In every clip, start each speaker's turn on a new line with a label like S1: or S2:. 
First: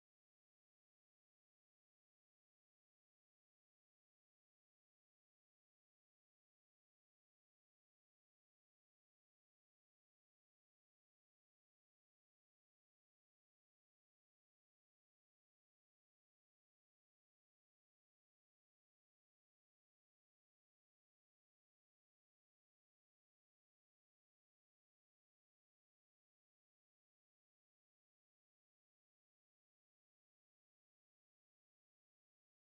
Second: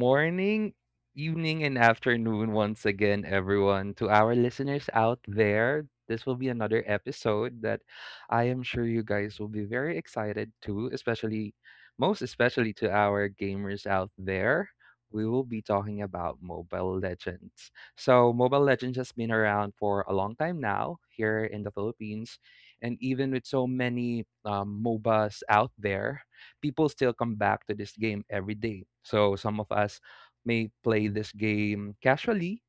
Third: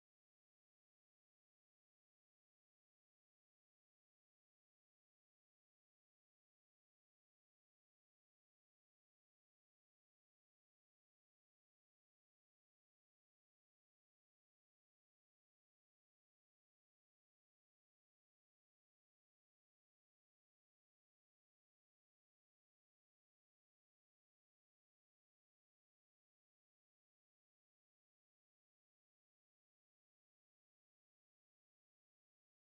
S1: morning, evening, and afternoon once again, everyone. To our listeners out there, this will be another episode that I am sure you guys will be very excited to, especially, most especially to our gamers out there. We will be talking about Mobile Legends. So, Mobile Legends has been around for a long time now here in the Philippines, and even with so many MOBAs out there, people still come back to this game every day. So some of us may play this game casually.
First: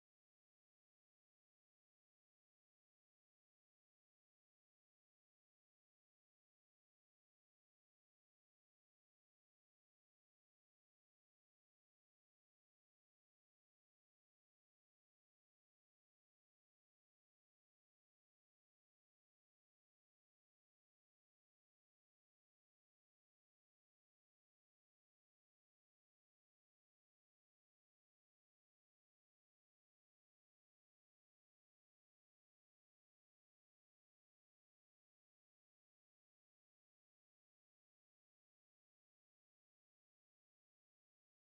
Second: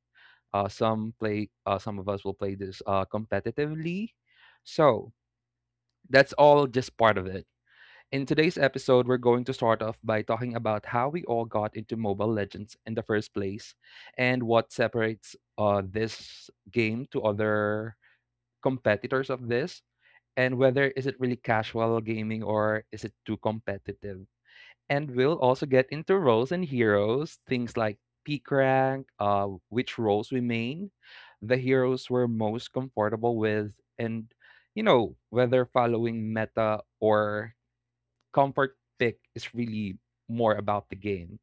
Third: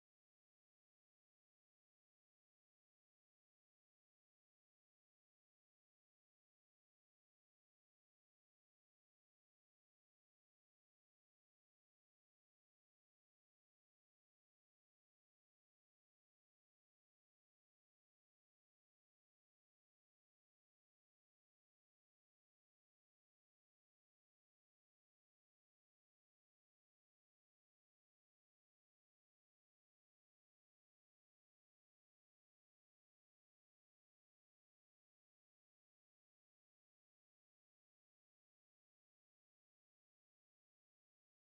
S1: Some play. Some of us will play this competitively. So that's all just part of it. In today's episode, we're going to start off by talking about how we all got into Mobile Legends in the first place, and what separates this game to other competitors of this, and whether is it really casual gaming or is it too competitive, and we'll also get into roles and heroes, things like peak rank, which roles we main, the heroes we're most comfortable with, and you know whether following meta or comfort pick is really more about the game.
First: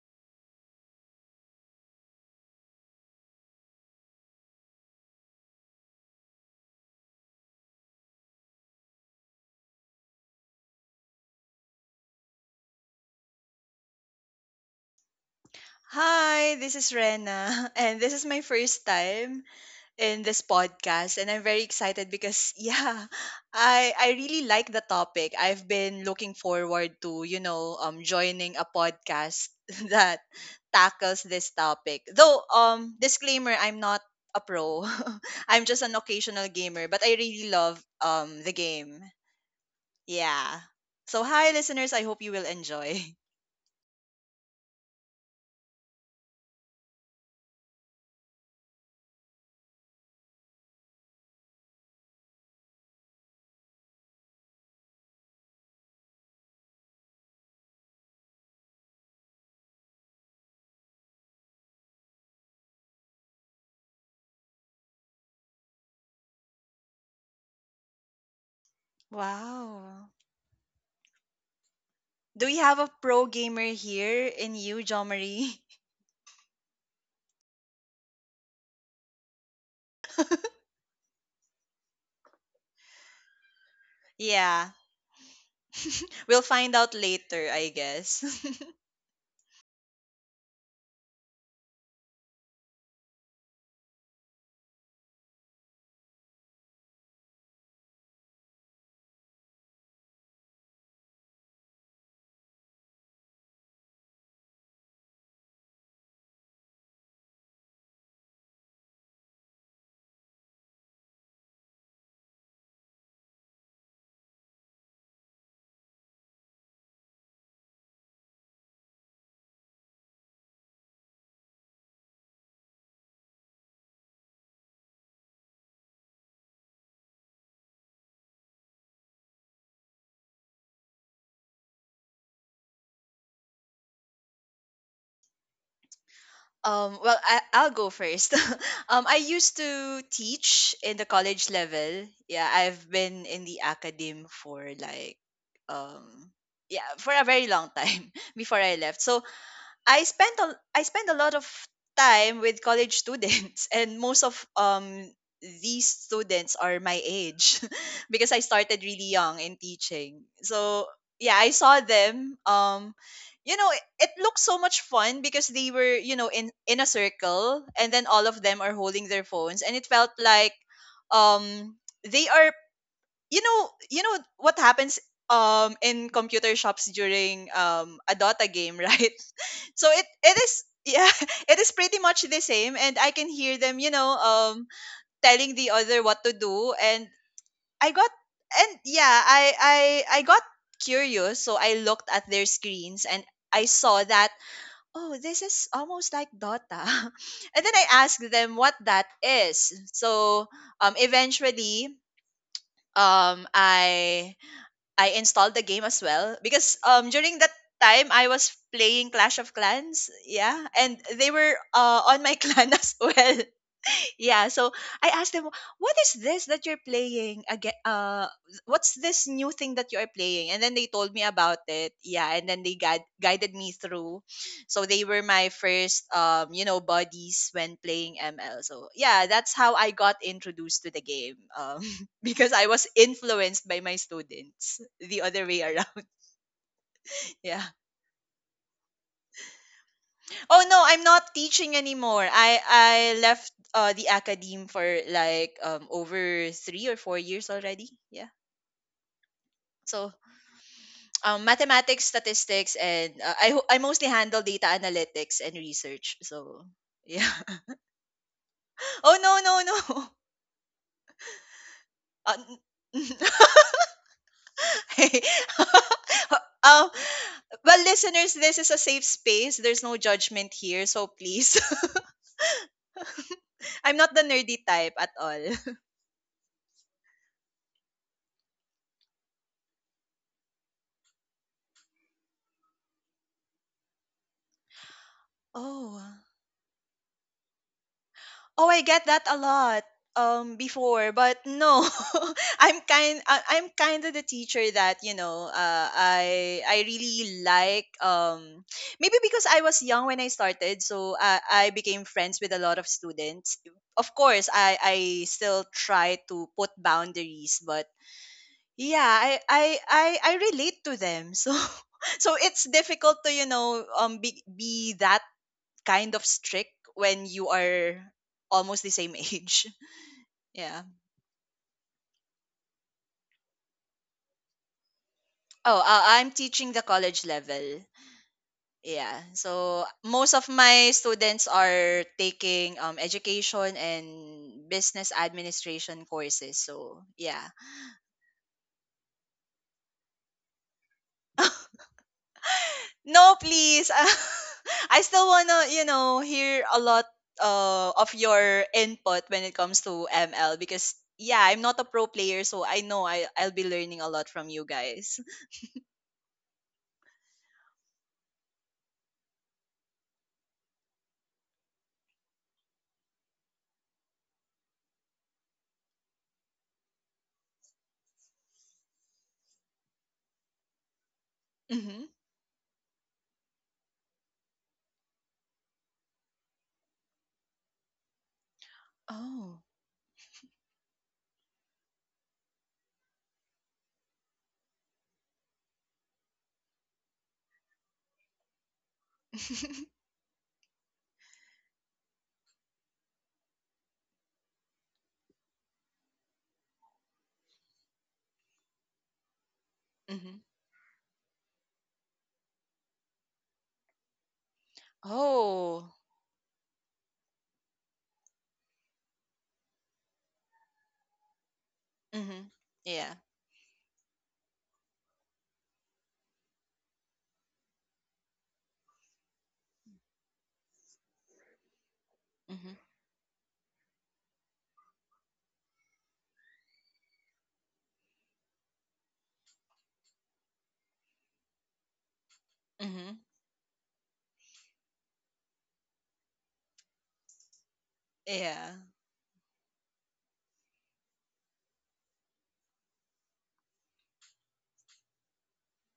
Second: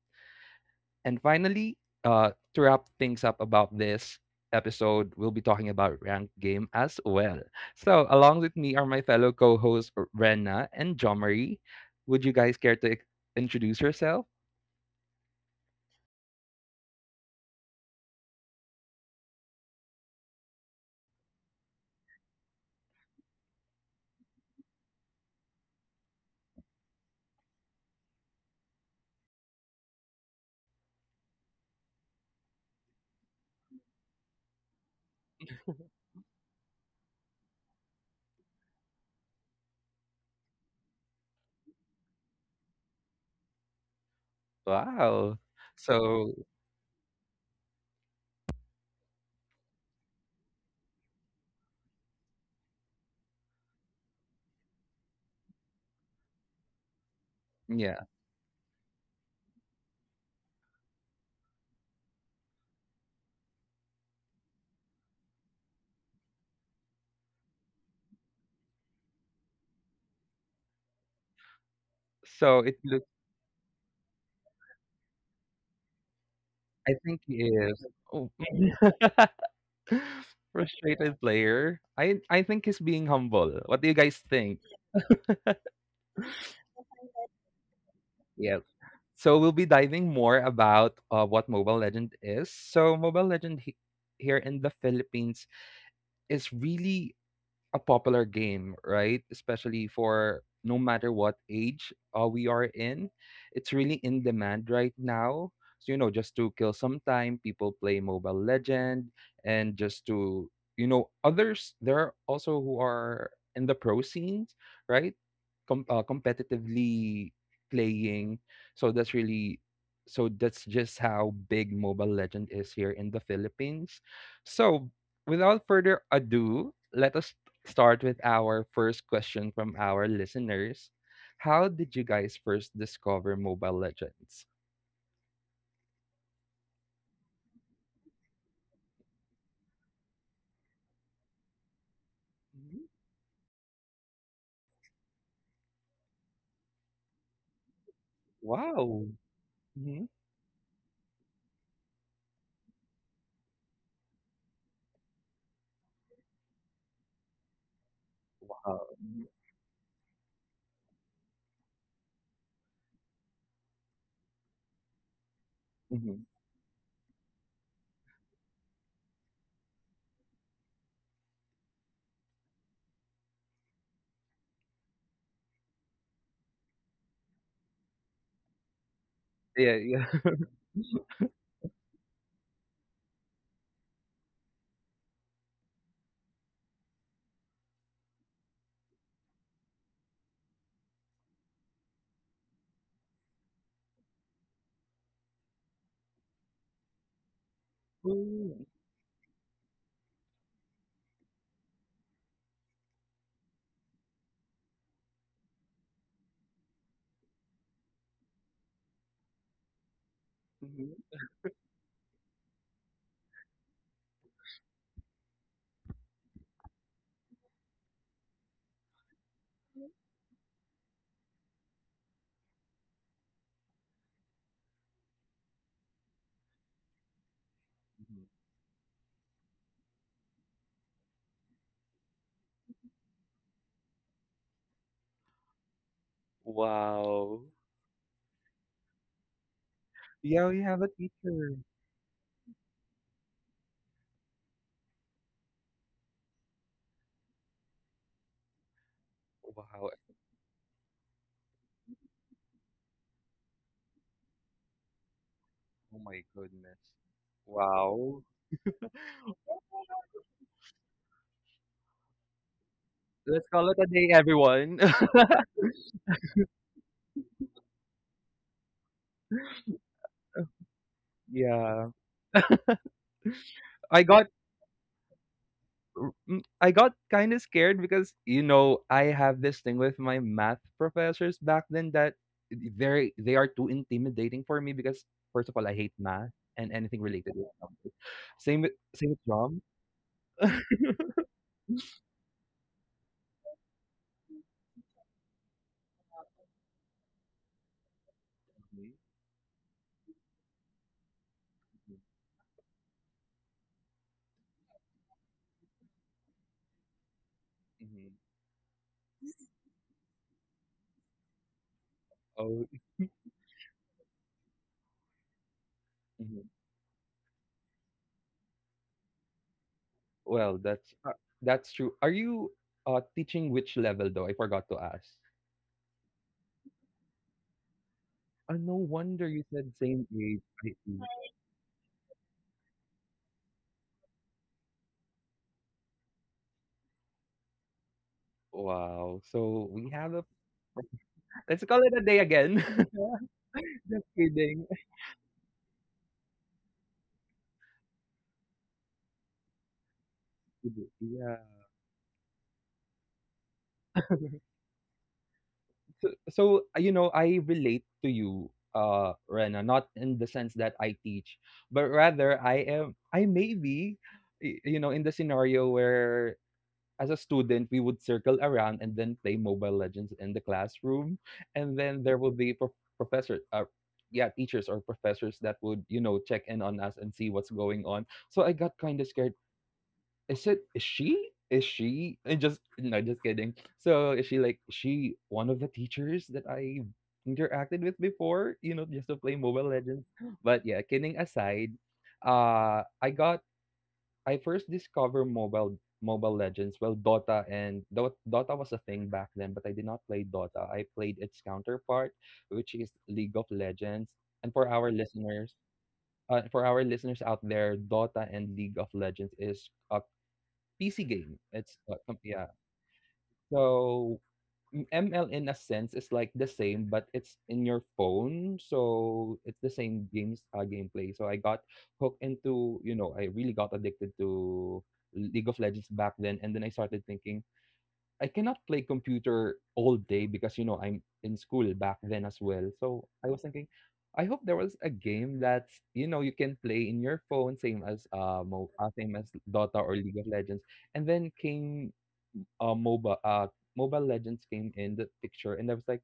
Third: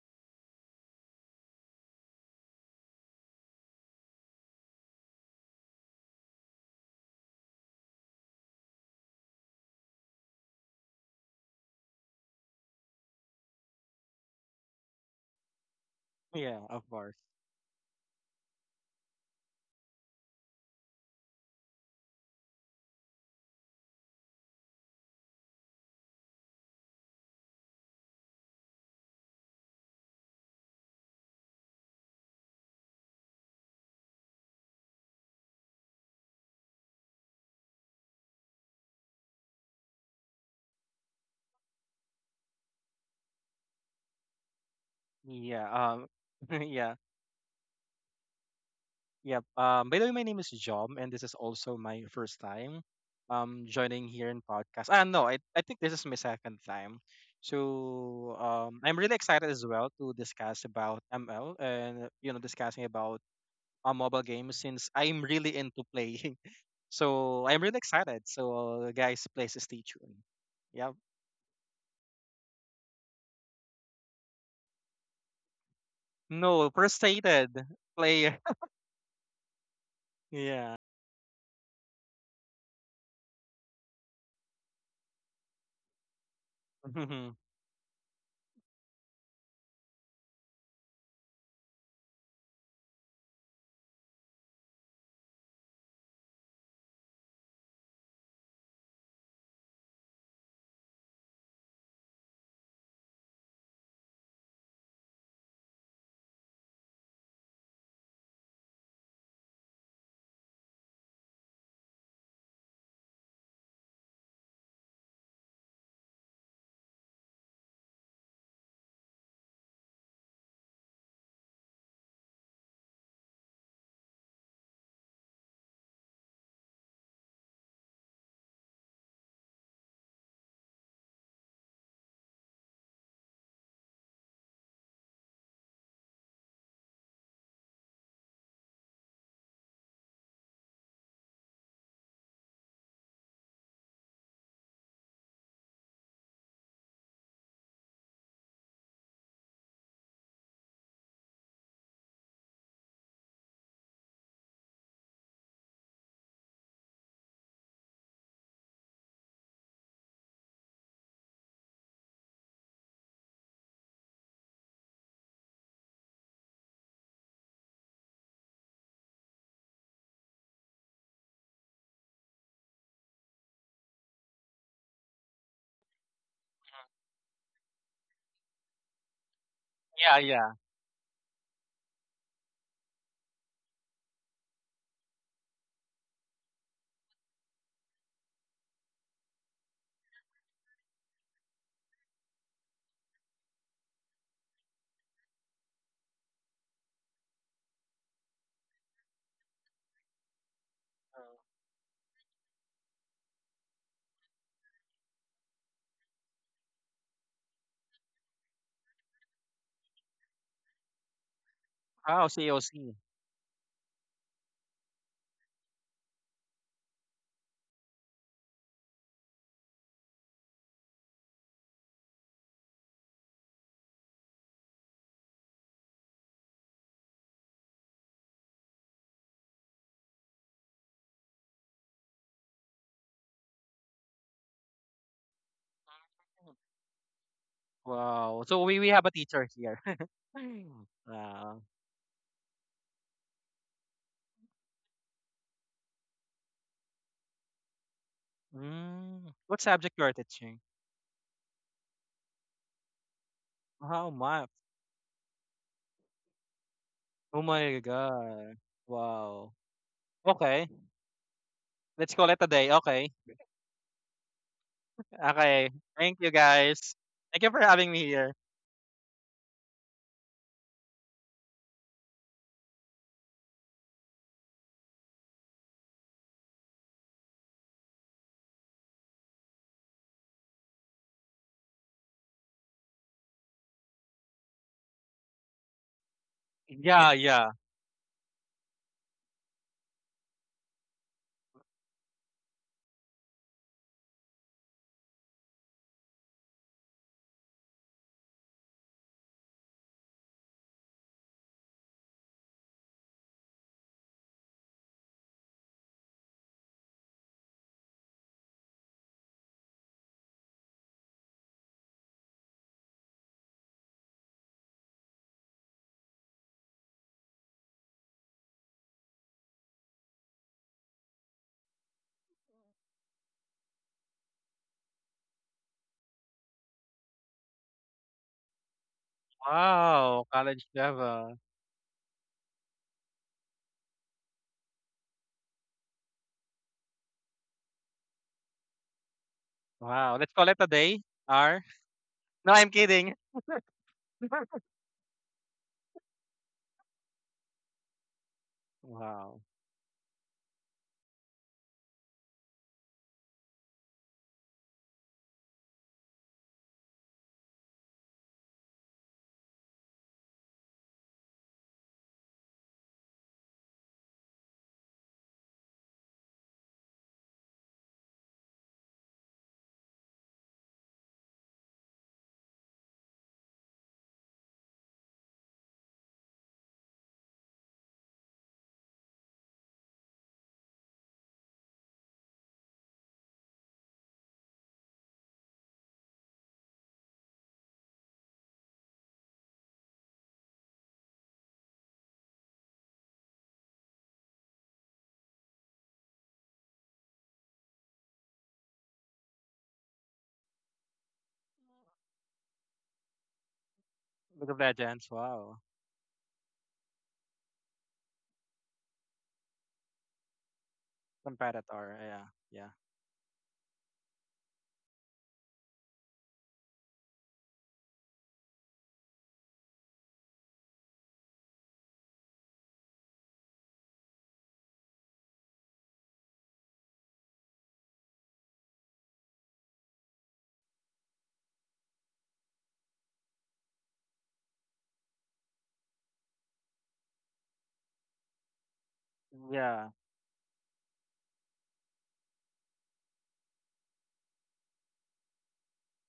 S1: And finally, to wrap things up about this episode, we'll be talking about ranked game as well. So along with me are my fellow co-hosts Renna and Jomari. Would you guys care to introduce yourself?
S2: Hi,
S3: Yeah,
S2: this
S3: of
S2: is
S3: course.
S2: Rena, and this is my first time in this podcast, and I'm very excited because yeah, I really like the topic. I've been looking forward to joining a podcast that tackles this topic. Though disclaimer, I'm not a pro. I'm just an occasional gamer, but I really love the game. Yeah. So hi listeners, I hope you will enjoy.
S1: Wow.
S3: Yeah.
S1: So,
S3: Yeah. Yeah. By the way, my name is Jom, and this is also my first time, joining here in podcast. No, I think this is my second time.
S1: yeah.
S3: So, I'm really excited as well to discuss about ML and discussing about mobile games since I'm really into playing. So I'm really excited. So, guys, please stay tuned.
S2: Wow.
S3: Yeah.
S2: Do
S1: So
S2: we
S1: it
S2: have a
S1: looks,
S2: pro gamer here in you, Jo Marie?
S3: No,
S1: I think he
S3: frustrated
S1: is. Oh.
S3: player. Yeah.
S1: Frustrated player. I think he's being humble. What do you guys think?
S2: Yeah. We'll find out later, I guess.
S1: Yeah. So we'll be diving more about what Mobile Legend is. So Mobile Legend here in the Philippines is really a popular game, right? Especially for no matter what age we are in, it's really in demand right now. So you know, just to kill some time, people play Mobile Legend, and just to you know, others there are also who are in the pro scenes, right? Competitively playing. So that's really so that's just how big Mobile Legend is here in the Philippines. So without further ado, let us start with our first question from our listeners. How did you guys first discover Mobile Legends?
S2: Well, I'll go first. I used to teach in the college level. Yeah,
S1: Mhm.
S2: I've been in the academe um yeah, for a very long time before I left.
S1: Wow.
S2: So
S1: Mhm.
S2: I spent a lot of time with college students and most of these students are my age because I started
S1: Wow.
S2: really young in teaching. So yeah, I saw them you know it, it looked so much fun because they were
S1: Mhm.
S2: in a circle and then all of them are holding their phones, and it felt like um they are you know you know what happens in computer shops during a Dota game, right?
S1: Yeah,
S2: So
S1: yeah.
S2: it
S3: yeah.
S2: it
S3: Yeah.
S2: is, yeah, it is pretty much the same, and I can hear them, telling the other what to do, I got and yeah, I got curious, so I looked at their screens and I saw that, oh, this is almost like Dota. And then I asked them
S1: Ooh.
S2: what that is. So eventually um I I installed the game as well because during that time I was playing Clash of Clans, yeah, and
S1: Mhm.
S2: they were
S3: Wow,
S2: on my clan
S3: COC.
S2: as well. Yeah, so I asked them, "What is this that you're playing again? What's this new thing that you are playing?" And then they told me about it. Yeah, and then they guided me through. So they were my first, buddies when playing
S1: Mhm.
S2: ML. So yeah, that's how I got introduced to the game. Because I was influenced by my students the other way around.
S1: Wow.
S2: Yeah.
S3: Wow. So we have a teacher here.
S1: Yeah, we
S2: Oh
S1: have
S2: no,
S1: a
S2: I'm not
S1: teacher.
S3: wow.
S2: teaching anymore. I left the academe for like over 3 or 4 years already. Yeah.
S3: Mm. What
S1: Wow.
S3: subject you are
S2: So
S3: teaching?
S2: mathematics, statistics, and I
S3: How
S2: mostly
S3: much?
S2: handle data analytics and
S1: Oh my
S2: research. So
S1: goodness.
S2: yeah.
S3: Oh my
S1: Wow.
S3: god.
S2: Oh, no,
S3: Wow.
S2: no, no.
S3: Okay. Let's call it
S2: Uh,
S3: a
S2: n-
S3: day. Okay.
S1: Let's call it a day, everyone.
S3: Okay. Thank you guys.
S2: um,
S3: Thank you for having
S2: well,
S3: me here.
S2: listeners, this is a safe space. There's no judgment here, so please.
S1: Yeah.
S2: I'm
S1: I
S2: not the
S1: got
S2: nerdy type at all.
S1: I got kind of scared because you know I have this thing with my math professors back then that they are too intimidating for me, because first of all I hate
S2: Oh.
S1: math and anything
S3: Yeah,
S1: related
S3: yeah.
S1: with numbers. Same
S2: Oh,
S1: with
S2: I get
S1: same with
S2: that a
S1: drum.
S2: lot before, but
S1: Mhm,
S2: no. I'm kind of the teacher that, I really like,
S1: mhm,
S2: maybe because I was young when I started, so I became friends with a lot of students. Of course, I still try to put boundaries, but
S1: mhm.
S2: yeah, I relate to them. So so it's
S1: Oh,
S2: difficult to be that kind of
S1: mhm.
S2: strict when you are almost the same age.
S1: Well,
S2: Yeah.
S1: that's true. Are you teaching which level though? I forgot to ask.
S2: Oh, I'm teaching the college level.
S1: Oh, no
S2: Yeah.
S1: wonder you said
S2: So
S1: same
S3: Wow.
S2: most
S1: age,
S2: of
S3: College
S1: I
S2: my
S1: think.
S3: level.
S2: students are taking education and business administration courses. So yeah.
S1: Wow. So we
S3: Wow.
S1: have a
S3: Let's call it a day. R.
S1: Let's call it a day
S3: No,
S1: again.
S3: I'm kidding.
S2: No, please.
S1: Just kidding.
S2: I still wanna hear a lot of your input
S3: Wow.
S2: when it comes to ML because
S1: Yeah.
S2: yeah, I'm not a pro player, so I know I'll be learning a lot from you guys.
S1: So, you know, I relate to you, Rena, not in the sense that I teach, but rather I may be, you know, in the scenario where as a student, we would circle around and then play Mobile Legends in the classroom. And then
S2: Mm-hmm.
S1: there would be professor, yeah, teachers or professors that would, you know, check in on us and see what's going on. So I got kind of scared.
S2: Oh.
S1: Is she? And just, no, just kidding. So is she like, is she one of the teachers that I interacted with before, you know, just to play Mobile Legends? But yeah, kidding aside, uh, I got I first discovered Mobile Legends. Well, Dota was a thing back then, but I did not play
S2: Mm-hmm.
S1: Dota. I played its counterpart, which is League of Legends.
S3: League of
S1: And for our
S3: Legends. Wow.
S1: listeners,
S2: Oh.
S1: out there, Dota and League of Legends is a PC game. It's
S3: Competitor. Yeah.
S2: Mm-hmm.
S1: yeah.
S3: Yeah.
S2: Yeah.
S1: So M ML in a sense is like the same, but it's in your phone, so it's the same games gameplay. So I got hooked into,
S2: Mm-hmm.
S1: you know, I really got addicted to League of Legends back then, and then I started thinking I cannot play computer all day because you know I'm in school back then as well. So I
S2: Mm-hmm.
S1: was thinking, I hope there was a game that you know you can play in your phone, same as
S2: Yeah.
S1: same as
S3: Yeah.
S1: Dota or League of Legends. And then came MOBA, Mobile Legends came in the picture, and I was like,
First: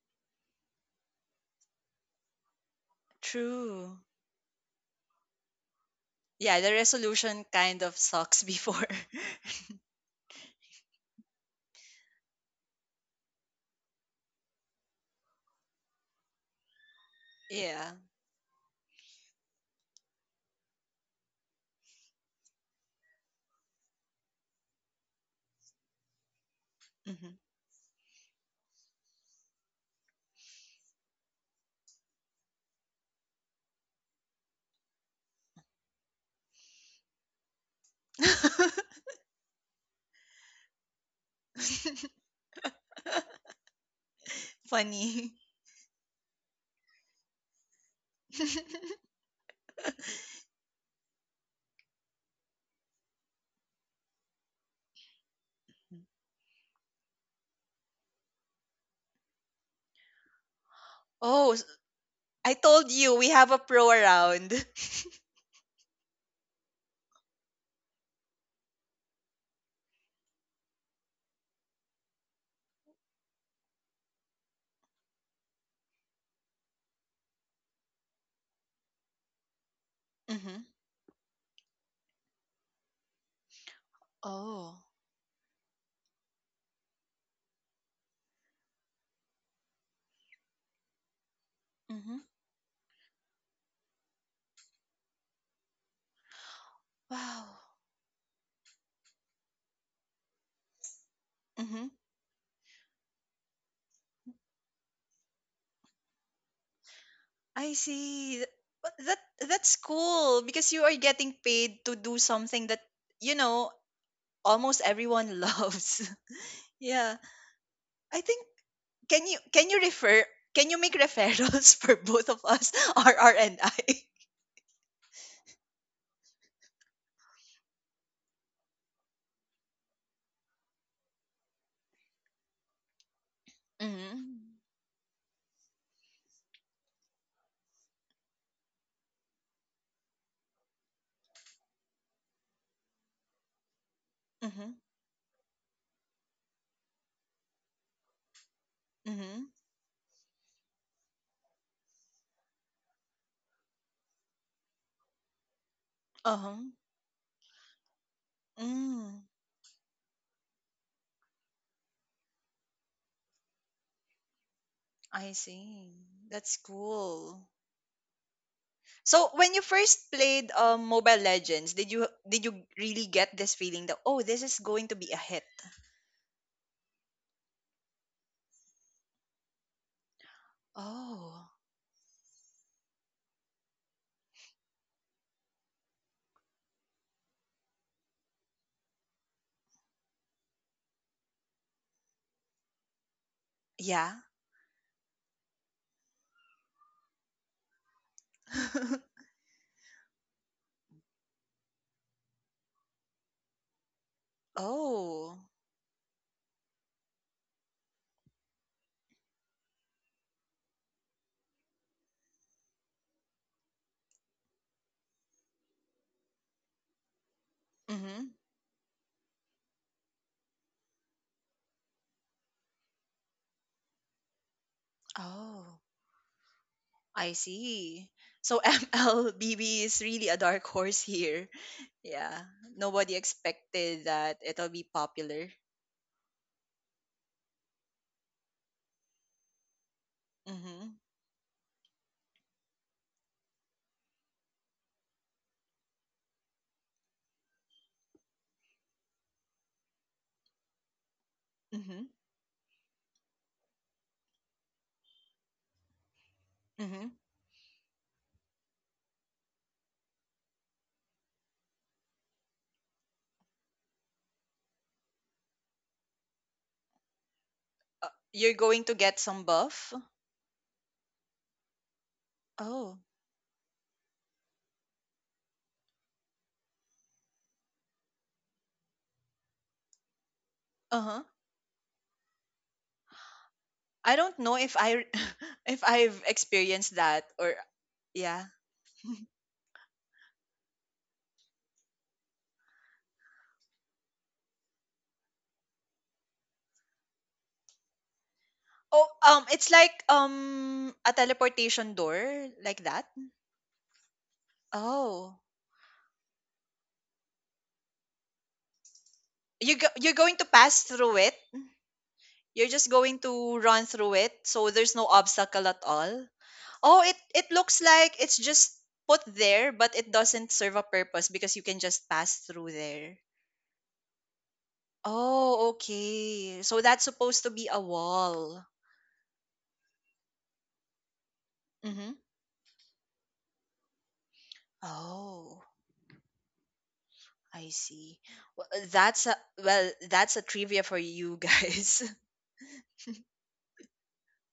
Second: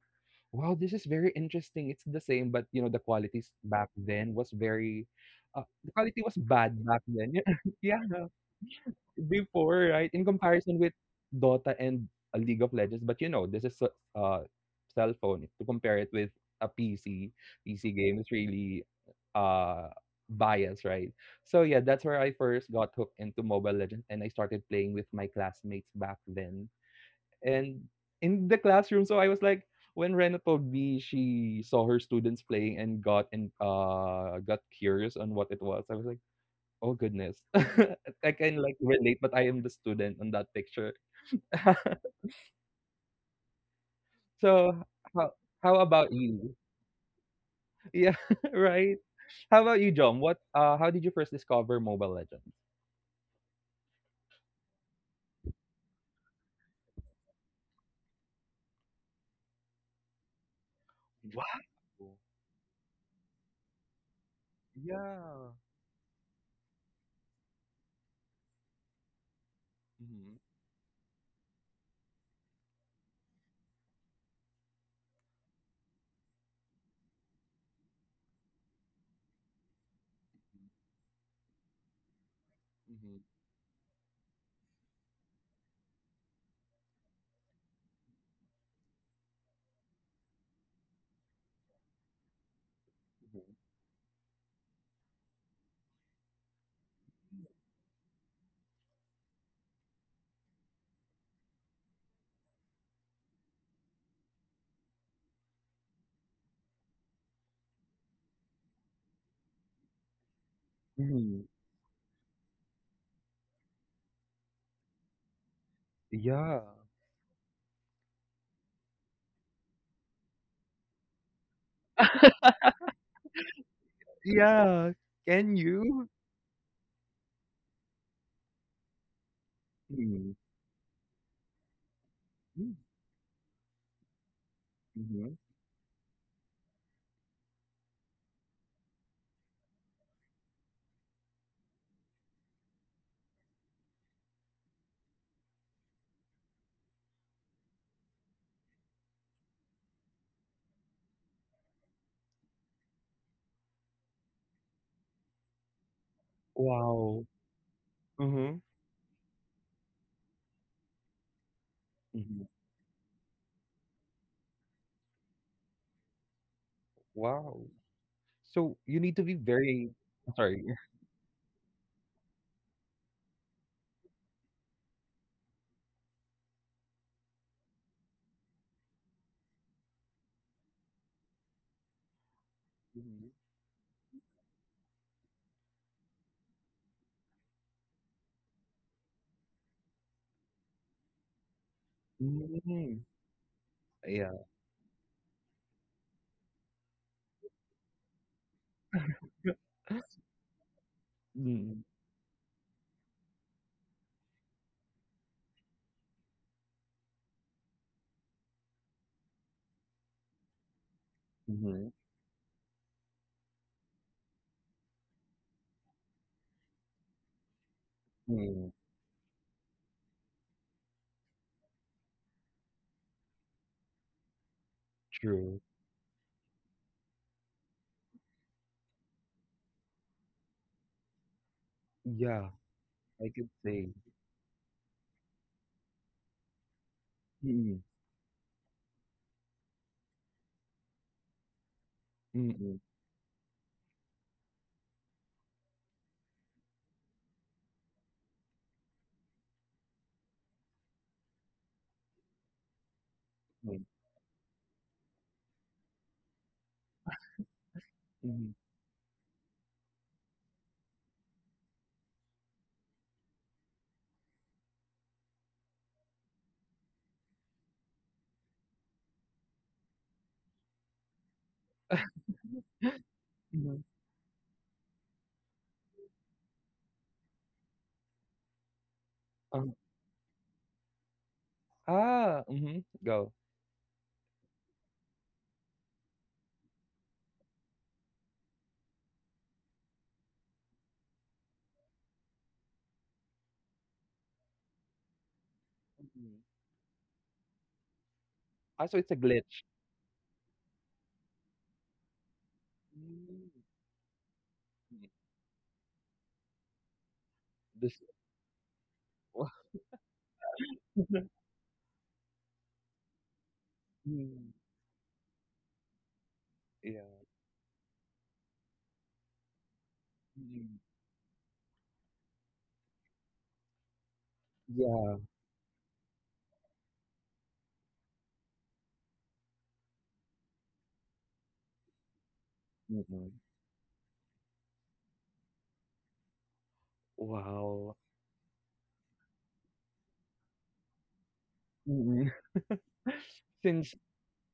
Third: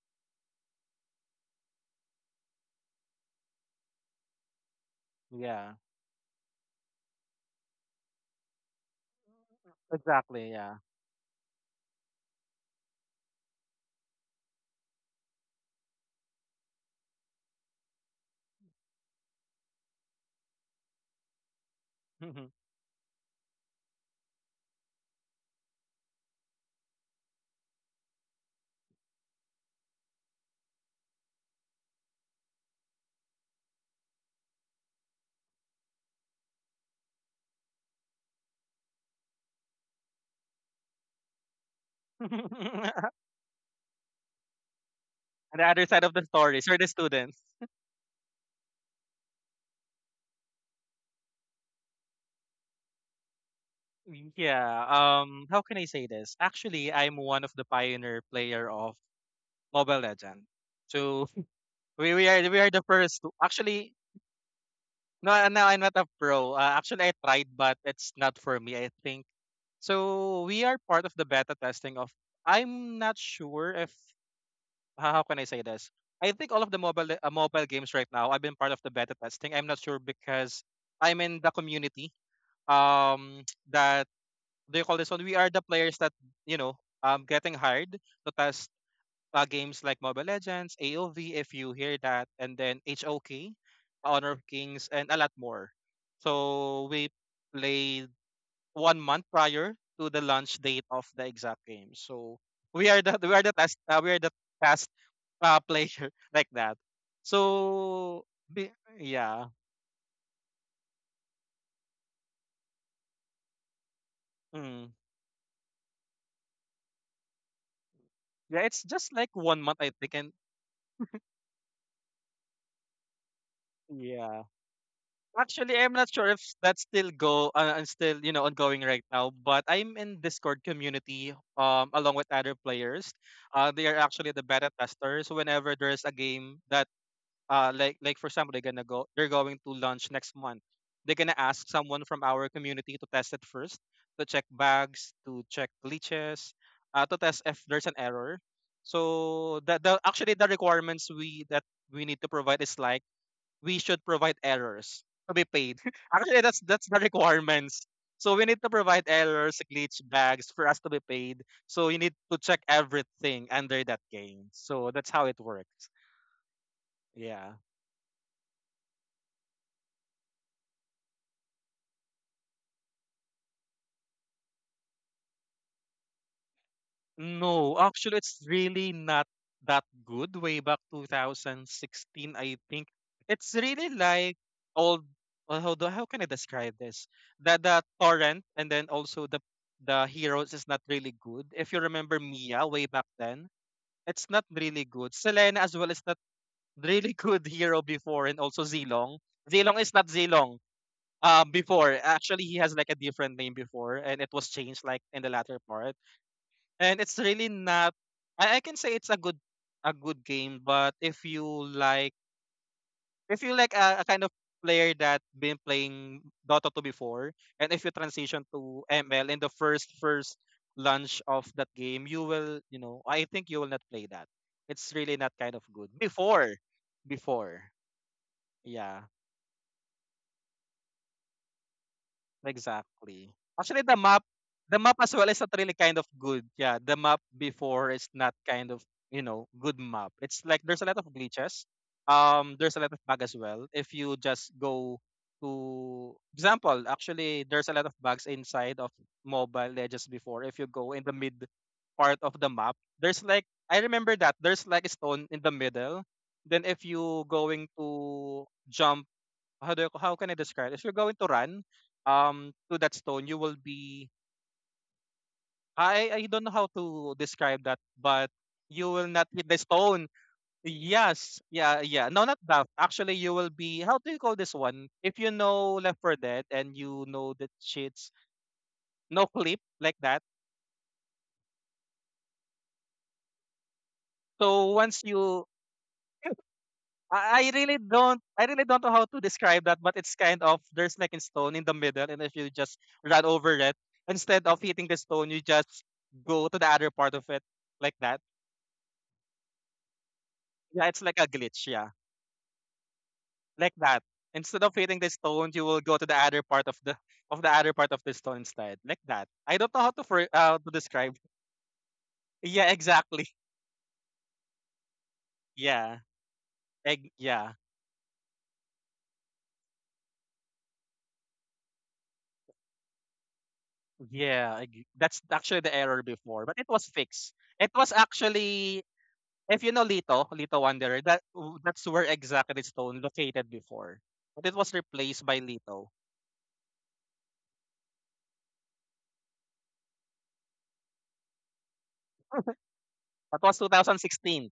S1: "Wow, this is very interesting. It's the same, but you know,
S2: True.
S3: Yeah.
S1: the quality was
S2: Yeah, the
S1: bad back then."
S2: resolution kind of
S1: Yeah,
S2: sucks before.
S1: before, right, in
S3: Exactly, yeah.
S1: comparison with Dota and League of Legends, but you know, this is a uh, cell phone. To compare it with a PC, PC
S2: Yeah.
S1: game is really uh biased, right? So yeah, that's where I
S3: On
S1: first got hooked into Mobile Legends, and I started playing with my classmates back then.
S2: Mm-hmm.
S1: And in the classroom, so I was like, when Rena told me she saw her students playing and got curious on what it was, I was like, oh goodness, I can like relate, but I am the student on that picture.
S3: the
S1: So how
S2: Funny.
S1: how
S3: other side
S1: about
S3: of the
S1: you?
S3: stories are the students.
S1: Yeah, right. How about you, John? What how did you first discover Mobile Legends?
S3: Yeah. How can I say this? Actually, I'm one of the pioneer player of Mobile Legend. So
S2: Oh,
S1: Wow.
S3: we, we are
S2: I
S3: we are the
S2: told you
S3: first.
S2: we have a
S3: Actually,
S2: pro around.
S3: no,
S1: Yeah.
S3: no, I'm not a pro. Actually, I tried, but it's not for me. I think
S1: Mm-hmm.
S3: so. We are part of the beta testing of. I'm not sure if how can I say this? I think all of the mobile games right now, I've been part of the beta testing. I'm not sure because I'm in the community. Um, that they
S2: Oh.
S3: call this one. We are the players that you know getting hired to test games like Mobile Legends, AOV, if you hear
S2: Mhm.
S3: that, and then
S1: Mm-hmm.
S3: HOK, Honor of Kings, and a lot more. So we
S2: Wow.
S3: played 1 month prior to the launch date of the exact
S2: Mhm.
S3: game. So we are the test we are the task player like that.
S2: I
S3: So
S2: see.
S3: be-
S2: But that
S3: yeah,
S2: that's cool because you are getting
S1: Hmm.
S2: paid to do something that you know almost
S3: mm.
S2: everyone loves.
S1: Yeah.
S2: Yeah. I think,
S3: Yeah, it's just
S2: can
S3: like
S2: you
S3: one
S2: can
S3: month
S2: you
S3: I think,
S2: refer
S3: and
S2: can you make referrals for both of us, R and I?
S3: yeah.
S1: Yeah. Can
S3: Actually, I'm
S1: you?
S3: not sure if that's still go and still ongoing right now. But I'm in Discord community along with other players. They are actually
S2: Mhm.
S3: the beta testers.
S1: Mhm.
S3: Whenever there's a game that like for example they're gonna go they're going to lunch next month, they're gonna ask someone from our community to test it first to check
S2: Mhm.
S3: bugs, to check glitches to test if there's an error,
S2: Mhm.
S3: so the actually the requirements we that we need to provide is like we should provide errors to be paid. Actually, that's
S2: Uh-huh.
S3: that's the
S1: Wow.
S3: requirements, so we need
S1: Mhm.
S3: to provide
S2: Mm,
S3: errors glitch bags for us to be paid, so you need to
S1: Mhm.
S3: check everything under that game, so that's how
S2: I
S3: it works.
S2: see. That's cool.
S3: Yeah.
S1: Wow. So you need to
S2: So
S1: be
S2: when you
S1: very
S2: first played
S1: sorry.
S2: Mobile Legends, did you really get this feeling that, oh, this is going to be a hit?
S3: No, actually, it's really not that good. Way back
S2: Oh
S3: 2016, I think
S1: Mhm.
S3: it's really like old. Well, how can I describe this? That the torrent and then also the heroes is not really good. If you remember Mia way
S1: Mm,
S3: back then,
S2: yeah.
S3: it's
S1: yeah.
S3: not really good. Selena as well is not really good hero before, and also Zilong. Zilong is not Zilong.
S1: Mm,
S3: Before actually he has like a different name before, and it was changed like in the
S2: Oh.
S3: latter part. And it's really not I can say it's a good game, but if you
S1: mhm,
S3: like a kind of player that been playing Dota 2 before, and if you
S2: Mm-hmm.
S3: transition
S1: mm,
S3: to ML in the first launch of that game, you know I think you will not play that. It's really not kind
S1: true.
S3: of
S2: Oh,
S3: good before,
S2: I
S3: before.
S2: see. So
S3: Yeah.
S2: MLBB is really a dark horse here. Yeah,
S1: Yeah,
S2: nobody
S1: I
S3: Exactly.
S1: could
S3: Actually,
S1: say.
S2: expected that it'll
S3: the
S2: be
S3: map as well is
S2: popular.
S3: not really kind of good. Yeah, the map
S1: Mm,
S3: before is not kind of good map. It's like there's a lot
S2: Mm-hmm.
S3: of glitches.
S1: mm,
S3: There's
S1: mm,
S3: a lot of bug as well. If you just go to example, actually, there's a lot of bugs inside of Mobile Legends before. If you go in the mid
S2: Mm-hmm.
S3: part of the map, there's like
S1: mm,
S3: I remember that there's like a stone in the middle. Then if
S2: Mm-hmm.
S3: you going to jump how can I describe? If you're going to run to that stone, you will be I don't know how to describe that, but
S2: You're going
S3: you
S2: to
S3: will
S2: get
S3: not
S2: some
S3: hit the
S2: buff.
S3: stone. Yes, yeah, yeah. No, not that.
S2: Oh.
S3: Actually, you will be.
S1: mhm.
S3: How do you call this one? If you know Left 4 Dead and you know the cheats, no clip
S1: Um,
S3: like that.
S2: Uh-huh.
S1: ah, mhm, go.
S2: I don't know
S3: So
S2: if
S3: once
S2: I
S3: you
S2: if I've experienced that or yeah.
S3: I really don't know how to describe that, but it's kind of there's like a stone in the middle, and if you just run over it, instead of hitting the stone, you just
S1: Mhm.
S3: go to the other part of it like that.
S1: Ah, so
S2: Oh,
S1: it's a glitch.
S2: it's like
S3: Yeah, it's
S2: a
S3: like a glitch, yeah.
S2: teleportation door like that.
S1: Mm.
S3: Like that. Instead of hitting
S1: Mm,
S3: the
S2: Oh,
S3: stone, you will go to the other part of the of the other part
S1: This,
S3: of the stone instead. Like that. I don't know how to
S2: you're
S3: for
S2: going to
S3: to
S2: pass through
S3: describe.
S2: it. You're
S3: Yeah,
S2: just going
S3: exactly.
S2: to run through it,
S1: mm,
S2: so there's no obstacle at
S3: Yeah.
S2: all. Oh,
S1: yeah,
S2: it
S3: Yeah.
S2: looks like it's just put there, but it doesn't serve
S1: mm,
S2: a purpose because you can just pass through there.
S3: Yeah.
S1: yeah.
S3: That's actually
S2: Oh,
S3: the error before, but
S2: okay.
S3: it
S2: So
S3: was
S2: that's
S3: fixed.
S2: supposed to be
S3: It
S2: a
S3: was
S2: wall.
S3: actually. If you know Lito, Lito Wanderer, that's where
S2: Mm-hmm.
S3: exactly Stone
S1: Mm-mm.
S3: located before. But it was replaced by
S2: Oh,
S3: Lito.
S2: I
S1: Wow.
S2: see. Well, that's a trivia for you guys.
S1: Mm-mm.
S3: That was
S1: Since
S3: 2016.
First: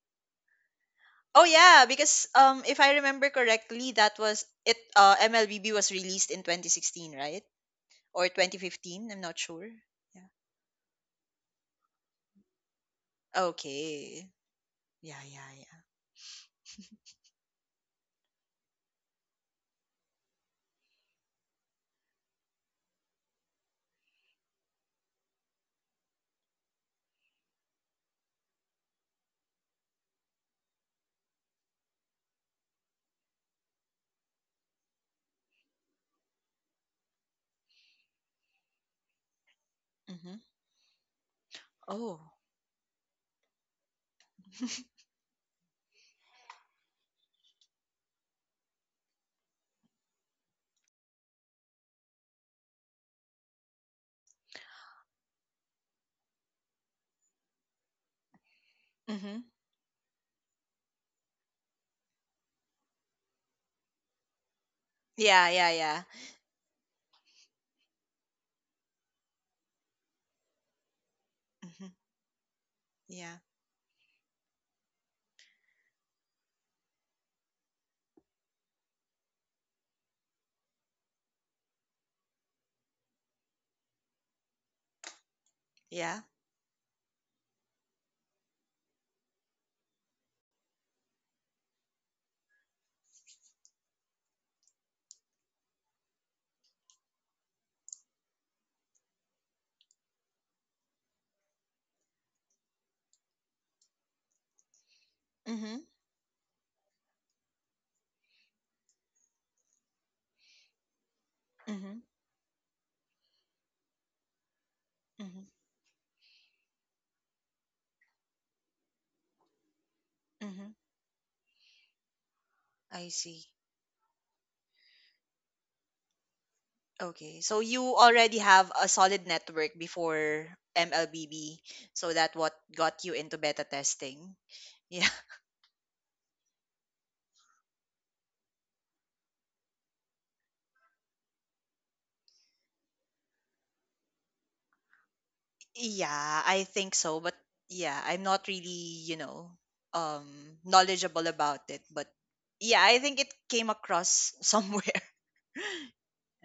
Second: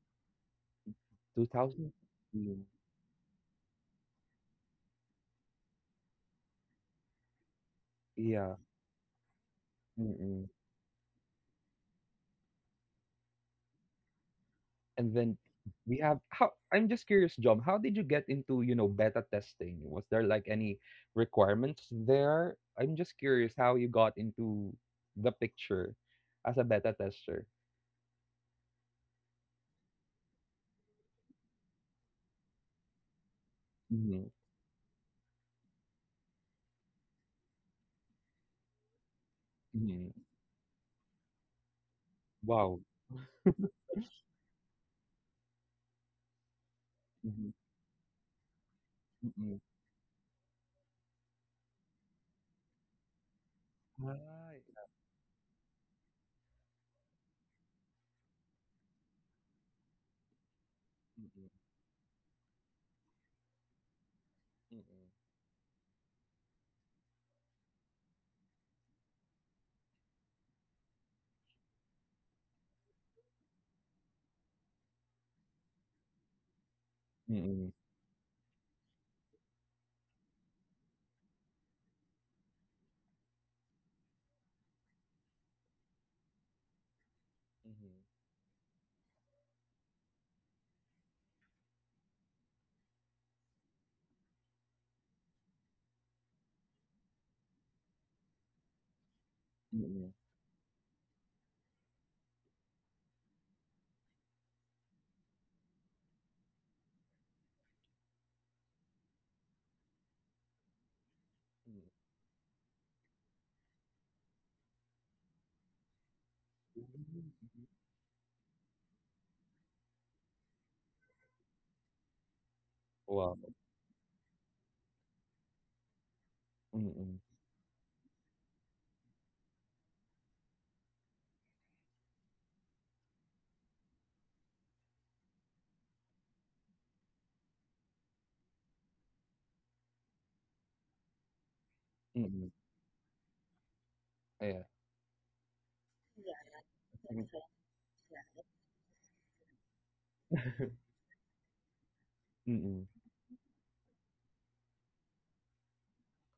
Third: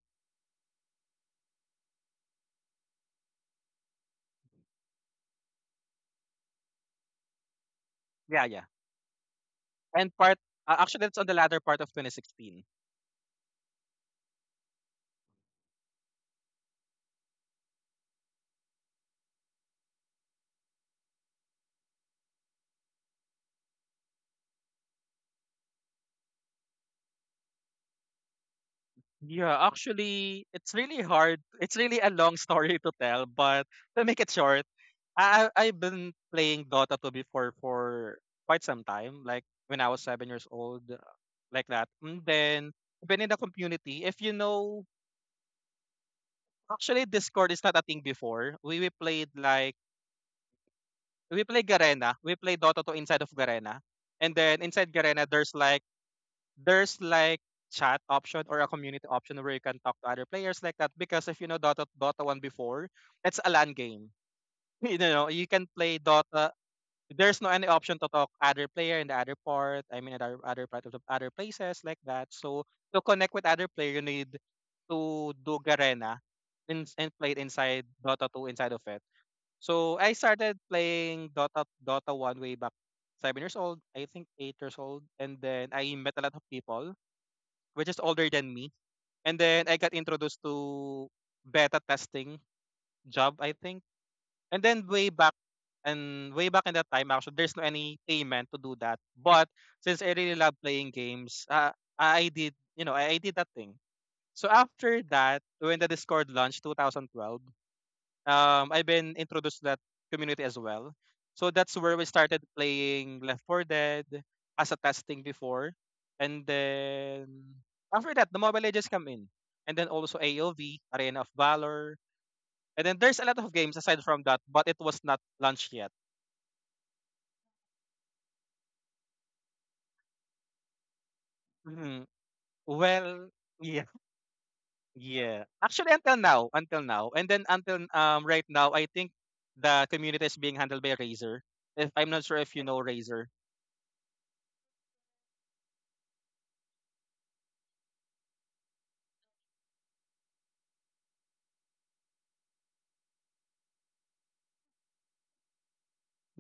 S2: Oh yeah,
S1: 2000.
S2: because
S1: Mm,
S2: if I remember correctly, that was it MLBB was released in 2016, right? Or
S3: Yeah,
S1: yeah,
S3: yeah.
S2: 2015, I'm not sure.
S3: And
S2: Yeah.
S3: part
S1: mm-mm.
S3: actually it's on the latter part of 2016.
S2: Okay.
S1: And
S2: Yeah,
S1: then
S2: yeah, yeah.
S1: we have how I'm just curious, John, how did you get into, you know, beta testing? Was there like any requirements there? I'm just curious how you got into the picture as a beta tester.
S3: Yeah, actually it's really hard. It's really a long story to tell, but to make
S1: Mm-hmm.
S3: it short, I've been playing Dota 2 before for quite some time, like when I was
S1: Mm-hmm.
S3: 7
S2: Mhm.
S3: years old, like that. And
S2: Oh.
S3: then
S1: Wow.
S3: been in the community. If you know Actually,
S1: Mm-hmm.
S3: Discord is not a thing before. We we played
S1: Mm-hmm.
S3: like we played Garena. We played Dota 2 inside of Garena. And then
S1: Right.
S3: inside Garena there's like there's like chat option or a community option
S2: Mhm.
S3: where you can talk to other players like that because if you
S1: Mm-mm.
S3: know Dota 1 before, it's a LAN game. You know, you
S2: Yeah,
S3: can
S2: yeah,
S3: play
S2: yeah.
S3: Dota. There's no any option to talk other player in the other part, I mean other part of the other places
S2: Mhm.
S3: like that. So to connect
S2: Yeah.
S3: with other player you need to do Garena and play it
S1: Mm-mm. Mm-mm.
S3: inside Dota 2 inside of it. So I started playing Dota 1 way back 7 years old, I think 8 years old, and then I met
S2: Yeah.
S3: a lot of people which
S1: Mm-hmm.
S3: is older than me, and then I got introduced to beta testing job I think, and then way back in that time actually there's no any payment to do that, but since
S1: Mm-mm.
S3: I really love playing games, I did you know I did that thing. So after that,
S2: Mhm.
S3: when the Discord launched 2012 I've been introduced to that community as well. So that's
S2: Mhm.
S3: where we started playing Left 4 Dead as a testing
S2: Mhm.
S3: before. And
S1: Mm-mm.
S3: then after that, the Mobile Legends come in. And then also
S2: Mhm.
S3: AOV, Arena of Valor. And then
S2: I
S3: there's a lot
S1: Wow.
S2: see.
S3: of games aside from that, but it was not launched yet.
S1: Mm-mm.
S2: Okay, so you already have a solid network before MLBB,
S3: Mhm.
S2: so that what got you
S3: Well,
S2: into beta
S3: yeah,
S2: testing. Yeah,
S3: yeah. Actually, until now, until now. And then until right now, I think the community is being handled by Razer. If I'm not sure
S1: Mm-mm.
S3: if you know Razer.
S1: Yeah.
S2: yeah, I think so. But yeah, I'm not really, um, knowledgeable about it. But yeah,
S1: Mm-mm.
S2: I think it came across somewhere.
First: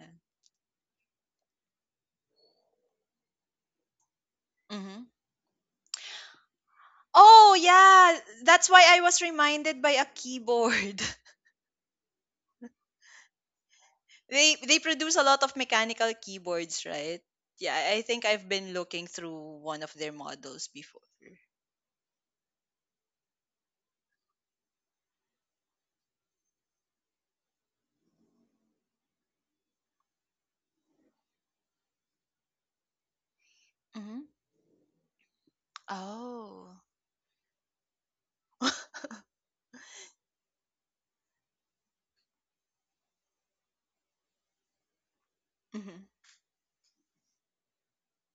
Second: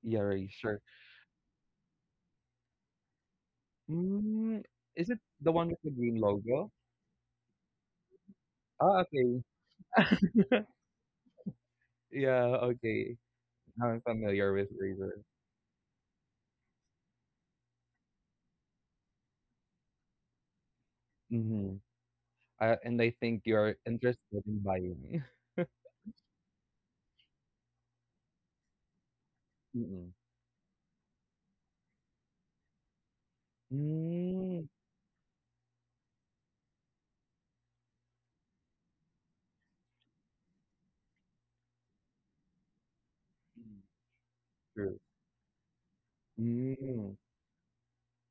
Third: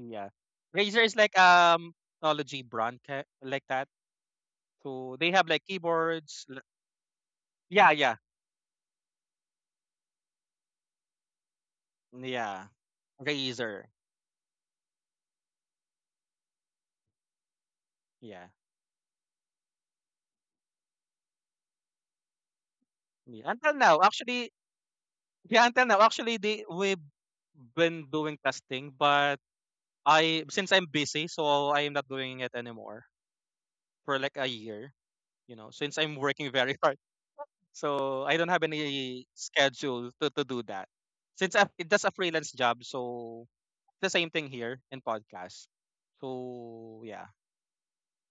S2: Yeah.
S1: Yeah, right, sure.
S3: Razer is like technology brand like that.
S1: Mm,
S2: Hmm.
S1: is
S3: So
S1: it
S3: they have
S1: the
S3: like
S1: one with the green
S3: keyboards.
S1: logo?
S2: Oh
S3: Yeah,
S2: yeah,
S3: yeah.
S2: that's why I
S1: Ah,
S2: was
S1: okay.
S2: reminded by a keyboard.
S1: Yeah,
S3: Yeah.
S1: okay.
S3: Razer.
S1: Now I'm familiar
S2: They
S1: with
S2: they produce a
S1: Razer.
S2: lot of mechanical keyboards, right? Yeah, I think I've
S3: Yeah.
S2: been looking through one of their models before.
S1: Mhm. And I think
S3: Yeah. Until
S1: you're
S3: now,
S1: interested
S3: actually,
S1: in buying.
S3: yeah, until now, actually, they we've been doing testing, but
S1: Mm-mm.
S3: I since I'm busy, so I am not doing it anymore for
S2: Hmm.
S3: like a
S1: Mm.
S3: year. You know, since I'm working
S2: Oh.
S3: very hard, so I don't have any schedule to do that. It's just a freelance job, so the same thing here in
S1: True.
S3: podcast.
S2: Hmm.
S3: So
S1: Mm.
S3: yeah,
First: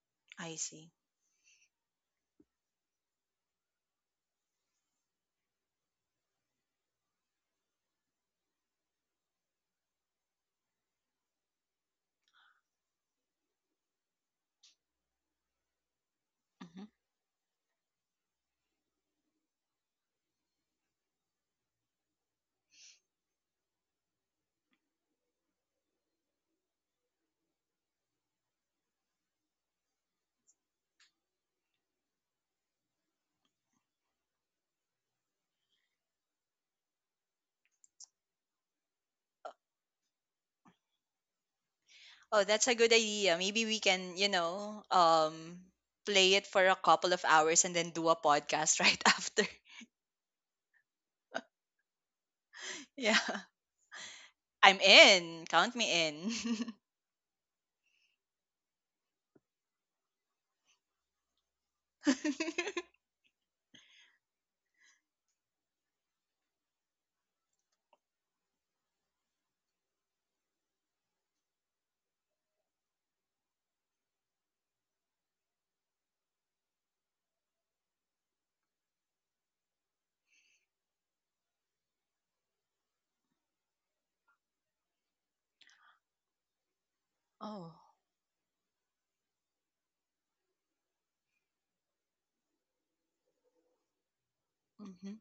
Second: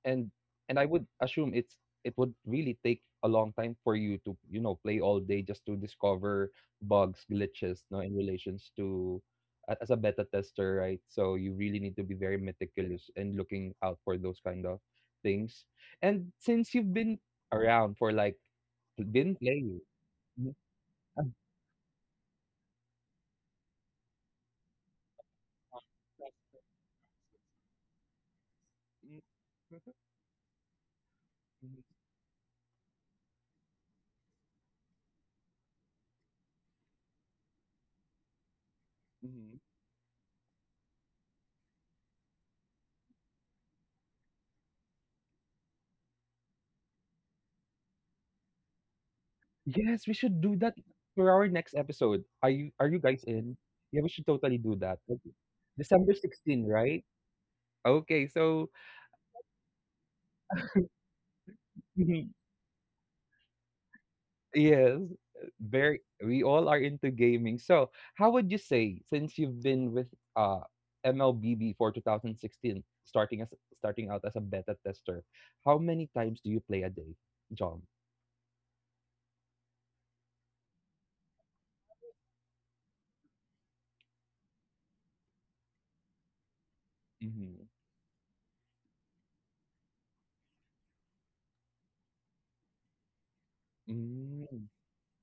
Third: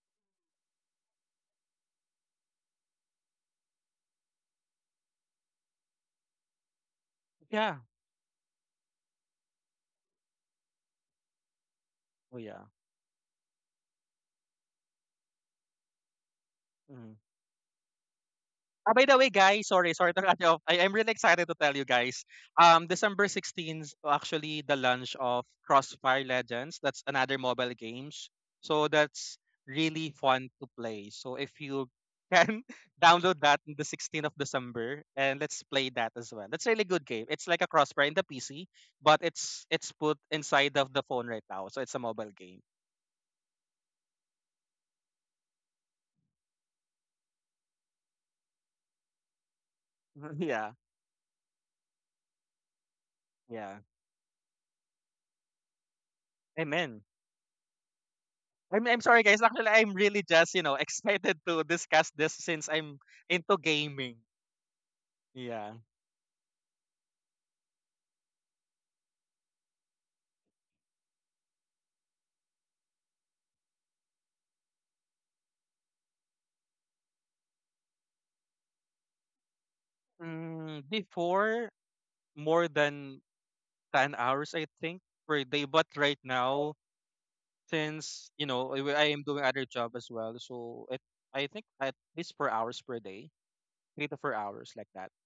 S1: and
S2: I
S1: and I
S2: see.
S1: would assume it would really take a long time for you to, you know, play all day just to discover bugs,
S3: yeah,
S1: glitches, no, in relations to as a beta tester, right? So you really need to be
S3: oh
S1: very
S3: yeah.
S1: meticulous and looking out for those kind of things, and since
S2: Hmm.
S1: you've
S3: Mhm.
S1: been around for like,
S3: By the way,
S1: been
S3: guys,
S1: playing.
S3: sorry, sorry to cut you
S1: Mhm.
S3: off. I'm really
S1: Mhm.
S3: excited to tell you guys. December 16th, actually, the launch of Crossfire Legends. That's another mobile games. So that's really fun to play. So if you can download that on the 16th of December and let's play that as well. That's a really good game. It's like a Crossfire in the PC, but
S1: Mhm.
S3: it's it's put inside of the phone right now. So it's a mobile
S2: Oh,
S3: game.
S2: that's a good idea. Maybe we can, play it for a couple of hours and then do a podcast right after.
S1: Yes, we should do
S3: yeah.
S1: that for our next episode. Are you
S2: Yeah.
S1: guys in?
S3: Yeah.
S1: Yeah, we should totally do
S2: I'm
S1: that. Okay.
S2: in. Count me
S1: December 16th,
S2: in.
S3: Amen.
S1: right? Okay, so
S3: I'm sorry guys. Actually, I'm really just, excited to discuss
S1: mhm,
S3: this since I'm into gaming.
S1: yes,
S3: Yeah.
S1: very we all are into gaming. So, how would you say, since you've been with uh MLB before 2016, starting out as a beta tester, how many times do you play a day, John?
S3: Before more than 10 hours I think per day, but right now
S1: Hmm.
S2: Oh.
S3: since, I am doing other job as well, so it I think at least 4 hours per day, 3 to 4
S1: Mm.
S3: hours like that.
S2: Hmm.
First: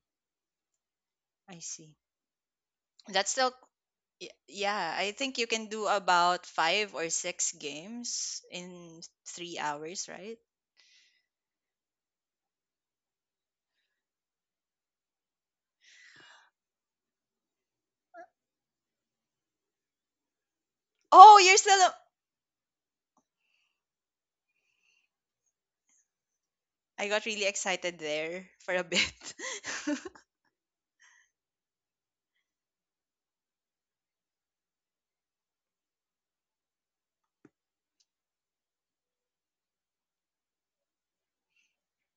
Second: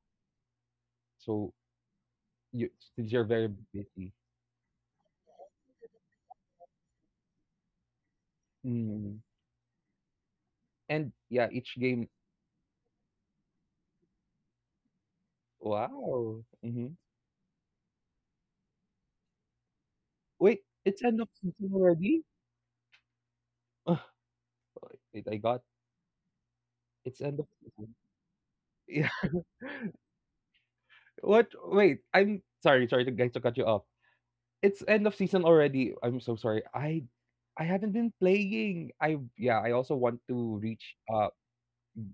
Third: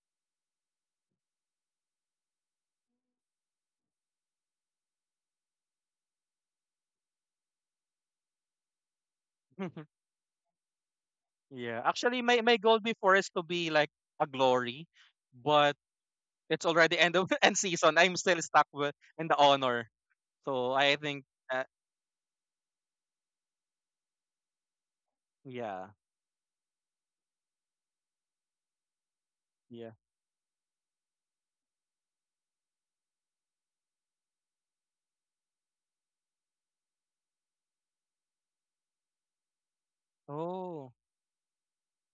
S1: So,
S2: I see.
S1: you since you're
S2: That's
S1: very
S2: still.
S1: busy.
S2: Yeah, I think you can do about five or six games in
S1: Mm.
S2: three hours, right?
S1: And yeah, each
S3: yeah.
S1: game.
S3: Actually, my goal before is to be like a glory, but
S1: Wow.
S3: it's
S1: Mhm.
S3: already end of end season. I'm still stuck with in the honor.
S1: Wait,
S3: So I
S1: it's end
S3: think
S1: of
S2: Oh, you're
S3: that
S1: season
S2: still.
S1: already? Ugh, wait, I got
S3: yeah,
S2: I
S1: it's
S2: got
S1: end
S2: really
S1: of season.
S2: excited there for a
S1: Yeah.
S2: bit.
S3: yeah.
S1: What? Wait, I'm sorry, sorry to guys to cut you off. It's end of season already. I'm so sorry. I haven't been playing. I Yeah, I also want to
S3: Oh,
S1: reach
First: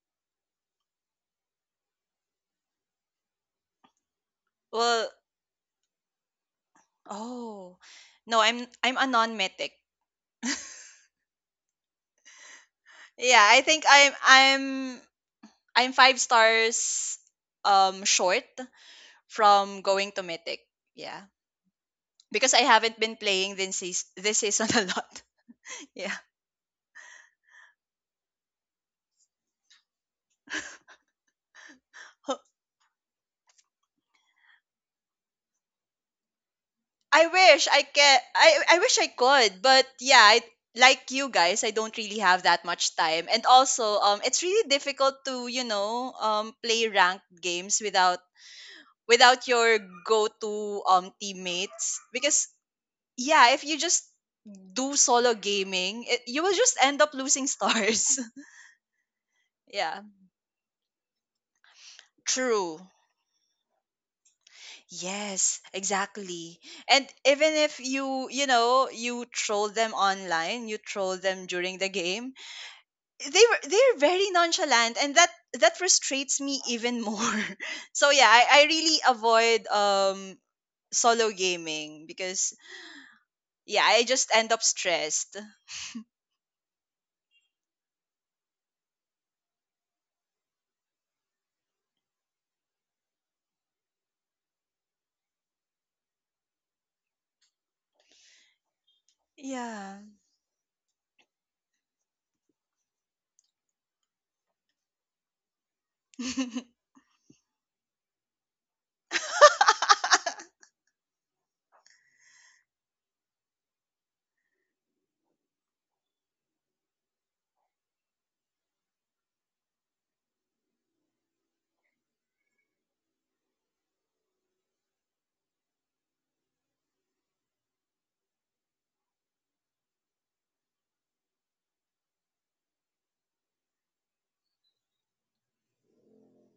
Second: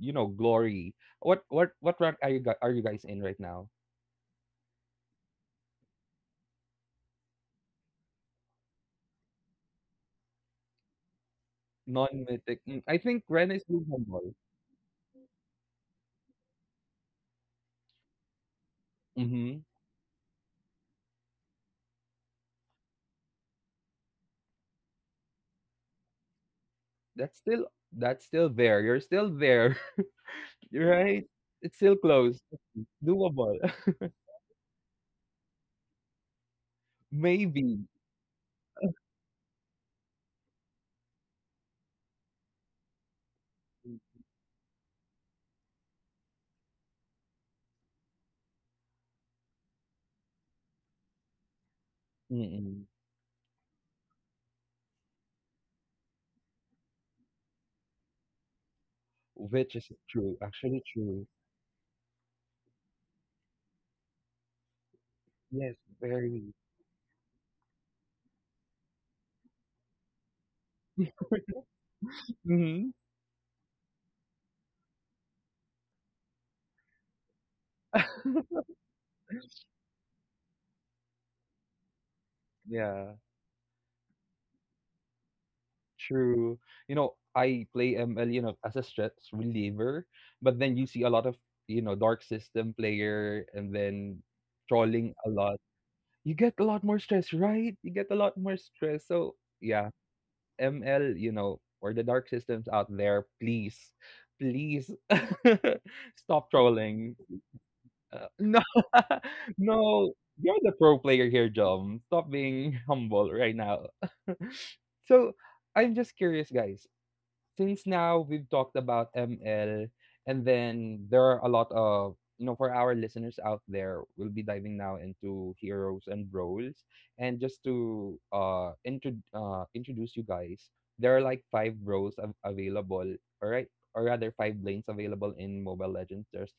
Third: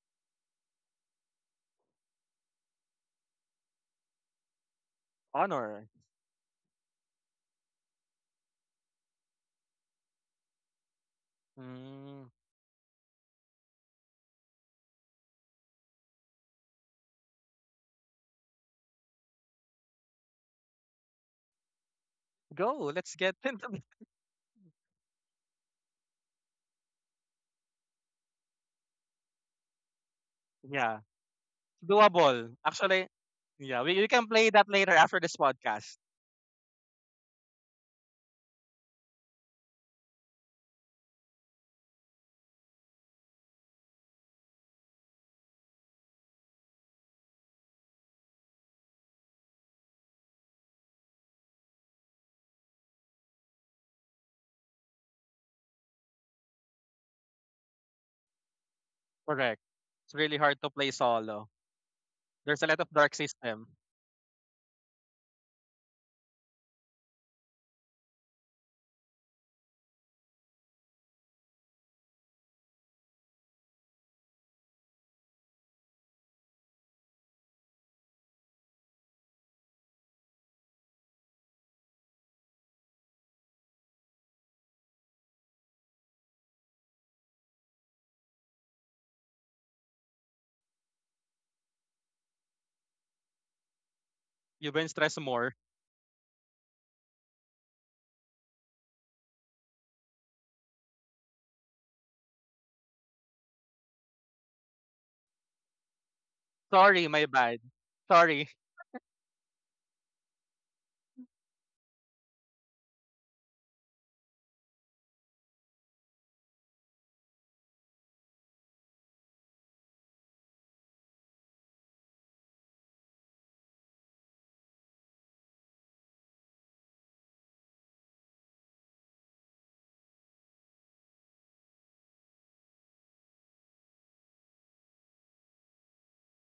S1: you know, glory. What rank are you guys in right now?
S2: Well,
S3: honor.
S2: oh no, I'm a non-mythic.
S3: Mm,
S1: Non-mythic. Mm, I think
S2: Yeah,
S1: Ren
S2: I
S1: is
S2: think
S1: still
S2: I'm
S1: humble.
S2: I'm I'm five stars short
S1: Mhm.
S2: from going to mythic. Yeah, because I
S3: go.
S2: haven't
S3: Let's
S2: been
S3: get
S2: playing
S3: into it.
S2: this season a lot. Yeah.
S1: That's still that's still there. You're still there.
S3: Yeah,
S1: Right. It's still close.
S3: doable. Actually,
S1: Doable.
S3: yeah, we can play that later after this podcast.
S2: I wish I
S1: Maybe.
S2: can. I wish I could, but yeah, like you guys, I don't really have that much time, and also, it's really difficult to play ranked games without your go-to teammates because
S1: Mm.
S2: yeah, if you just do solo gaming, you will just end up losing stars.
S3: Correct.
S1: Which is
S2: Yeah,
S3: It's really
S1: true,
S3: hard to
S1: actually
S3: play
S1: true.
S3: solo. There's a lot
S2: true.
S3: of dark system.
S2: Yes,
S1: Yes, very.
S2: exactly. And even if you troll them online, you troll them during the game,
S1: Mhm.
S2: they're very nonchalant, and that frustrates me even more, so yeah, I really avoid solo gaming because
S1: Yeah,
S2: yeah, I just end up stressed.
S1: true. You know, I play ML, you know, as a stress reliever, but then you see a lot of, you know, dark system player and then
S3: You've been
S1: trolling
S3: stressed
S1: a
S3: more.
S1: lot. You get a lot more stress, right? You get a lot more stress. So, yeah,
S2: Yeah.
S1: ML, you know, or the dark systems out there, please, please
S2: Hmm.
S1: stop
S3: Sorry,
S1: trolling.
S3: my bad. Sorry.
S1: No, no, you're the pro player here, John. Stop being humble right now. So I'm just curious, guys. Since now we've talked about ML, and then there are a lot of, you know, for our listeners out there, we'll be diving now into heroes and roles. And just to introduce you guys, there are like five roles available. All right, or rather five lanes available in Mobile Legends. There's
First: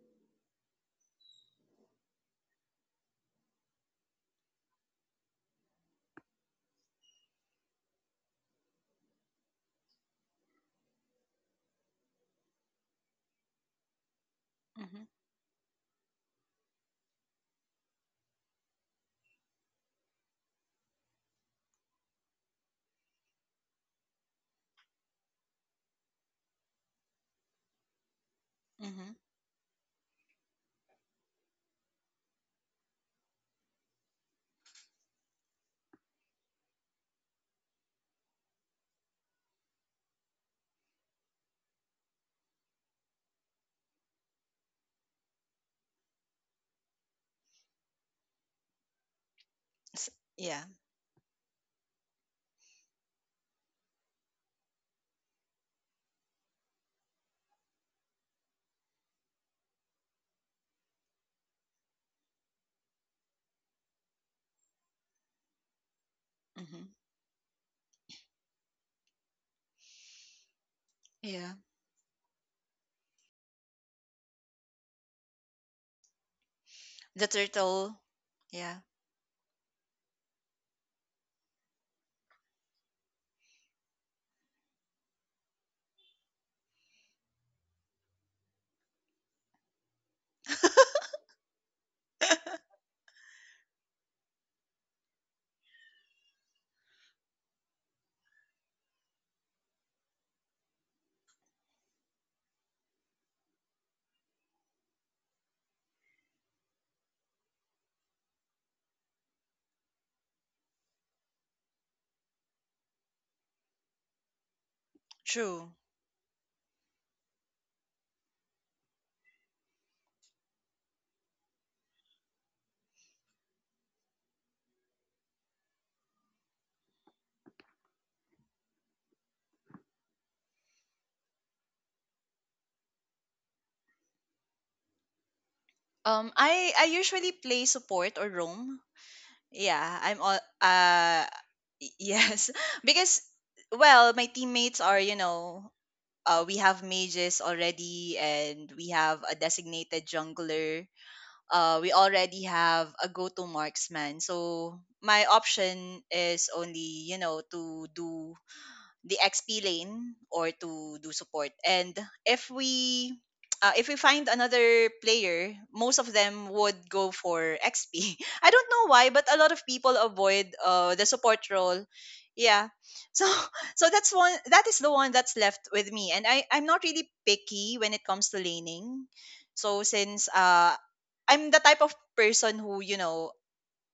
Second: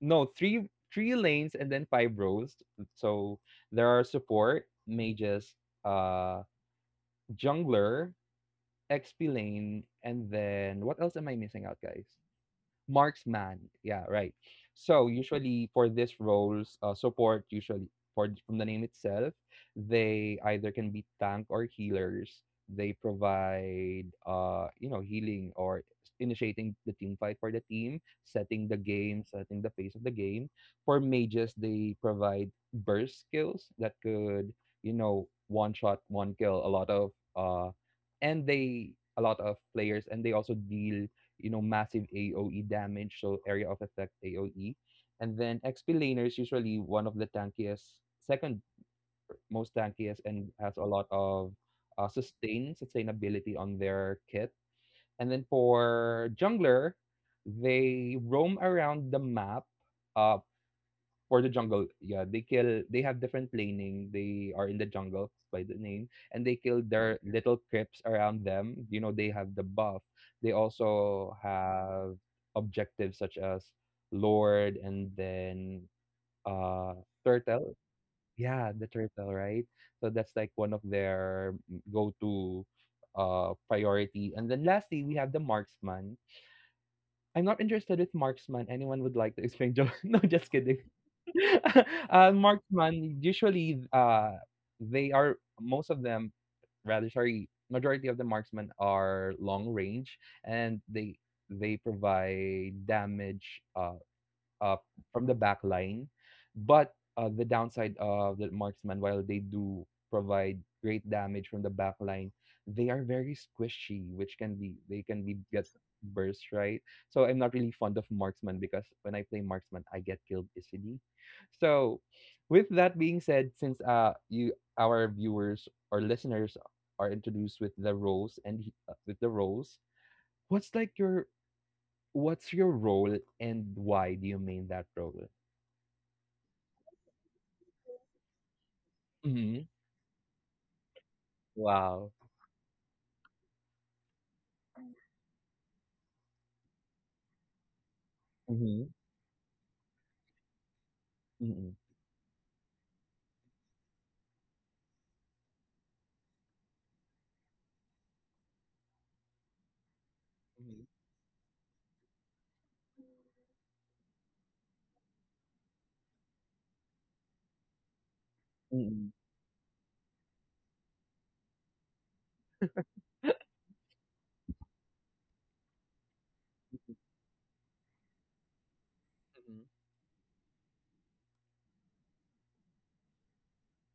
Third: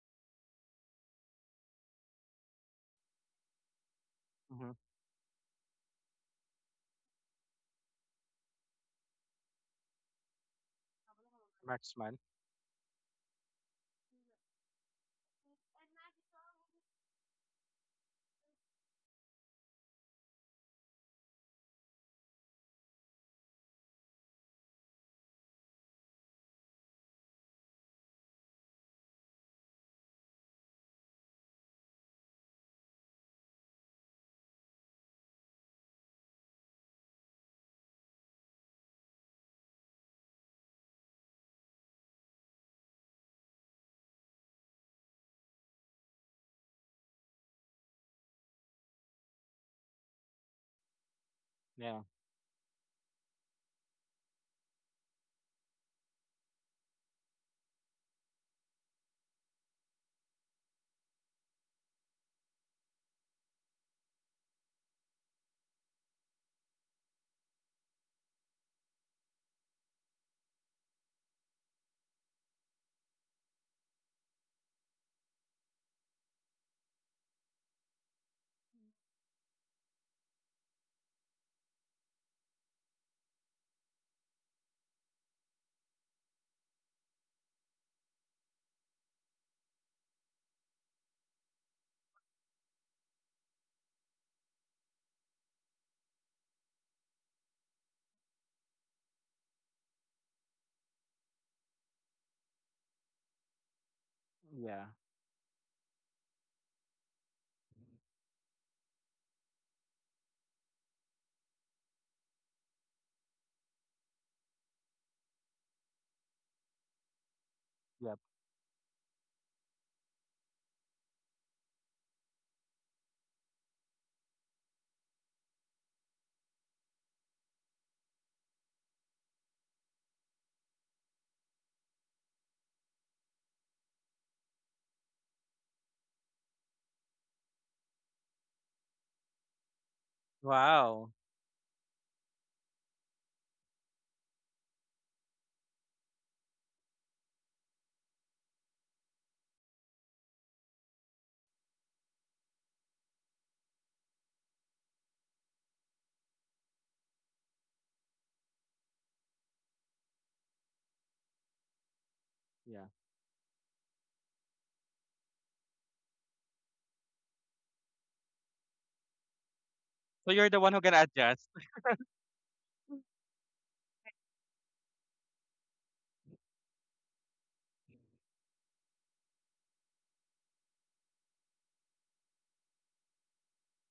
S1: no, three, lanes, and then five rows. So there are support,
S3: hmm
S1: mages, uh jungler, XP lane, and then what else am I missing out, guys?
S3: Marksman.
S1: Marksman. Yeah, right.
S2: Hmm.
S1: So usually for these roles, support usually, for from the name itself, they either can be tank or healers. They provide healing or initiating the team fight for the team, setting the game, setting the pace of the game. For mages, they provide burst skills that could one shot, one kill a lot of and they a lot of players, and they also deal massive AoE damage, so area of effect AoE. And then XP laners usually one of the tankiest, second most tankiest, and
S2: Yeah.
S1: has a lot of
S3: Yeah.
S1: sustainability on their kit. And then for jungler, they roam around the map, uh, for the jungle. Yeah, they kill. They have different planing. They are in the jungle by the name, and they kill
S2: Hmm.
S1: their little crips around them. You know, they have the buff. They also
S2: Yeah,
S1: have objectives such as Lord and then uh
S2: the
S1: turtle.
S2: turtle.
S1: Yeah,
S2: Yeah.
S1: the turtle, right? So that's like one of their go-to priority. And then lastly, we have the marksman. I'm not interested with marksman. Anyone would like to explain Joe? No, just kidding. Marksman, usually, they are most of them, rather, sorry, majority of the marksmen are long range, and they provide damage uh,
S3: Yeah.
S1: from the back line. But the downside of the marksman, while they do provide great damage from the back line, they are very squishy, which can be they can be get
S2: True.
S1: burst, right. So I'm not really fond of
S3: Yep.
S1: marksman because when I play marksman, I get killed easily. So with that being said, since you our viewers or listeners are introduced with the roles and with the roles, what's like your what's your role, and why do you main that role?
S2: I usually play support or roam.
S1: Mhm.
S2: Yeah, I'm all,
S3: Wow.
S2: uh
S1: Wow.
S2: yes, because, well, my teammates are you know we have mages already and
S1: Mhm.
S2: we have a designated jungler.
S1: Hmm.
S2: We already have a go-to marksman. So my option is only, to do the XP lane or
S1: Mhm.
S2: to do support. And if
S3: Yeah.
S2: we if we find another player, most of them would go for XP. I don't know
S1: Mm.
S2: why, but a lot of people
S3: So you're
S2: avoid
S3: the one who can
S2: the
S3: adjust.
S2: support role. Yeah. So so that's one that is the one that's left with me. And I'm not really picky when it comes to laning.
S1: Mhm.
S2: So since I'm the type of person who,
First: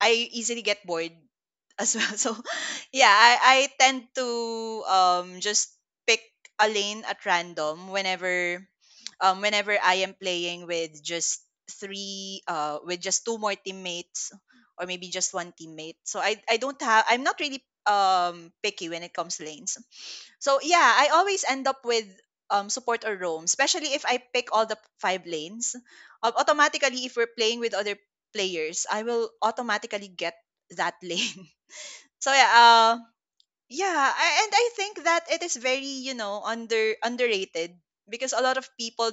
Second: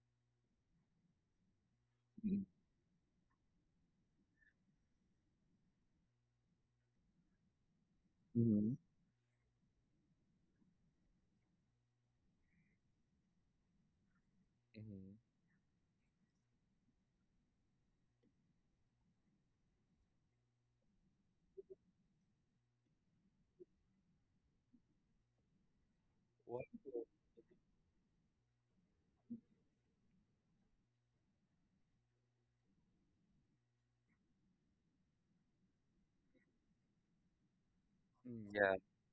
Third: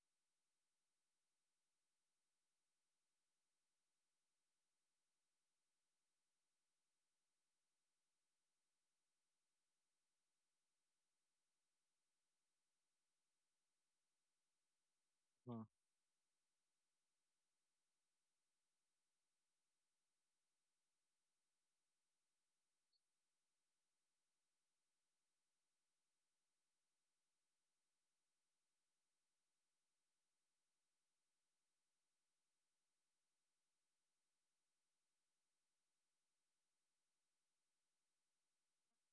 S2: I easily get bored as well. So
S1: Mm,
S2: yeah, I tend to just pick a lane at random whenever
S1: mhm.
S2: I am playing with just three, with just two more teammates, or maybe
S1: Mhm.
S2: just one
S3: Mhm.
S2: teammate. So I don't have. I'm not really picky when it comes to lanes. So yeah, I always end up with support or roam, especially if I pick all the five lanes.
S1: Wow.
S2: Automatically, if we're playing with other players, I will automatically get that lane. So yeah, yeah, and I think that it is very underrated because a
S1: Mm,
S2: lot of
S1: yeah.
S2: people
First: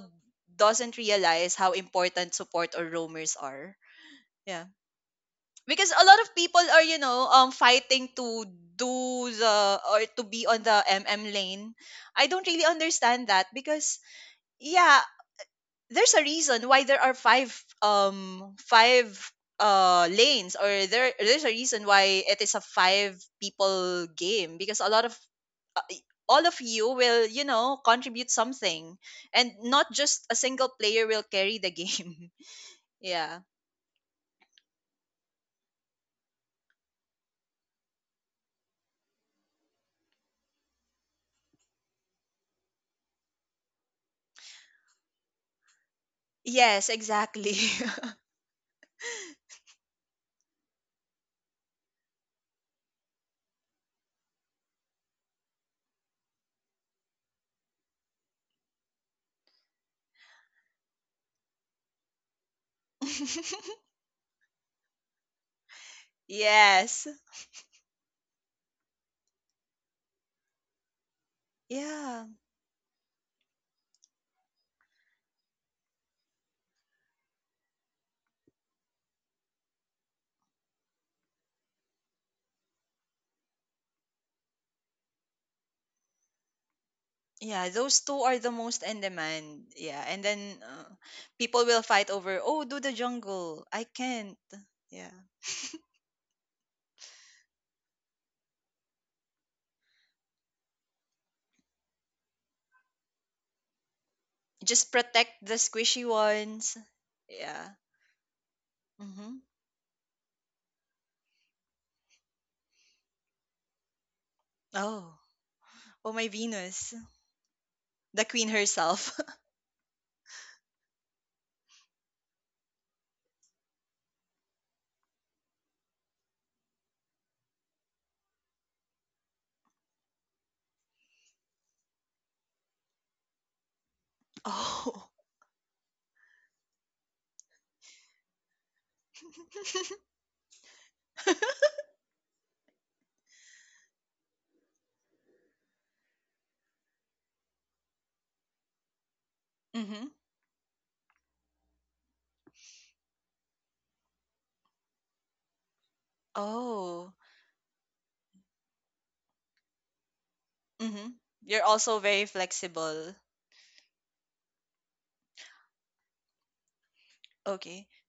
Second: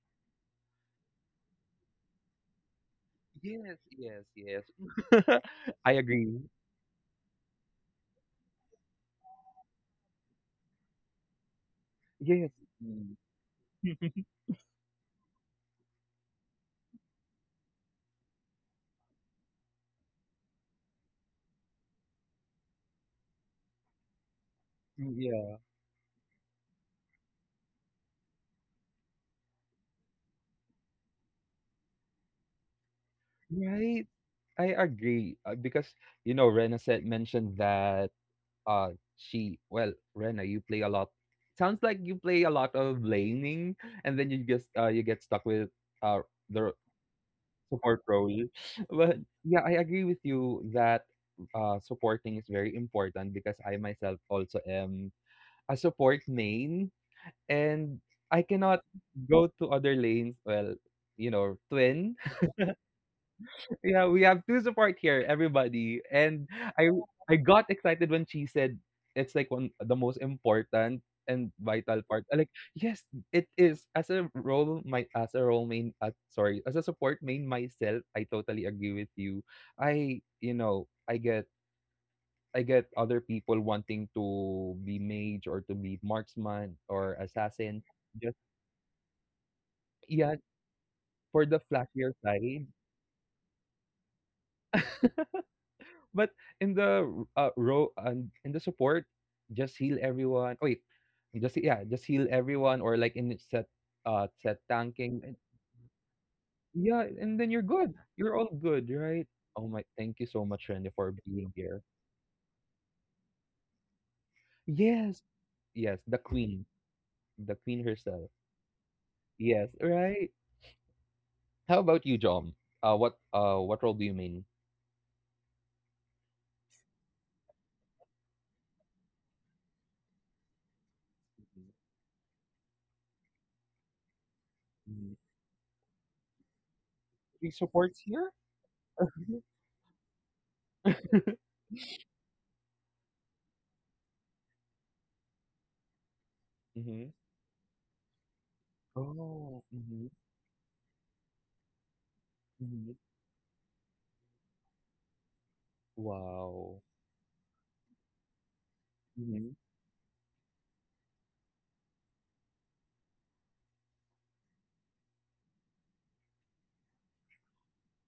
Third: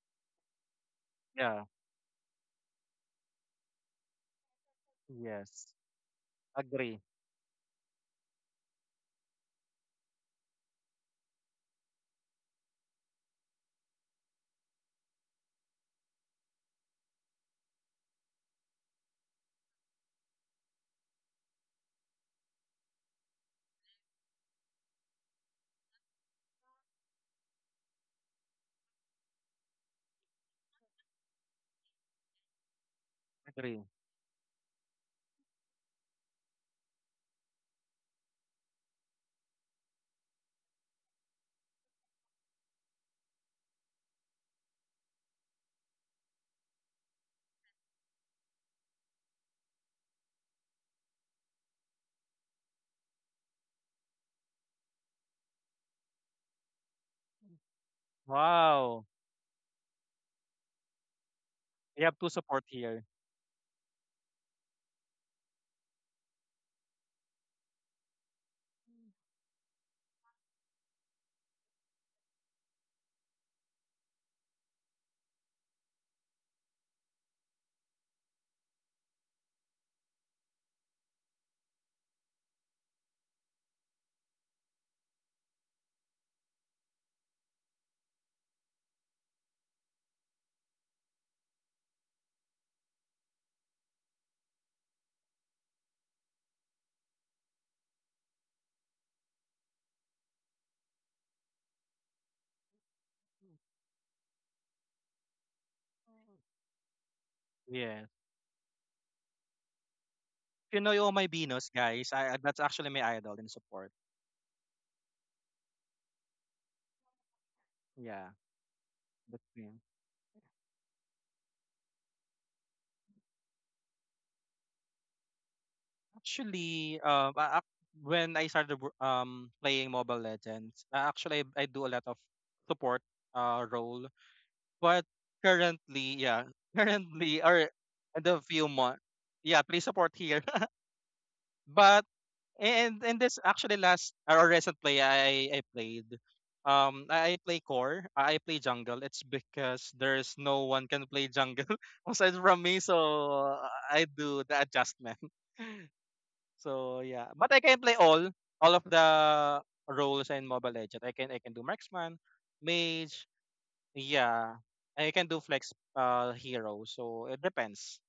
S2: doesn't realize
S3: Yeah.
S2: how important support or roamers
S1: Yes,
S2: are.
S1: yes, yes.
S2: Yeah,
S3: Yes.
S1: I
S2: because a lot
S1: agree.
S2: of people are
S3: Agree.
S2: fighting to do the or to be on the lane. I don't
S1: Yes.
S2: really
S1: Mm.
S2: understand that because yeah, there's a reason why there are five five lanes, or there's a reason why it is a five people game, because a lot of
S1: Mm, yeah.
S2: all of you will contribute something and not just a single player will carry the game. Yeah.
S3: Agree.
S1: Right? I agree, because, you know, Rena said mentioned that, uh, she well, Rena, you play a lot, sounds like you play a lot of laning, and then you just, you get stuck with, uh, the
S2: Yes, exactly.
S1: support role. But yeah, I agree with you that supporting is very important because I myself also am a support main, and I cannot
S3: Wow.
S1: go to other lanes. Well, you know,
S3: We
S1: twin.
S3: have to support here.
S1: Yeah, we have to support here, everybody. And I
S2: Yes.
S1: I got excited when she said it's like one the most important and vital part.
S2: Yeah.
S1: I'm like, yes, it is. As a role my as a role main as a support main myself, I totally agree with you. I, you know, I get other people wanting to be mage or to be marksman or
S2: Yeah.
S1: assassin.
S2: Those two
S1: Just
S2: are the most in demand. Yeah. And
S1: Yeah,
S2: then
S1: for the
S2: people will fight
S1: flashier
S2: over, oh,
S1: side.
S2: do the jungle. I can't. Yeah.
S1: But in the row and in the support, just heal everyone. Oh, Wait, just Yeah, just heal everyone, or like in set set
S2: Just
S1: tanking. And,
S2: protect the squishy ones.
S1: yeah, and then you're
S2: Yeah.
S1: good.
S3: Yeah.
S1: You're all good, right?
S2: Mm-hmm.
S1: Oh my, thank you so much, Randy,
S3: Pinoy Oh
S1: for
S3: My
S1: being
S3: Venus,
S1: here.
S3: guys. That's actually my idol in support.
S2: Oh.
S1: Yes, yes,
S2: Oh, my Venus.
S1: the queen
S3: Yeah,
S2: The
S1: herself.
S2: queen herself.
S3: that's
S1: Yes,
S3: me.
S1: right. How about you, John? What role do you mean?
S3: Actually, when I started playing Mobile Legends, actually I do a lot of support role. But
S2: Oh.
S1: Mhm.
S3: currently, yeah, currently
S1: Three
S3: or
S1: supports
S3: in
S1: here.
S3: the few months, yeah, please support here. but and this actually last or recent play I played. Um
S1: Mm-hmm.
S3: I I play core, I play jungle. It's
S1: Oh.
S3: because
S2: Mm-hmm.
S3: there's no one can play jungle aside from me,
S1: Mm-hmm.
S3: so I do the adjustment.
S1: Wow.
S3: So
S2: Oh.
S3: yeah, but I can play all of the
S1: Mm-hmm.
S3: roles in Mobile Legend.
S2: Mm-hmm.
S3: I can do
S2: You're also
S3: marksman,
S2: very flexible.
S3: mage, yeah. I can do flex hero. So it
S2: Okay.
S3: depends.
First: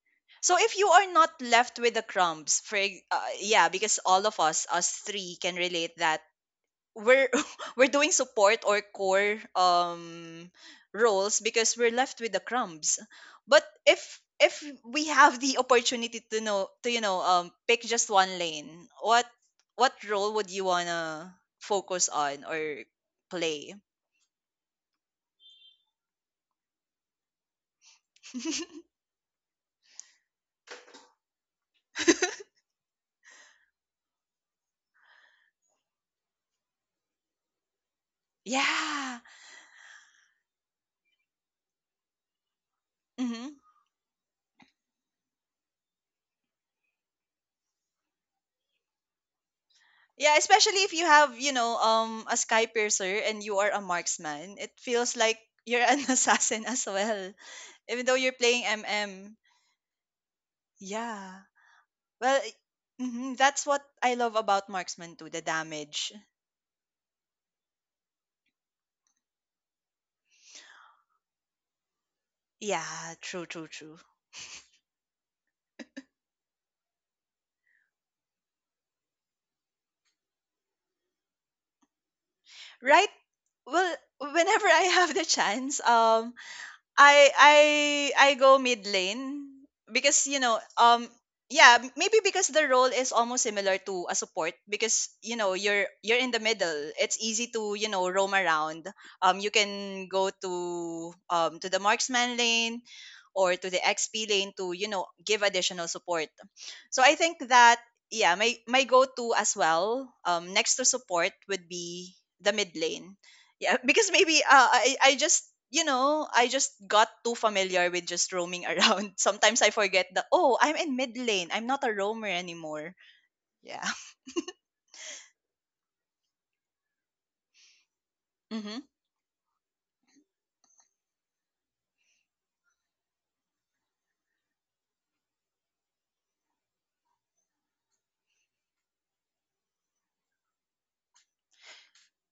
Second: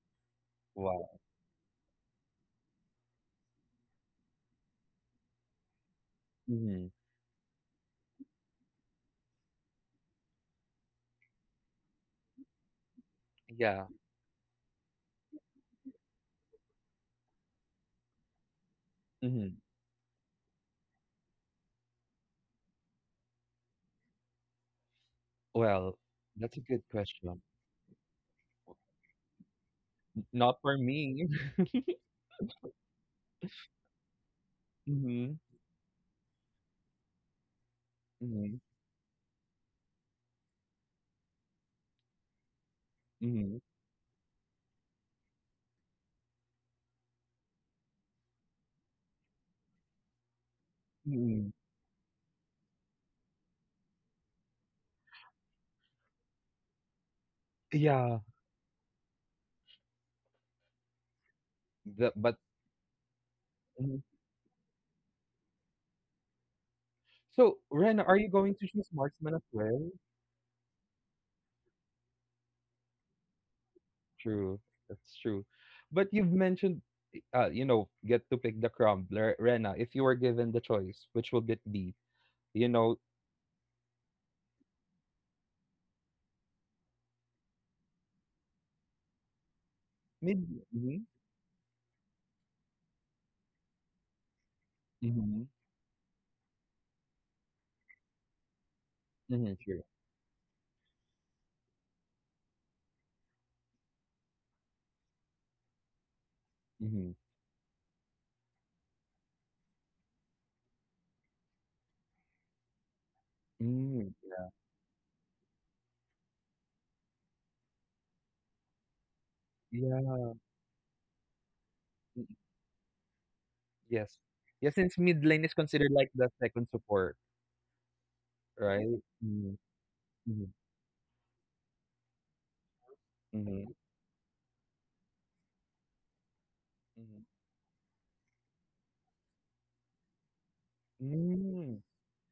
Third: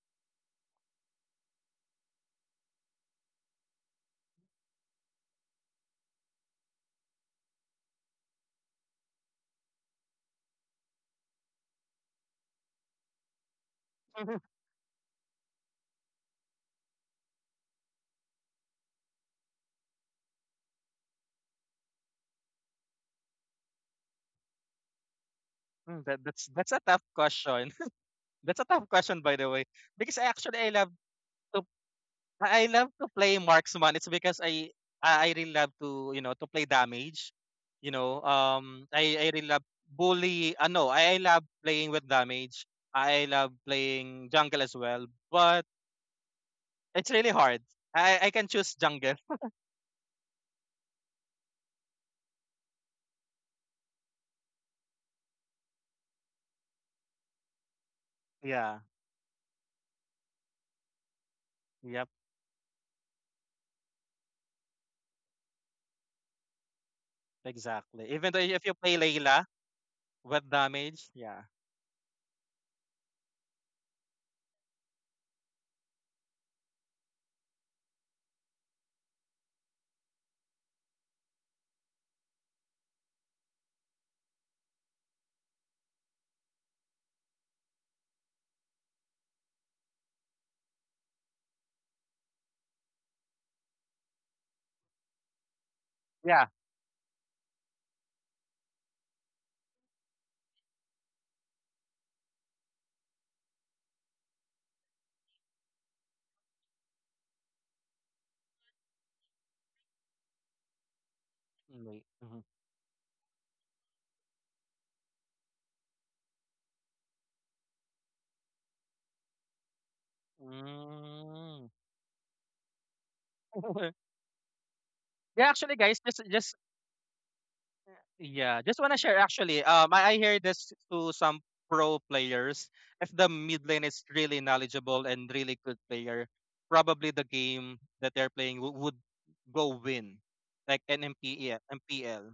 S2: So if you are not left with the crumbs, for yeah, because all of us, us three, can relate that
S1: Mhm.
S2: we're we're doing support or core roles because we're left with the crumbs. But
S1: Yeah.
S2: if we have the opportunity to know to pick just one lane,
S1: Mhm.
S2: what role would you wanna focus on or play?
S1: Well,
S3: That that's
S1: that's a
S3: that's a
S1: good
S3: tough
S1: question.
S3: question. That's a tough question by the way, because I actually
S1: Not for me.
S3: to I love to play marksman. It's because I
S1: Mhm.
S3: really love to you know to play damage. You know,
S1: Mhm.
S3: um,
S2: Yeah.
S3: I I really love bully. No, I love playing with damage. I love
S2: Hmm.
S1: Mhm.
S3: playing jungle as well, but it's really hard. I can choose jungle.
S2: Yeah, especially if you have
S1: Mhm.
S2: a sky piercer and you are a marksman, it feels like you're an assassin as well, even though
S1: Yeah.
S2: you're playing
S3: Yeah.
S2: yeah.
S3: Yep.
S1: The but
S2: Well, mhm, that's what
S1: Mhm.
S2: I love about marksman too, the damage.
S1: So, Ren,
S3: Exactly.
S1: are you
S3: Even though
S1: going
S3: if
S1: to
S3: you
S1: choose
S3: play
S1: marksman as
S3: Layla
S1: well?
S3: with damage, yeah,
S2: Yeah, true, true, true.
S1: True. That's true. But you've mentioned, you know, get to pick the crumbler. Rena, if you were given the choice, which will it be? You know,
S2: Right? Well, whenever I have the chance, I I I go mid lane because
S1: maybe. Mm-hmm.
S2: yeah, maybe because the role is almost similar to a support because
S1: Mm-hmm.
S2: you're in the
S3: yeah.
S2: middle. It's easy to roam around. You
S1: Mm-hmm. True.
S2: can go to the marksman lane or to the XP lane to give additional support. So
S1: Mm-hmm.
S2: I think that yeah, my go to as well next to support would
S3: Mm,
S2: be
S3: mhm.
S2: the mid lane, yeah,
S1: Mm-hmm.
S2: because maybe I just I just got too familiar with just roaming around. Sometimes I forget that,
S1: Yeah.
S2: oh, I'm in mid lane.
S3: Mm.
S2: I'm not a roamer anymore. Yeah.
S1: Yes. Yeah, since mid lane
S3: Yeah,
S1: is
S3: actually,
S1: considered
S3: guys,
S1: like
S3: just
S1: the
S3: just
S1: second support,
S3: Yeah, just
S2: Mm-hmm.
S1: right?
S3: wanna share
S1: Mm,
S3: actually. I hear
S1: mhm,
S3: this to some pro players. If the mid
S1: mhm,
S3: lane is really knowledgeable and really good player, probably
S1: mhm.
S3: the game that they're playing would go win, like an
S1: Mm,
S3: MPL.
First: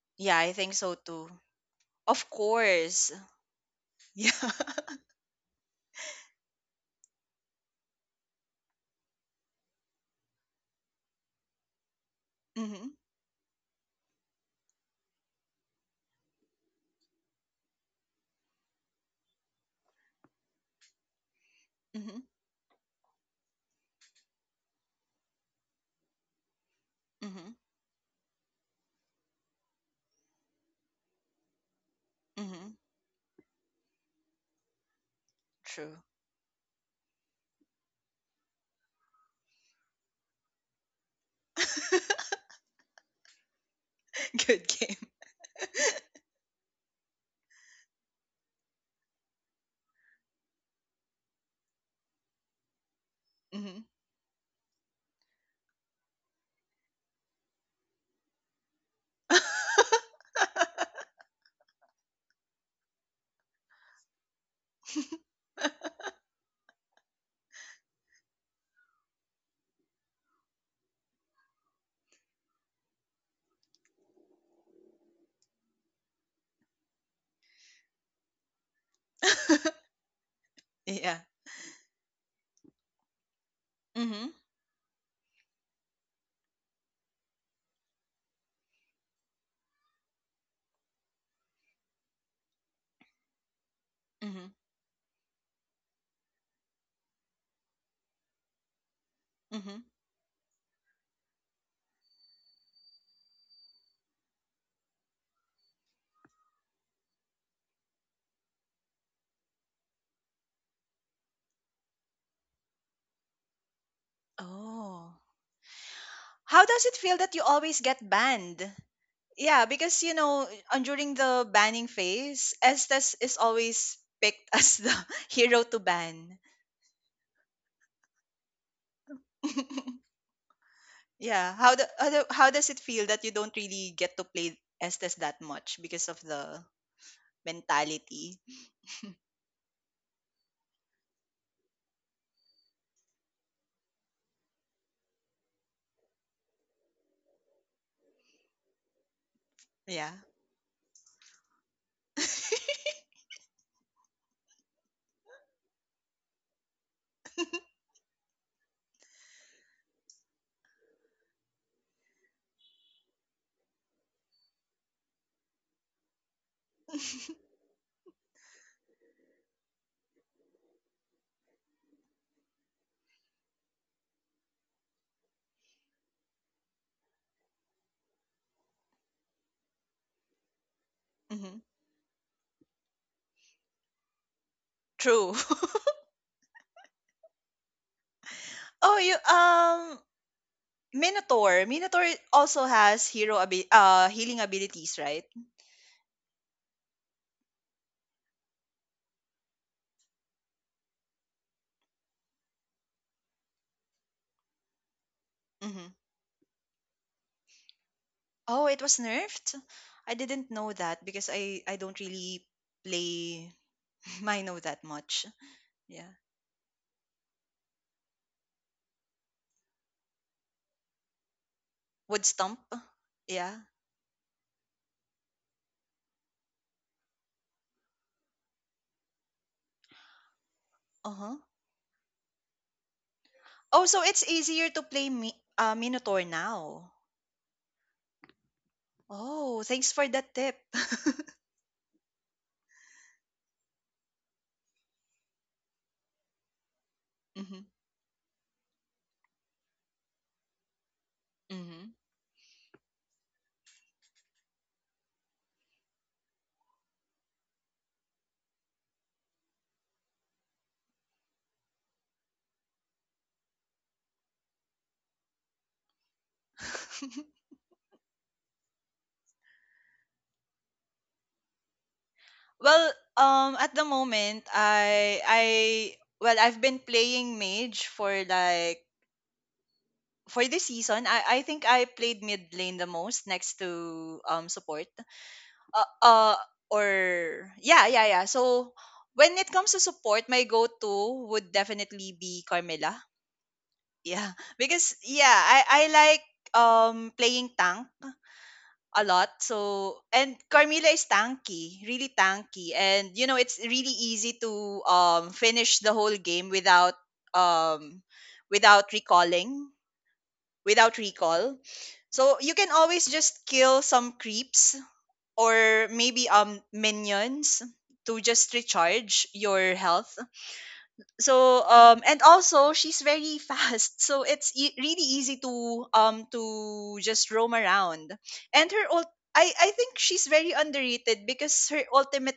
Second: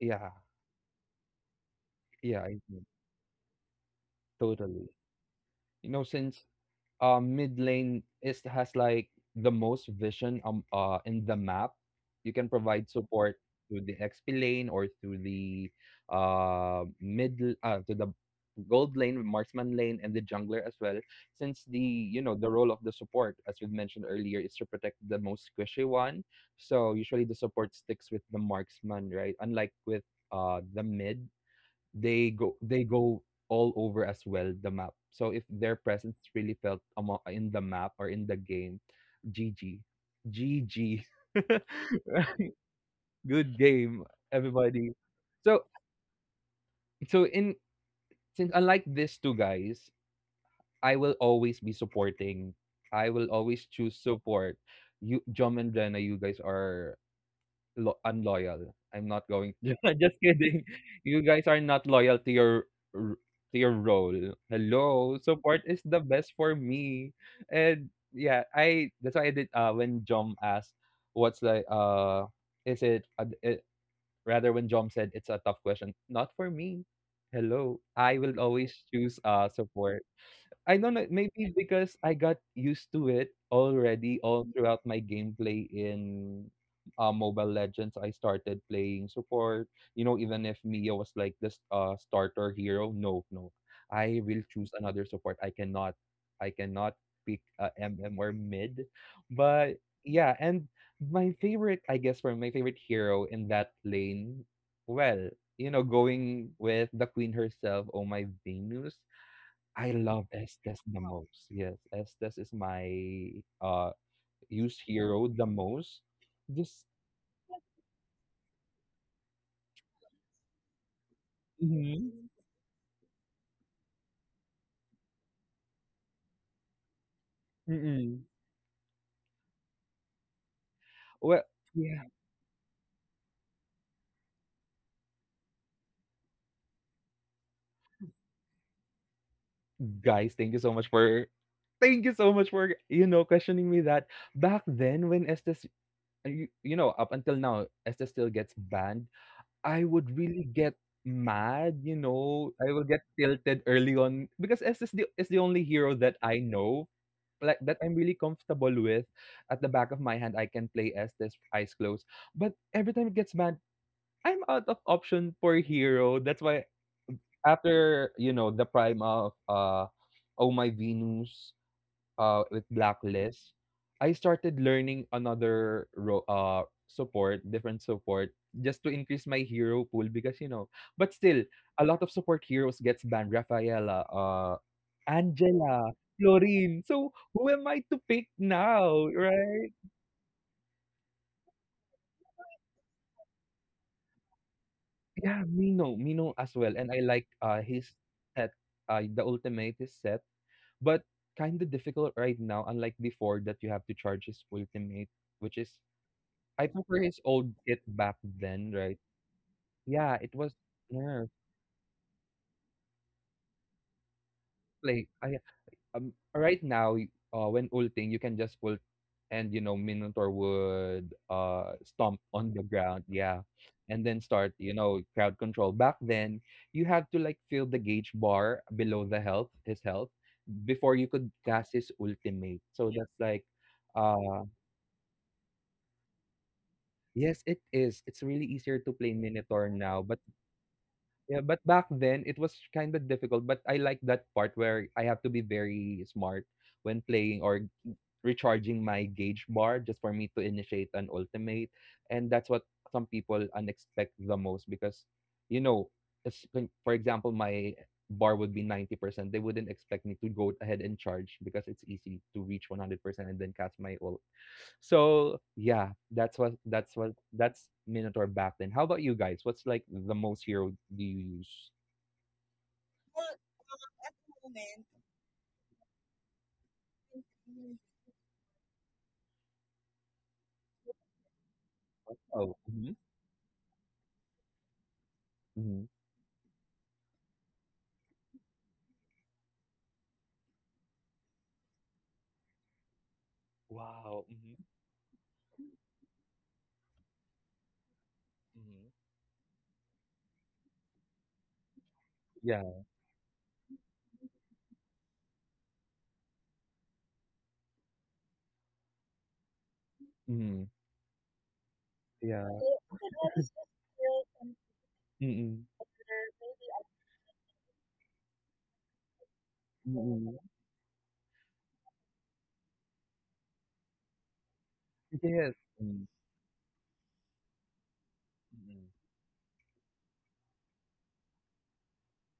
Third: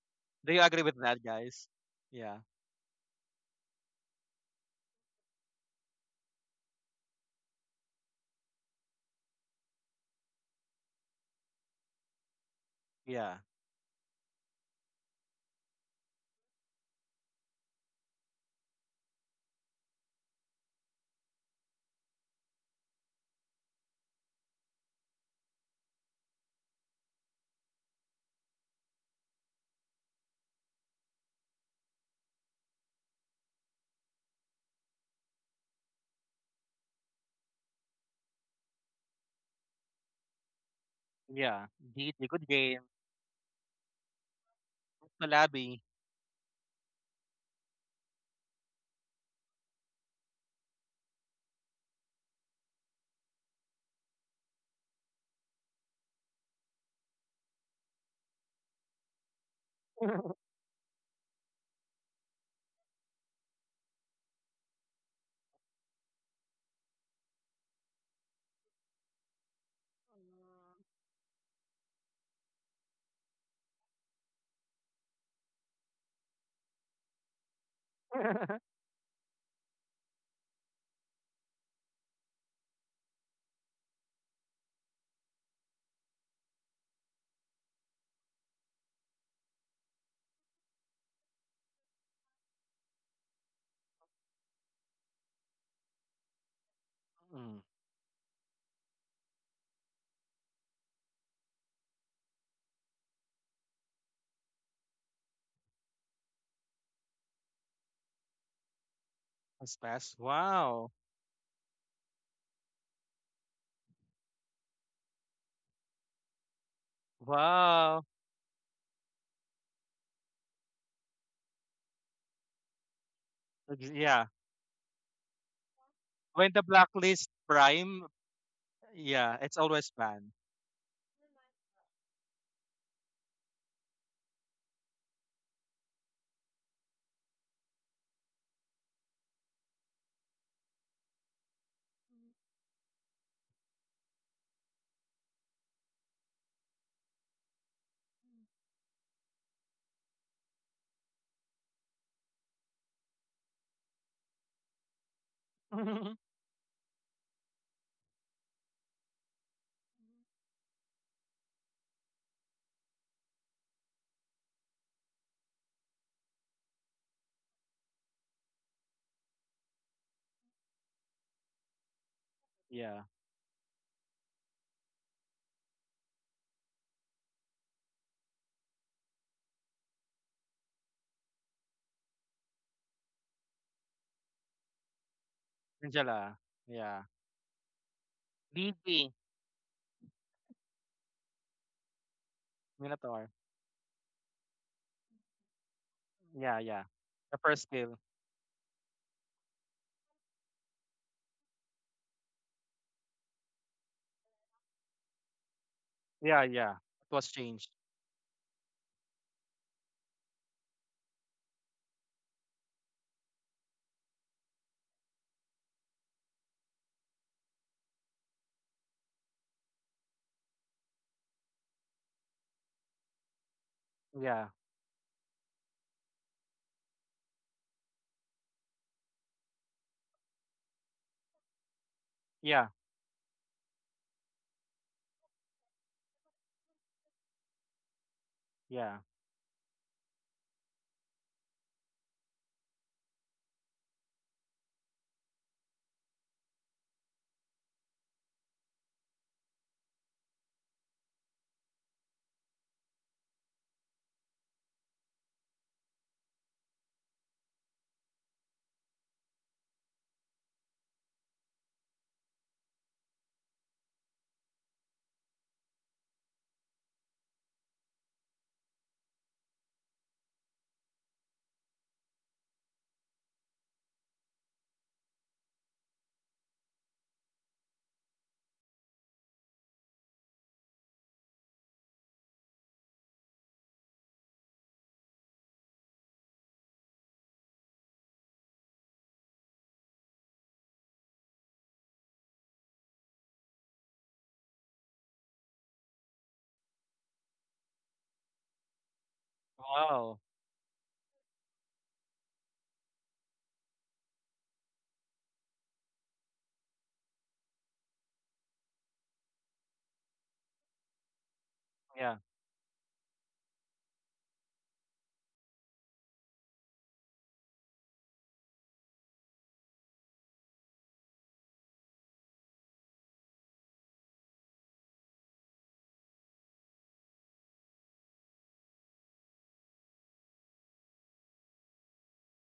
S1: yeah,
S2: Yeah,
S3: Do
S2: I
S3: you
S2: think
S3: agree
S2: so
S3: with that,
S2: too.
S3: guys?
S2: Of
S3: Yeah,
S1: yeah, I see.
S2: course. Yeah.
S1: Totally. You know, since mid lane is has like the most vision in the map. You can provide
S2: Mm-hmm.
S3: yeah,
S1: support to the XP lane or to the mid to the gold lane, marksman lane, and the jungler as well. Since the,
S2: Mm-hmm.
S1: you know, the role of the support, as we mentioned earlier, is to protect the most squishy one. So usually the
S2: Mm-hmm.
S1: support sticks with the marksman, right? Unlike with the mid,
S2: Mm-hmm.
S1: they go all over as well the map. So if their
S2: True.
S1: presence really felt in the map or in the game, GG, GG,
S3: yeah. GT, good game.
S1: good game,
S2: Good
S1: everybody.
S2: game.
S1: So
S3: Malabi.
S1: so in since unlike these two guys, I will always be supporting. I will always
S2: Mm-hmm.
S1: choose support. You, Jom and Jenna, you guys are lo unloyal. I'm not going just kidding. You guys are not loyal to your r to your role. Hello, support is the best for me. And yeah, I that's why I did when Jom asked what's like is it, it rather when Jom said it's a tough question, not for me. Hello, I will always choose support. I don't know.
S2: Yeah.
S1: Maybe because I got used to it already
S2: Mm-hmm.
S1: all throughout my gameplay in Mobile Legends. I started playing support. You know, even if Mia was like this starter hero, no, no, I will
S2: Mm-hmm.
S1: choose another support. I cannot pick
S3: Mm,
S1: MM or mid. But
S2: Mm-hmm.
S1: yeah, and my favorite, I guess, for my favorite hero in that lane, well, you know, going with the queen herself, Oh My Venus,
S3: that's
S1: I
S3: fast.
S1: love Estes
S3: Wow,
S1: the most. Yes, Estes is my uh used
S2: Oh.
S1: hero the most.
S2: How
S1: Just
S2: does it feel that you always
S3: wow.
S2: get banned? Yeah, because you know, on during the banning
S1: Mm-hmm.
S2: phase, Estes is always
S3: Yeah,
S2: picked as the hero to ban.
S3: when the blacklist prime,
S1: Mm-mm.
S3: yeah, it's always fun.
S1: Well,
S2: Yeah, how the,
S1: yeah,
S2: how the how does it feel that you don't really get to play Estes that much because of the mentality?
S1: guys, thank you so much for, you know, questioning me that back then when Estes, you know, up until now Estes still gets banned, I
S2: Yeah.
S1: would really get mad. You know, I will get tilted early on because S is the only hero that I know, like, that I'm really comfortable with. At the back of my hand, I can play Estes eyes closed. But every time it gets mad, I'm out of option for hero. That's why after, you know, the prime of Oh My Venus, with
S3: yeah.
S1: Blacklist, I started learning another ro support, different support, just to increase my hero pool because, you know, but still,
S2: Hmm.
S1: a lot of support heroes gets banned. Rafaela,
S2: True.
S1: Angela,
S3: Angela.
S1: Florine.
S3: Yeah.
S1: So who am I to pick
S2: Oh,
S1: now,
S3: DD.
S2: you
S1: right?
S2: Minotaur. Minotaur also has
S3: Minotaur.
S2: healing abilities, right?
S1: Yeah, Mino, Mino as
S3: Yeah,
S1: well.
S3: yeah.
S1: And I like
S3: The first
S1: his
S3: skill.
S1: set, the ultimate is set, but kind of difficult right now, unlike before that you have to charge his ultimate, which is
S2: Hmm.
S3: Yeah,
S1: I
S3: yeah.
S1: prefer
S3: It
S1: his
S3: was
S1: old
S3: changed.
S1: kit back
S2: Oh,
S1: then,
S2: it
S1: right?
S2: was nerfed. I
S1: Yeah, it
S2: didn't
S1: was
S2: know that
S1: Nerf.
S2: because I don't really play. I know that
S1: Like,
S2: much.
S1: I,
S2: Yeah.
S1: right now, when ulting, you can just ult and, you know, Minotaur would stomp
S2: Wood
S1: on the
S2: stump.
S1: ground. Yeah.
S2: Yeah.
S1: And then
S3: Yeah.
S1: start, you know, crowd control. Back then, you had to, like, fill the gauge bar below the health, his health, before you could
S2: Uh-huh.
S1: cast his ultimate.
S3: Yeah.
S1: So that's like,
S2: Oh, so it's
S1: uh,
S2: easier to play Minotaur now.
S1: yes, it is. It's really easier to
S3: Yeah.
S1: play
S2: Oh,
S1: Minotaur
S2: thanks
S1: now,
S2: for
S1: but
S2: that tip.
S1: yeah, but back then it was kind of difficult, but I like that part where I have to be very smart when playing or
S2: Mm-hmm.
S1: recharging my gauge bar just for me to initiate an ultimate.
S2: Mm-hmm.
S1: And that's what some people unexpect the most because, you know, it's like, for example, my bar would be 90%. They wouldn't expect me to go ahead and charge because it's easy to reach 100% and then cast my ult. So yeah, that's what that's what that's Minotaur back then. How about you guys? What's like the most hero do you use?
S2: Well, at the moment, well, I've been playing Mage for like, for this season, I think I played mid
S1: Oh,
S2: lane the
S1: mhm,
S2: most next to support.
S1: mhm.
S2: Uh, uh or yeah, so when it comes to support, my go-to would definitely be Carmela,
S1: Wow.
S2: yeah.
S1: Mm-hmm.
S2: Because yeah, I like playing tank
S1: Mm-hmm.
S2: a lot. So,
S3: Wow.
S2: and Carmela is tanky really tanky,
S1: Yeah,
S2: and you know, it's really easy to finish the whole game without um without recalling
S1: mhm,
S2: without recall.
S3: Yeah.
S2: So
S1: yeah.
S2: you can always just kill some creeps, or maybe minions, to just recharge your health.
S1: Mm.
S2: So and also she's very fast, so really easy
S1: Yes.
S2: to
S1: Mm.
S2: just roam around. and
S1: Mm.
S2: her ult- I I think she's very underrated because her ultimate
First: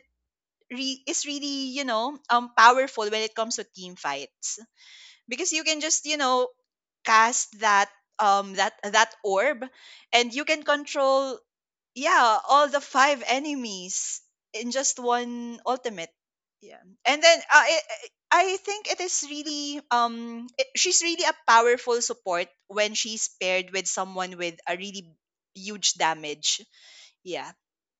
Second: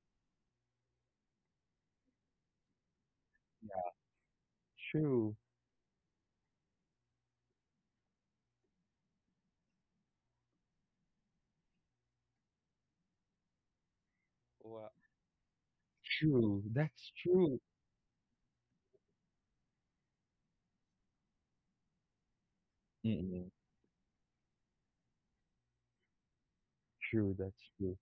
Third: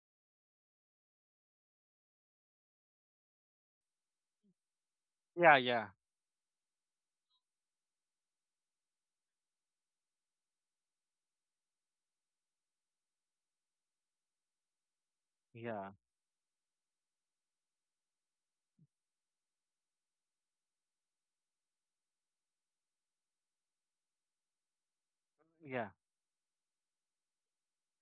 S2: re- is really, you know, powerful when it comes to
S1: Yeah.
S2: team fights,
S1: True.
S2: because
S3: Yeah,
S2: you can
S3: yeah.
S2: just you know cast that that orb, and you can control yeah, all the five enemies in
S1: Wow.
S2: just one
S3: Yeah.
S2: ultimate.
S1: True.
S2: Yeah,
S1: That's
S2: and then
S1: true.
S2: I think it is really she's really a powerful support when she's
S1: Mm.
S2: paired with someone with a really
S3: Yeah.
S2: huge damage.
S1: True.
S2: Yeah.
S1: That's true.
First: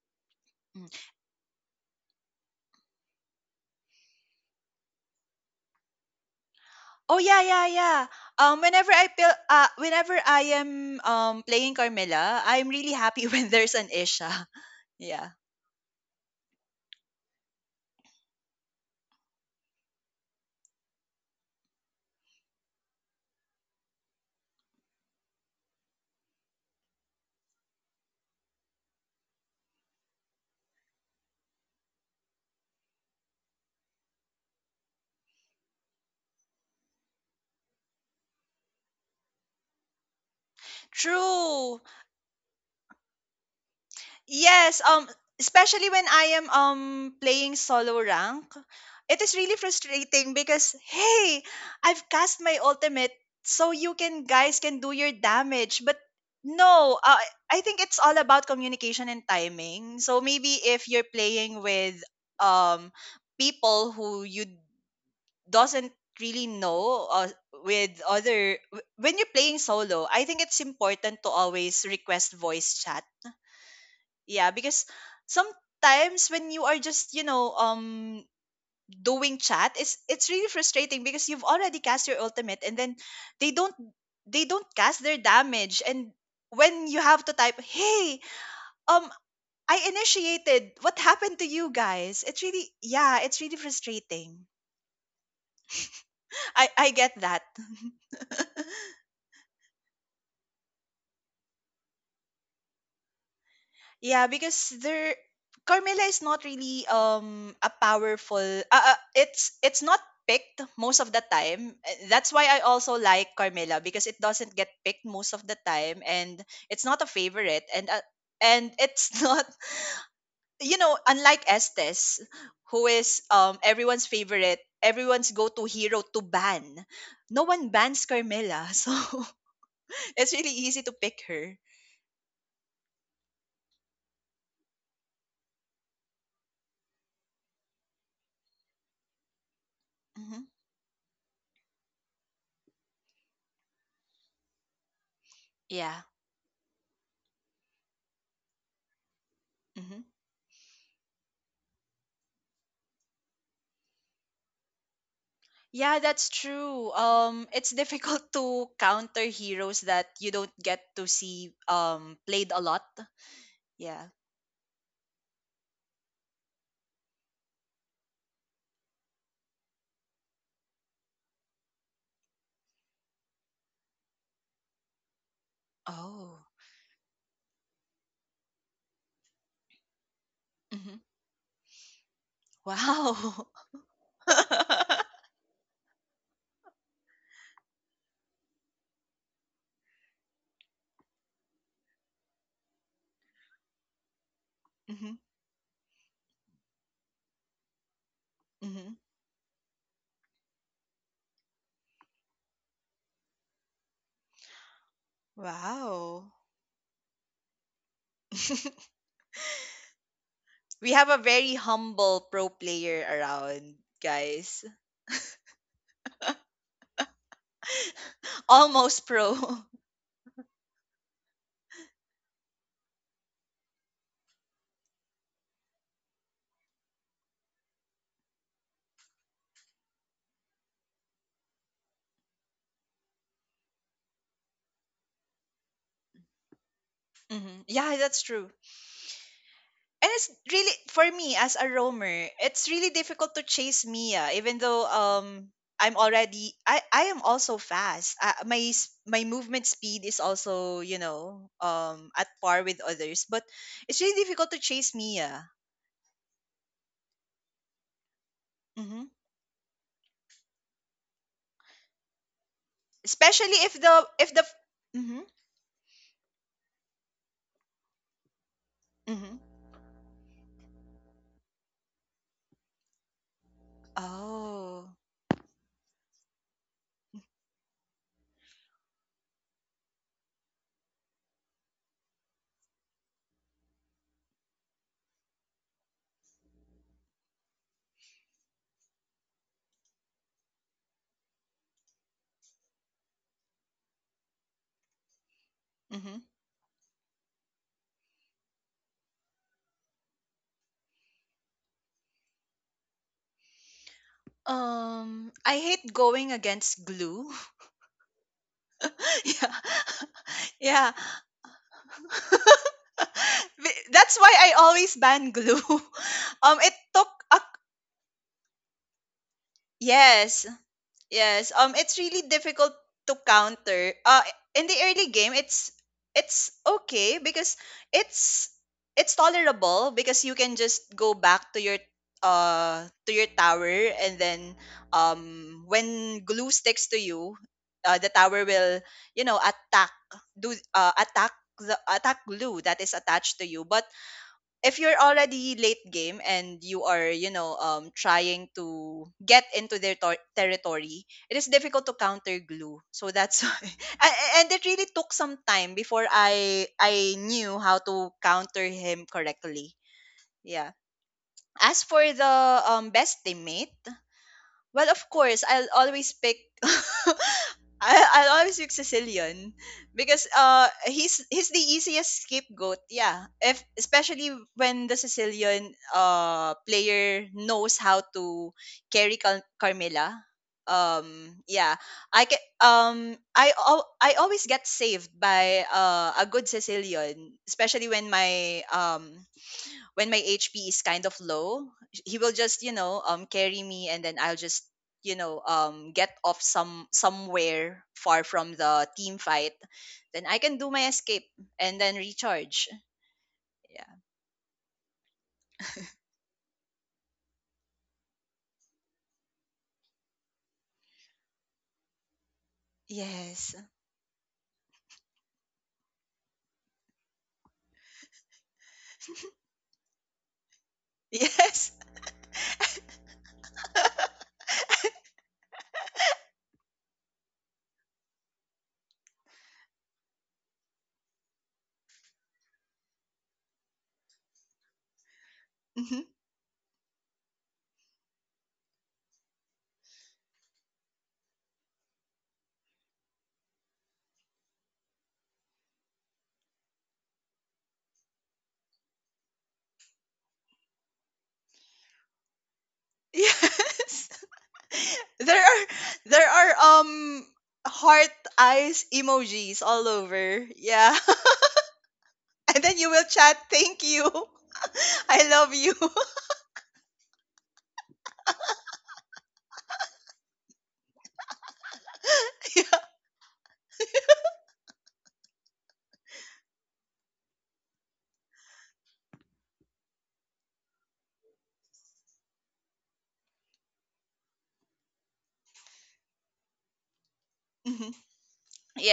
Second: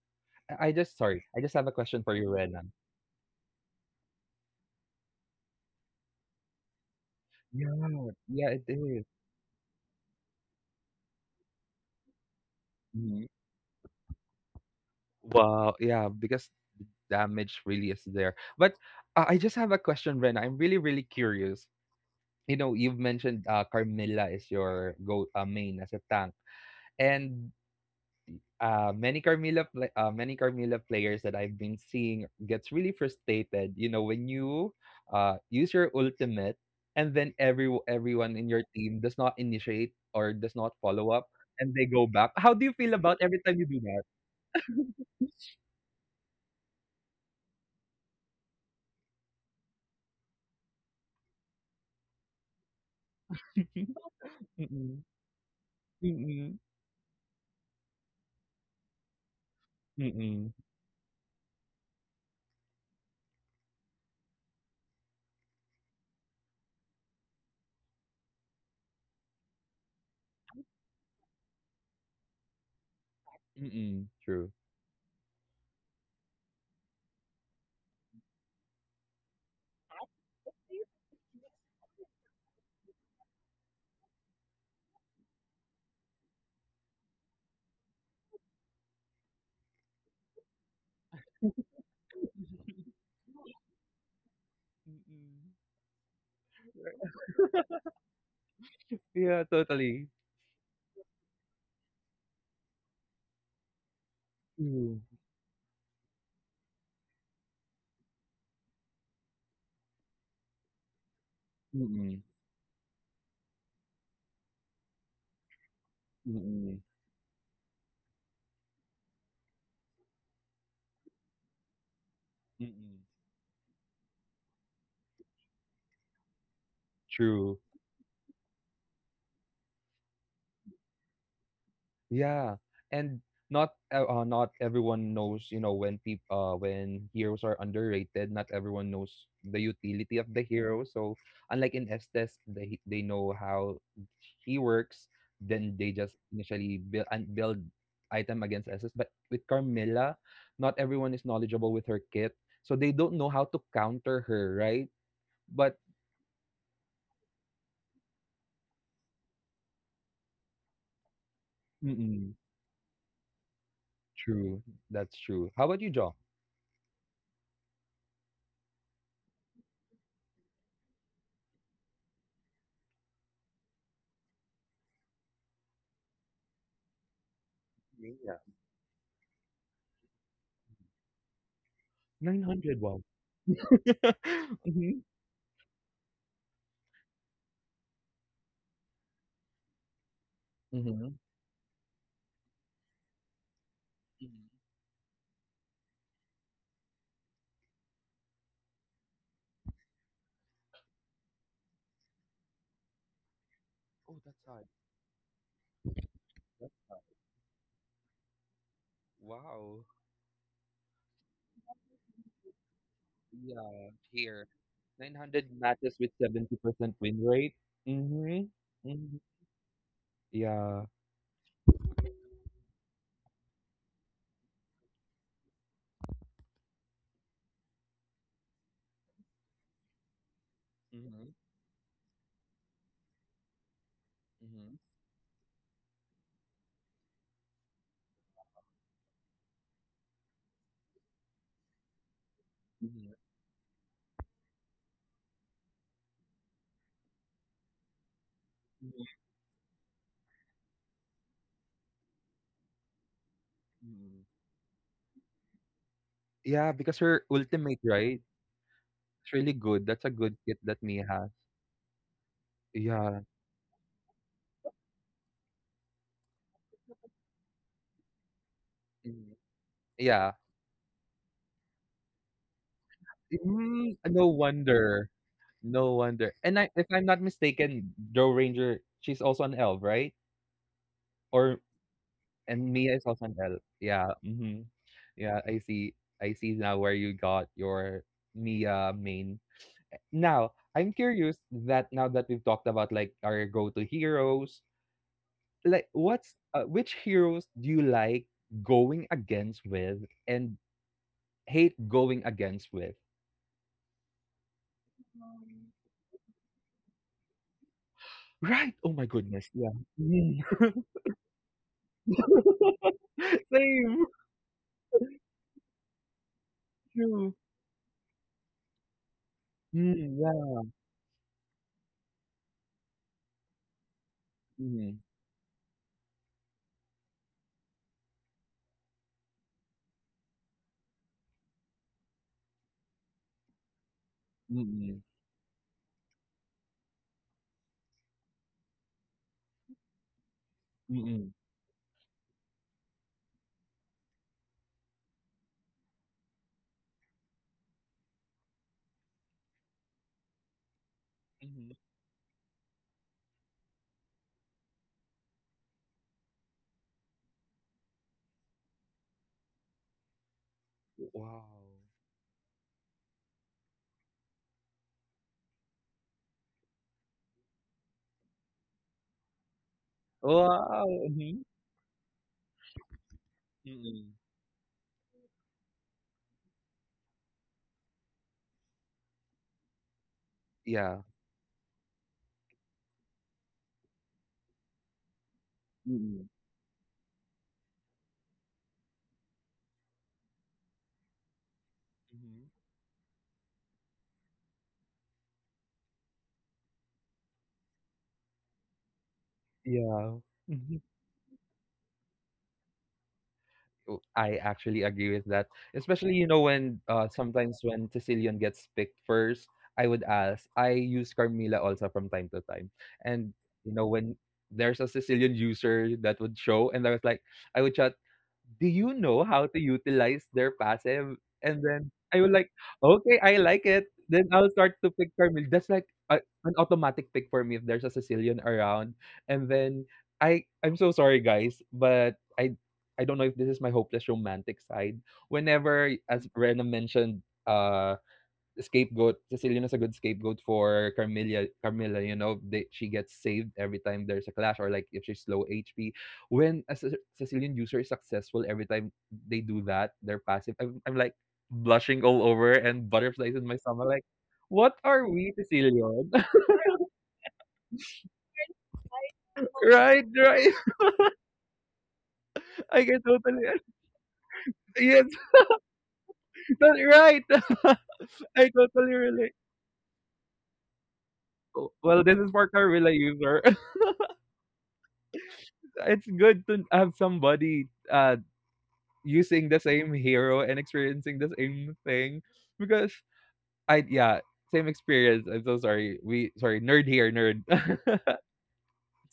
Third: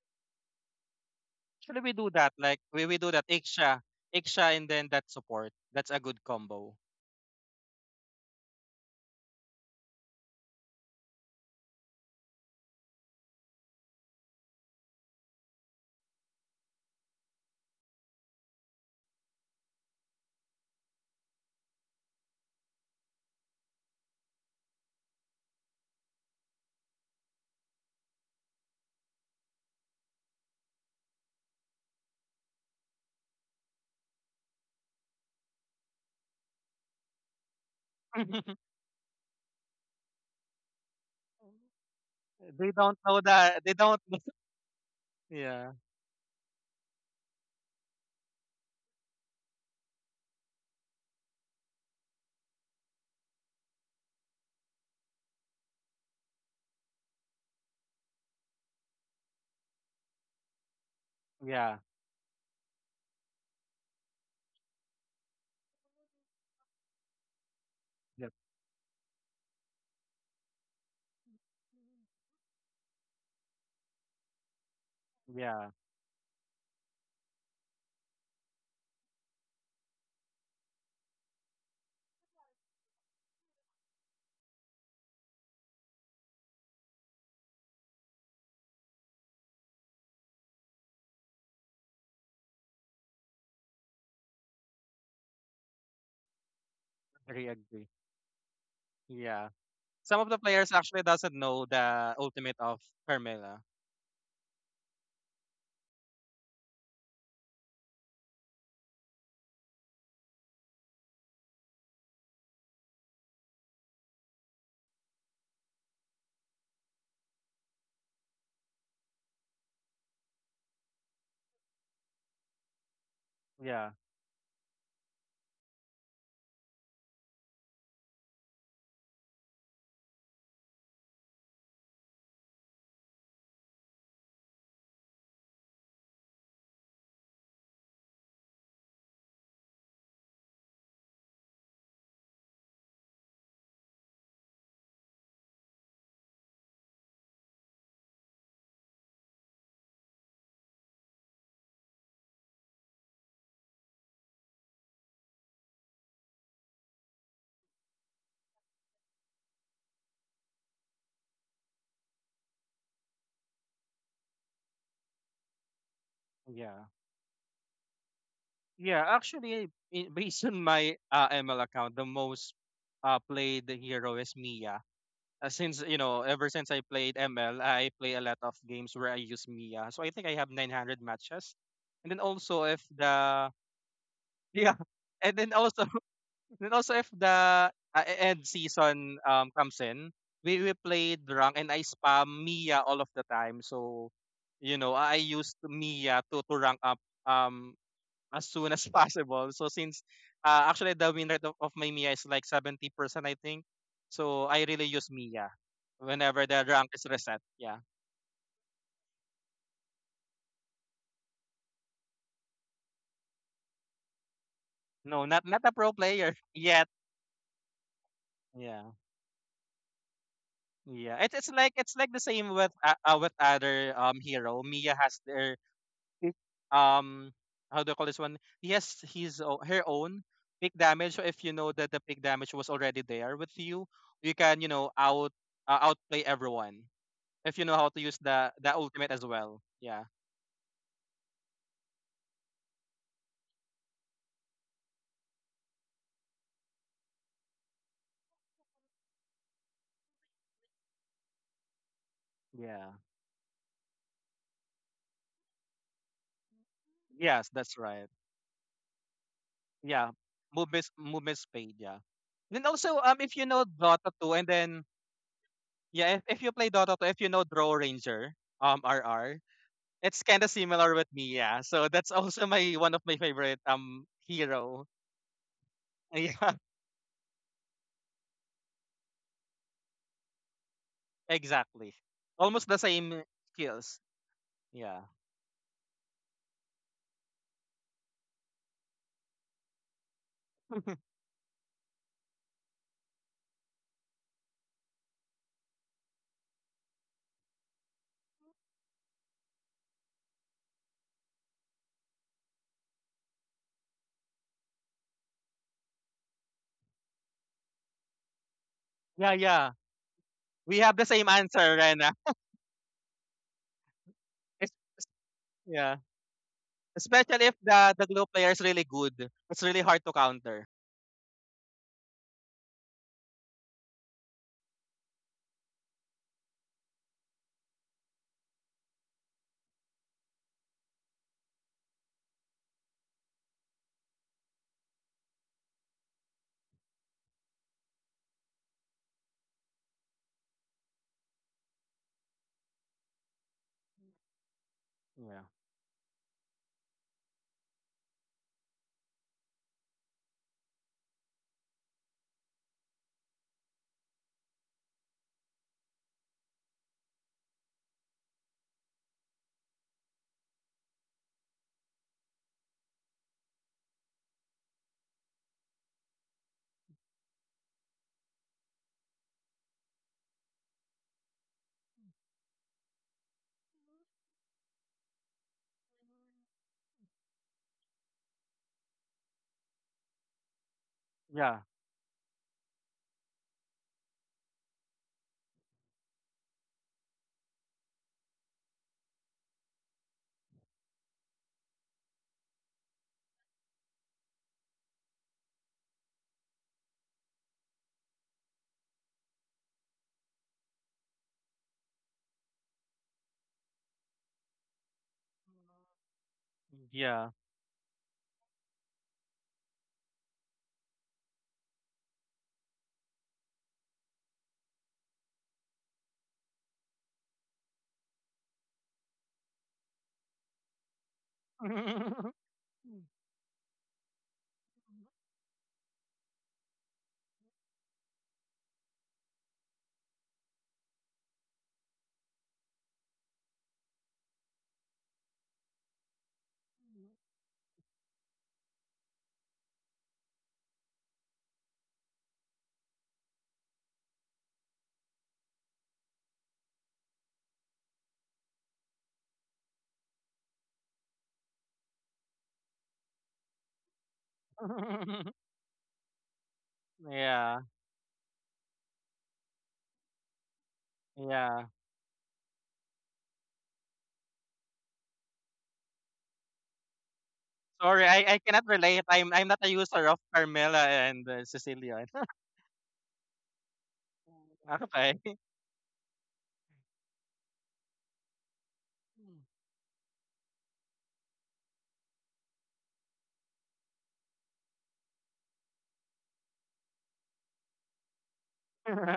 S1: I
S2: Mm.
S1: just Sorry. I just have a
S3: Actually we
S1: question
S3: do
S1: for you,
S3: that. Like
S1: Renan.
S3: we do that Iksha. Iksha and then that support. That's a good combo.
S2: Oh yeah, yeah,
S1: Yeah.
S2: yeah.
S1: Yeah. It
S2: Whenever
S1: is.
S2: whenever I am playing Carmela, I'm really happy
S1: Mm.
S2: when there's an Isha. Yeah.
S1: Wow. Yeah. Because damage really is there. But I just have a question, Renan. I'm really, really curious. You know, you've mentioned Carmilla is your go main as a tank, and many Carmilla players that I've been seeing gets really frustrated. You know, when you use your ultimate and then everyone in your team does not initiate or does not follow up, and
S2: True.
S1: they go back. How do
S3: They
S1: you feel
S3: don't
S1: about
S3: know
S1: every time
S3: that
S1: you
S3: they
S1: do
S3: don't.
S1: that?
S2: Yes,
S3: Yeah.
S2: especially when I am playing solo rank, it is really frustrating because hey, I've cast my ultimate so you can guys can do
S1: Mm-mm,
S2: your damage, but
S1: mm-mm,
S2: no, I think it's all about communication and timing. So maybe
S1: mm-mm,
S2: if you're playing
S3: Yeah.
S2: with um people who you doesn't really know with
S3: Yeah.
S2: when you're playing solo, I think it's important to always request voice chat,
S1: mm-mm,
S2: yeah,
S1: true.
S2: because
S3: Yeah.
S2: sometimes when you are just, you know, doing chat, it's really frustrating because you've already cast your ultimate, and then they don't they don't cast their damage, and when you have to type, "Hey, um I initiated. What happened to you guys?" It's really yeah, it's really frustrating.
S1: Mm-mm.
S2: I get that.
S3: Agree, agree.
S1: Yeah,
S3: Yeah.
S1: totally.
S3: Some of the players actually doesn't know the ultimate of Carmela.
S2: Yeah, because
S1: True.
S2: there Carmela is not really a powerful it's not picked most of the time.
S1: Mm-mm,
S2: That's why I also like Carmela, because it doesn't get picked most of the time, and
S1: mm-mm,
S2: it's not a favorite, and it's not, you know, unlike Estes, who
S1: mm-mm,
S2: is
S3: Yeah.
S2: everyone's favorite, everyone's go-to hero to ban. No
S1: true.
S2: one bans Carmela, so it's really easy to pick her.
S1: Yeah, and not not everyone knows, you know, when people when heroes are underrated. Not everyone knows the utility of the
S2: Hmm.
S1: hero. So unlike in Estes, they know how he works. Then they
S2: Yeah.
S1: just initially build and build item against Estes. But with
S2: Mm-hmm.
S1: Carmilla, not everyone is knowledgeable with her kit, so they don't know how to counter her, right? But
S2: Yeah, that's true. It's difficult to counter heroes that you don't get to see
S1: mm-mm,
S2: played a lot. Yeah.
S1: true, that's true. How about you, John?
S3: Yeah. Yeah, actually, based on my ML account, the most played hero is Mia. Since you know, ever
S2: Oh.
S3: since I played ML, I play a lot
S1: Yeah.
S3: of games where I use Mia. So I think I have 900
S2: Hmm.
S3: matches. And then
S1: Nine
S3: also if
S1: hundred. Wow.
S3: the
S2: Wow.
S3: yeah,
S1: Mhm.
S3: and then also then also if the end season comes in, we play
S1: Mhm.
S3: rank and I spam Mia all of the time. So
S1: Mhm.
S3: you know, I
S2: Hmm.
S3: used Mia to rank up. Um, as soon as
S2: Hmm.
S3: possible. So since actually the win rate of my Mia is like 70%, I think.
S1: Oh,
S3: So
S1: that's
S3: I
S1: high.
S3: really use Mia
S2: Wow.
S3: whenever the rank
S1: That's
S3: is reset. Yeah.
S1: wow.
S2: We have a very humble pro player around,
S1: Yeah, here.
S2: guys.
S3: No, not
S1: 900
S3: not a pro
S1: matches with
S3: player yet.
S1: 70% win rate. Mm-hmm.
S3: Yeah.
S2: Almost
S1: Mm-hmm.
S2: pro.
S1: Yeah.
S3: Yeah. It's like the same with other hero. Mia has their um, how do you call this one? He has her own big damage. So
S1: Mm-hmm.
S3: if you know that the big damage was already there with you, you can, you
S1: Mm-hmm.
S3: know, outplay everyone. If you
S2: Hmm.
S3: know how
S2: Yeah,
S3: to use
S2: that's true.
S3: the ultimate as well. Yeah.
S2: And it's really for me as a roamer, it's really
S1: Mm-hmm.
S2: difficult to chase Mia, even though I'm already I am also fast. My movement speed is also, you know, at par with
S3: Yeah.
S2: others, but it's really
S1: Mm-hmm.
S2: difficult to chase Mia.
S1: Yeah, because her
S3: Yes, that's
S1: ultimate,
S3: right.
S1: right?
S2: Hmm.
S1: It's really good. That's
S3: Yeah.
S1: a good kit that
S3: Movement
S1: Mia has.
S3: movement speed, yeah. Then also
S1: Yeah.
S3: if you
S2: Especially
S3: know
S2: if
S3: Dota
S2: the
S3: 2
S2: if
S3: and
S2: the
S3: then
S2: mm-hmm,
S3: yeah, if you play Dota 2, if you know Draw Ranger, RR,
S1: Mhm.
S2: mm-hmm.
S3: it's
S1: Yeah.
S3: kind of similar with me, yeah. So that's also my one of my favorite
S1: Mm, no
S3: hero.
S2: Oh,
S1: wonder. No wonder. And I, if I'm not mistaken, Joe Ranger, she's also an elf, right?
S3: Yeah,
S1: Or
S3: exactly. Almost
S1: and
S3: the
S1: Mia is
S3: same
S1: also an elf.
S3: skills.
S1: Yeah. Mm-hmm.
S3: Yeah.
S1: Yeah, I see. I see now where you got your Mia main. Now, I'm curious that now that we've talked about like our go-to heroes, like
S2: mm-hmm.
S1: what's which heroes do you like going against with and hate going against with?
S2: Um, I hate going against glue.
S1: Right. Oh my
S3: Yeah,
S1: goodness.
S2: Yeah.
S3: yeah.
S1: Yeah. Mm.
S3: We have
S2: Yeah.
S3: the same answer, Rena.
S2: Be-
S1: Same.
S2: that's why I
S3: It's,
S2: always ban glue.
S3: yeah.
S2: It took
S1: True.
S3: Especially
S2: a
S3: if the glue player is really good. It's really hard to
S1: Mm,
S2: yes,
S1: yeah.
S3: counter.
S2: yes. It's really difficult to counter. In the
S1: Mm,
S2: early game, it's okay, because it's it's tolerable because you can just go back to your tower, and then
S1: mm,
S2: when glue sticks to you, the tower will, you know,
S1: mm, mm.
S2: attack the attack glue that is attached to you, but if you're
S3: Yeah.
S2: already late game and you are, you know, trying to get into their territory, it is
S1: Mm.
S2: difficult to counter glue. So that's why, and it really took some time before I knew how to counter him correctly. Yeah.
S1: Wow.
S2: As for the best teammate, well, of course, I'll always pick. I'll always pick Sicilian because
S1: Wow. Hmm.
S2: he's the easiest scapegoat. Yeah, if
S1: Mm.
S2: especially when the Sicilian player knows how to carry Carmela.
S1: Yeah.
S2: Um,
S3: Yeah.
S2: yeah, I can, I always get saved by
S1: Mm-hmm.
S2: a good Sicilian, especially when my HP is kind of low. He will
S1: Mhm.
S2: just, you know, carry me, and then I'll just, you know, get off some somewhere far from the team fight.
S1: Yeah.
S2: Then I can do
S1: Mhm.
S2: my escape and then recharge.
S1: Oh,
S2: Yeah.
S1: I actually agree with that. Especially, you know, when
S3: Yeah.
S1: sometimes when Sicilian gets picked first, I would ask. I use Carmila also from time to time. And
S2: Yes.
S1: you know, when there's a Sicilian user that would show and I was like I would chat, do you know how to utilize their passive? And
S2: Yes.
S1: then I was like, okay, I like it. Then I'll start to pick for me. An automatic pick for me if there's a Sicilian around. And then I'm so sorry, guys, but I don't know if this is my hopeless romantic side. Whenever,
S2: Mhm.
S1: as Rena mentioned, scapegoat. Cecilian is a good scapegoat for Carmilla. Carmilla, you know, she gets saved every time there's a clash, or like if she's low HP. When a Cecilian user is successful, every time they do that, they're passive. I'm like blushing all over and butterflies in my stomach. Like,
S2: Yes.
S1: what are we,
S2: There are
S1: Cecilian?
S2: there are um
S3: yeah.
S2: heart eyes emojis all
S1: Right, right.
S2: over. Yeah.
S3: Yeah.
S2: And then
S1: I
S2: you
S1: can
S2: will chat
S1: totally
S2: thank you.
S1: yes,
S2: I love you.
S1: that's right.
S3: Sorry, I
S1: I
S3: cannot
S1: totally
S3: relate. I'm
S1: relate.
S3: I'm not a user of Carmela and
S1: Oh,
S3: Cecilia.
S1: well, this is for
S2: Yeah.
S1: Carmilla user.
S3: Okay.
S1: It's good to have somebody using the same hero and experiencing the same thing because I yeah same experience. I'm so sorry. We sorry nerd here nerd.
S2: Mm-hmm.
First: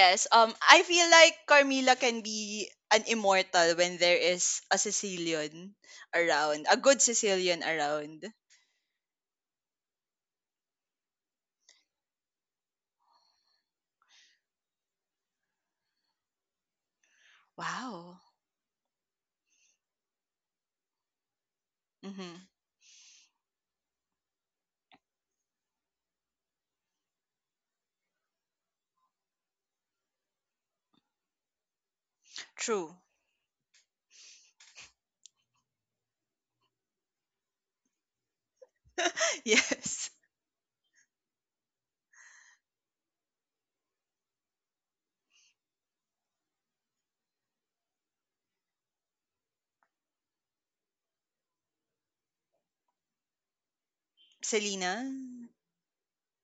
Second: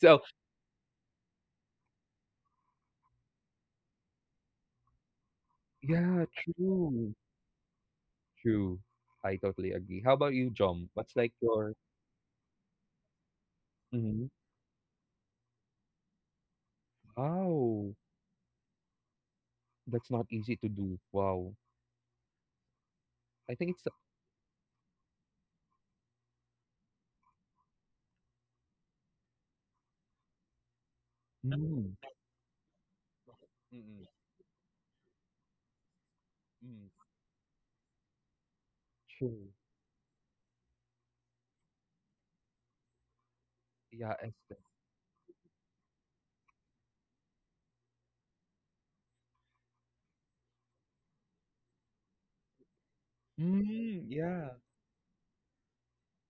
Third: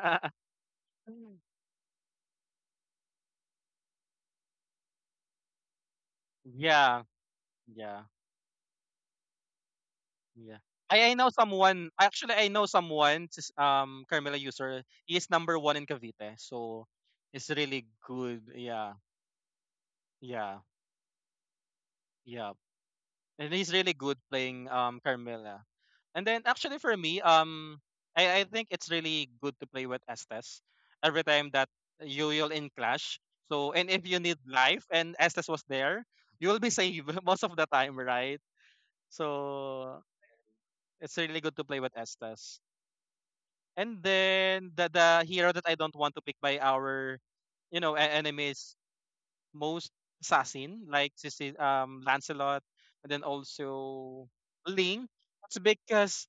S1: So
S2: I feel like Carmila can be an immortal when there is a Sicilian
S1: yeah,
S2: around, a good
S3: yeah.
S1: true,
S2: Sicilian
S3: Yeah.
S2: around.
S1: true. I totally agree. How about you,
S3: Yeah.
S1: Jom?
S3: I,
S1: What's
S3: I know
S1: like your
S3: someone. Actually, I know someone.
S1: Mhm.
S3: Carmela user. He is number one in Cavite, so it's really
S1: Wow?
S2: Wow.
S3: good. Yeah.
S1: That's not easy
S3: Yeah.
S1: to do. Wow,
S2: Mm-hmm.
S3: Yeah. And
S1: I think
S3: he's
S1: it's
S3: really good playing Carmilla. And then actually for me, I think it's really good to play with Estes every time that
S1: mm,
S3: you will in
S2: True.
S3: clash. So and if
S1: mm,
S3: you need life and Estes was there, you will be
S1: mm,
S3: saved most of the time, right?
S1: true.
S2: Yes.
S3: So it's really good to play with Estes. And
S1: Yeah, Esther.
S3: then the hero that I don't want to pick by our, you know, enemies most assassin like Lancelot and then
S1: Mm,
S3: also
S1: yeah.
S2: Selena.
S3: Link. It's because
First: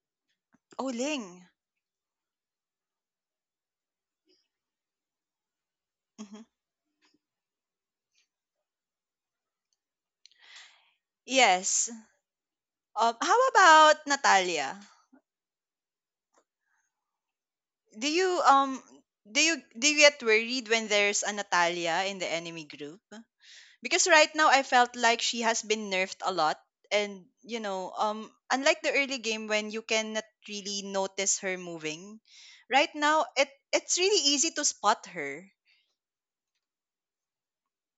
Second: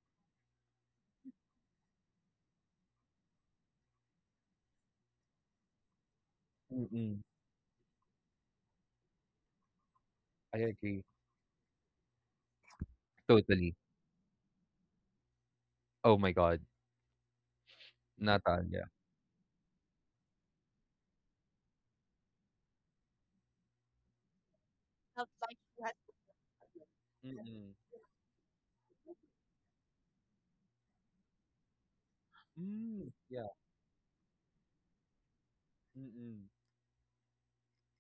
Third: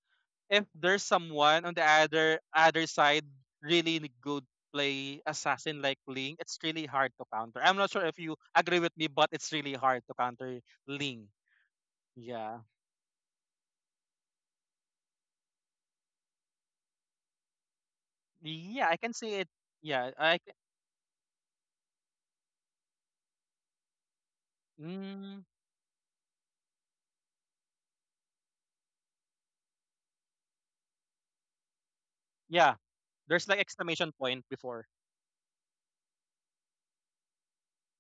S3: if
S2: Oh,
S3: there's
S2: Ling.
S3: someone on the other side really good play assassin like Link,
S2: Mm-hmm.
S3: it's really hard
S1: Mm-mm.
S3: to counter. I'm not sure if you agree with me, but it's really hard to
S1: I
S3: counter
S1: agree
S3: Link.
S2: Yes.
S3: Yeah.
S2: How
S1: totally.
S2: about Natalia?
S1: Oh my God,
S2: Do you
S3: Yeah,
S1: Natalia.
S3: I can see it.
S2: do you
S3: Yeah,
S2: get worried when there's a Natalia in the enemy group? Because right now I felt like
S3: mm,
S2: she has been nerfed a lot, and you
S1: Mm-mm.
S2: know, unlike the early game when you cannot really notice her moving,
S3: yeah,
S2: right
S1: Mm,
S2: now
S3: there's
S2: it
S3: like
S2: it's
S3: exclamation
S2: really
S3: point
S2: easy to
S3: before.
S2: spot her.
S1: mm.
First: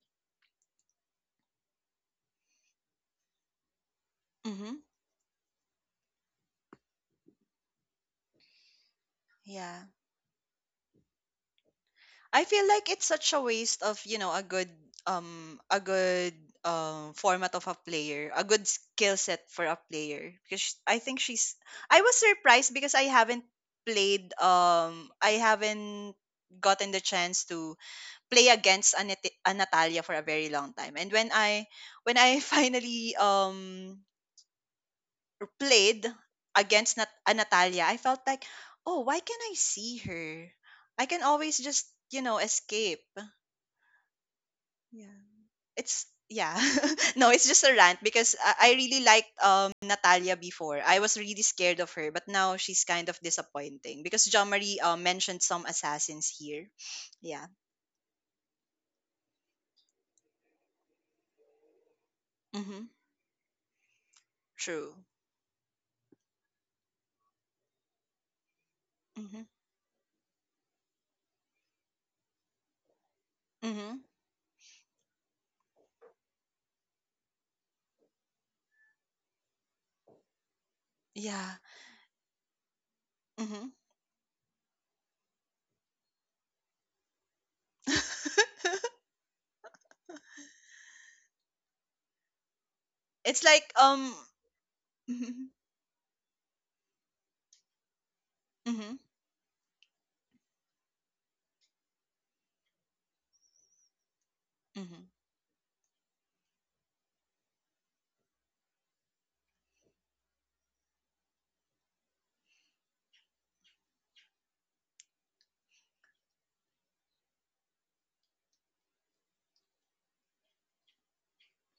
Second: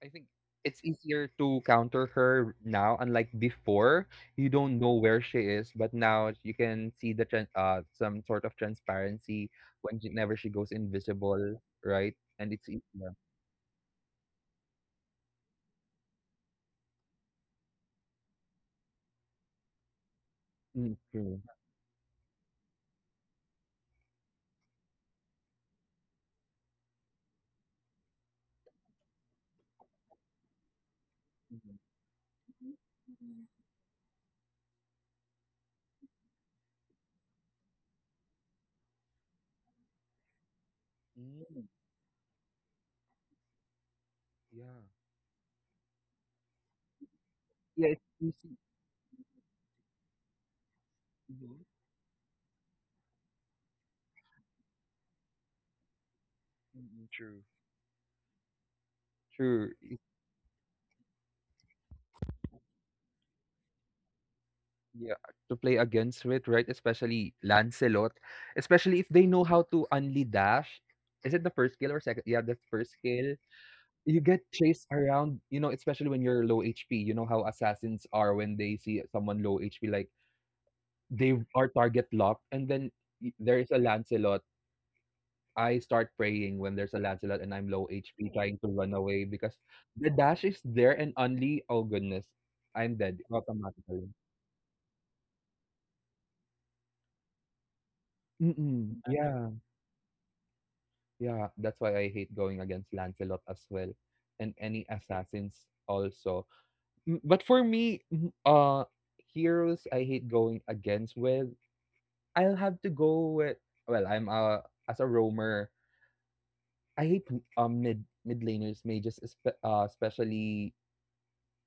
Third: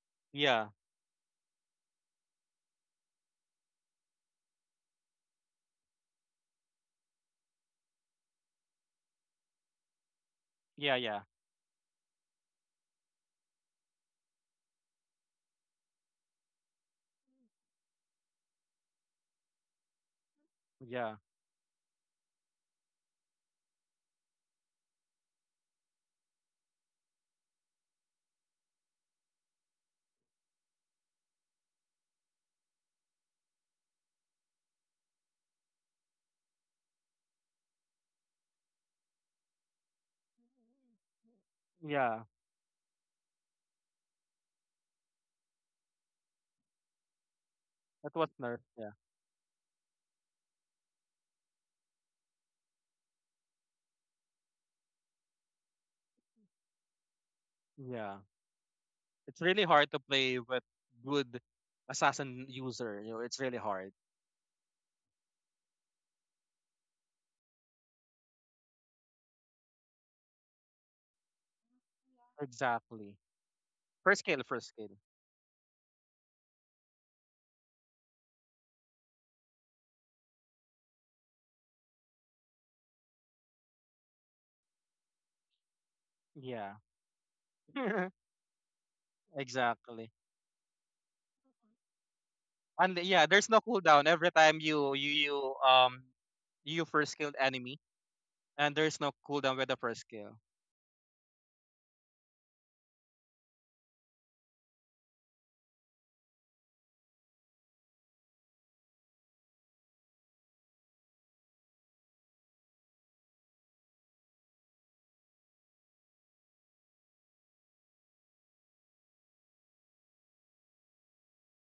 S1: I think
S3: Yeah.
S1: it's easier to counter her now, unlike before. You don't
S2: Mhm.
S1: know where she is, but now you can see the some sort of transparency
S2: Yeah,
S1: whenever she goes
S3: Yeah, yeah.
S1: invisible, right?
S2: I
S1: And
S2: feel
S1: it's
S2: like it's
S1: easier.
S2: such a waste of, you know, a good um a good format of a player, a good skill set for a player, because
S1: Mm,
S2: I
S3: Yeah.
S2: think
S1: true.
S2: she's I was surprised because I haven't played I haven't gotten the chance to play against a, a Natalia for a very long time. And
S1: Mhm.
S2: when I finally played against a Natalia, I felt like, oh, why can I see her? I can always
S1: Mm,
S2: just, you
S3: Yeah.
S2: know, escape.
S1: yeah.
S2: Yeah, it's yeah. No, it's just a
S1: Yeah,
S2: rant
S1: it's
S3: That was
S2: because
S1: easy.
S3: nerf.
S2: I
S3: Yeah.
S2: really liked Natalia before. I was really
S1: Mhm.
S2: scared of her, but now she's kind of disappointing because John Marie mentioned some assassins here.
S1: Mm,
S2: Yeah.
S1: true.
S3: Yeah. It's really
S1: True.
S3: hard to
S1: it-
S3: play with good assassin
S2: Mm-hmm.
S3: user. You know, it's really hard.
S2: True.
S1: Yeah, to play against with, right? Especially Lancelot. Especially if they
S2: Mm-hmm.
S1: know how to only dash. Is it the first skill or second? Yeah, the first
S3: Exactly.
S1: skill.
S2: Mm-hmm.
S3: First
S1: You
S3: skill,
S1: get
S3: first skill.
S1: chased around, you know, especially when you're low HP. You know how assassins are when they see someone low HP, like they
S2: Yeah.
S1: are target locked. And then
S2: Mm-hmm.
S1: there is a Lancelot. I start praying
S3: Yeah.
S1: when there's a Lancelot and I'm low HP trying to run away because
S3: exactly.
S1: the dash is there and only, oh goodness,
S3: And
S1: I'm dead
S3: yeah,
S2: It's
S3: there's
S2: like
S3: no cooldown
S1: automatically.
S3: every time
S2: mhm,
S3: you first killed enemy, and
S2: mhm,
S1: Mm-mm.
S3: there's no
S1: Uh-huh. Yeah,
S3: cooldown with the first kill.
S1: yeah. That's why I hate going against Lancelot as well, and any
S2: mhm.
S1: assassins also. Mm, but for me, mm, heroes I hate going against with. I'll have to go with. Well, I'm as a roamer. I hate mid laners, mages, especially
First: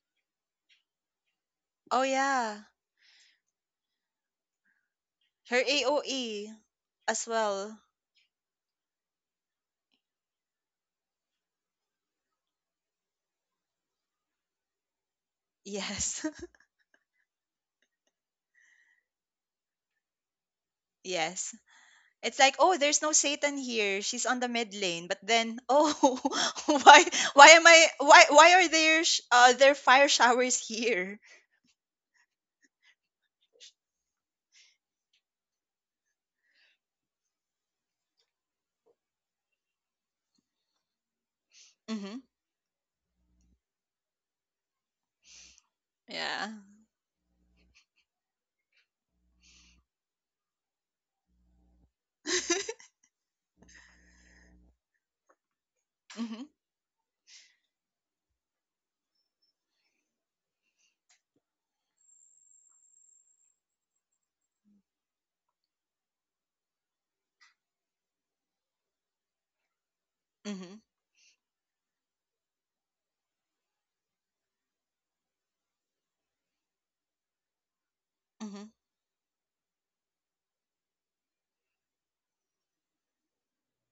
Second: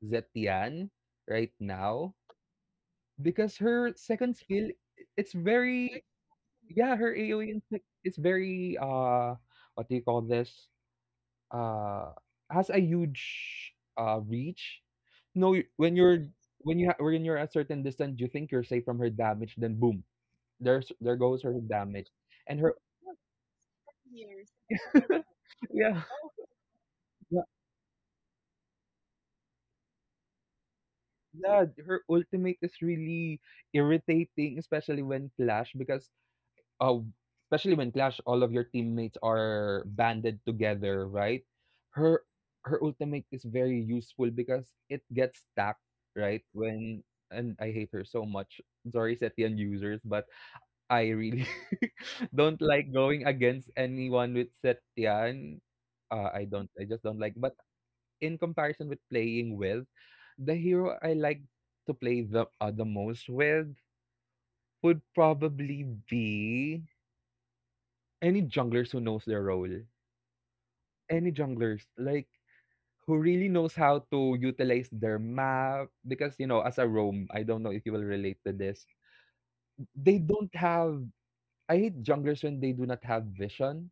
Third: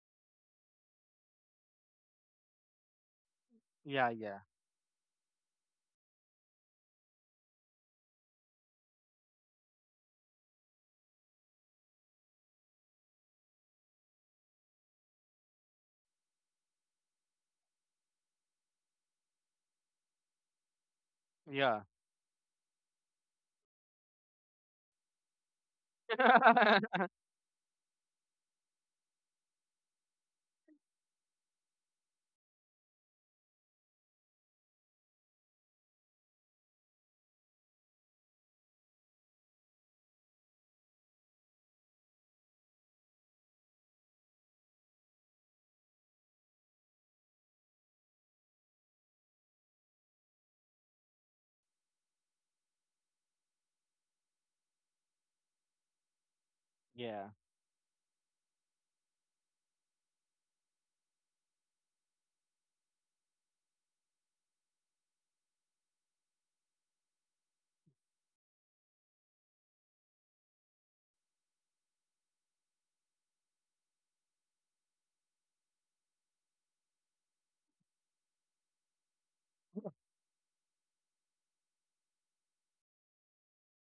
S1: Zetian right
S2: Oh
S1: now
S2: yeah.
S1: because her
S3: Yeah,
S1: second
S3: yeah,
S1: skill it's
S2: Her
S1: very
S2: AOE
S1: yeah her
S2: as
S1: AOE
S2: well.
S1: is very what do you call this uh, has a huge reach. No, y- when
S2: Yes.
S1: you're when you're a certain distance, you think you're safe from her damage. Then boom, there goes her
S2: Yes.
S3: yeah,
S1: damage,
S2: It's like,
S1: and her
S2: "Oh, there's no Satan here. She's on the mid lane." But then, "Oh,
S1: yeah.
S2: why
S1: yeah,
S2: why am I, why are there fire showers here?"
S1: yeah, her ultimate is really irritating, especially when Clash because uh, especially when Clash, all of your teammates are banded together, right?
S2: Mhm.
S1: Her Her ultimate is very useful because it gets stacked, right?
S2: Yeah.
S1: When and I hate her so much. Sorry, Setian users, but I really don't like going against anyone with Setian.
S2: mhm.
S1: I don't. I just don't
S3: yeah,
S1: like. But in comparison with playing with, the hero I like to play the most with would probably be any junglers who knows their role,
S2: Mhm.
S1: any junglers like who really knows how to utilize their map because you know as a roam, I don't know if you will relate to
S2: Mhm.
S1: this. They don't have I hate junglers when they do not have vision.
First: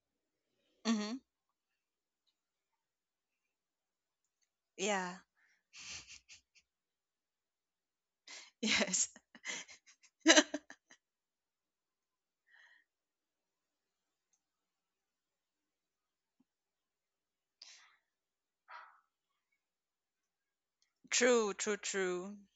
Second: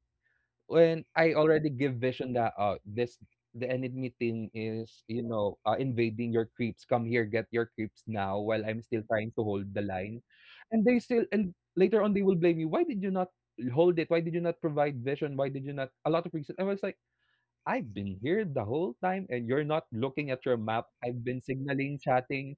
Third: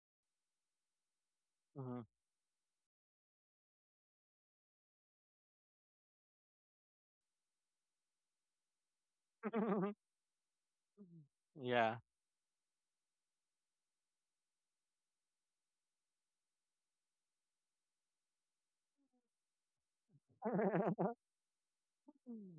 S1: When
S2: Mhm.
S1: I already give
S3: Mhm.
S1: vision that this the enemy team is
S2: Yeah.
S1: invading your creeps, come here, get your creeps now while I'm still
S2: Yes.
S1: trying to hold the line, and they still and
S3: yeah,
S1: later on they will blame you, why did you not hold it, why did you not provide vision, why did you not, a lot of reasons. I was like, I've been here the whole time and you're not looking at your map. I've been
S2: True, true,
S1: signaling,
S2: true.
S1: chatting,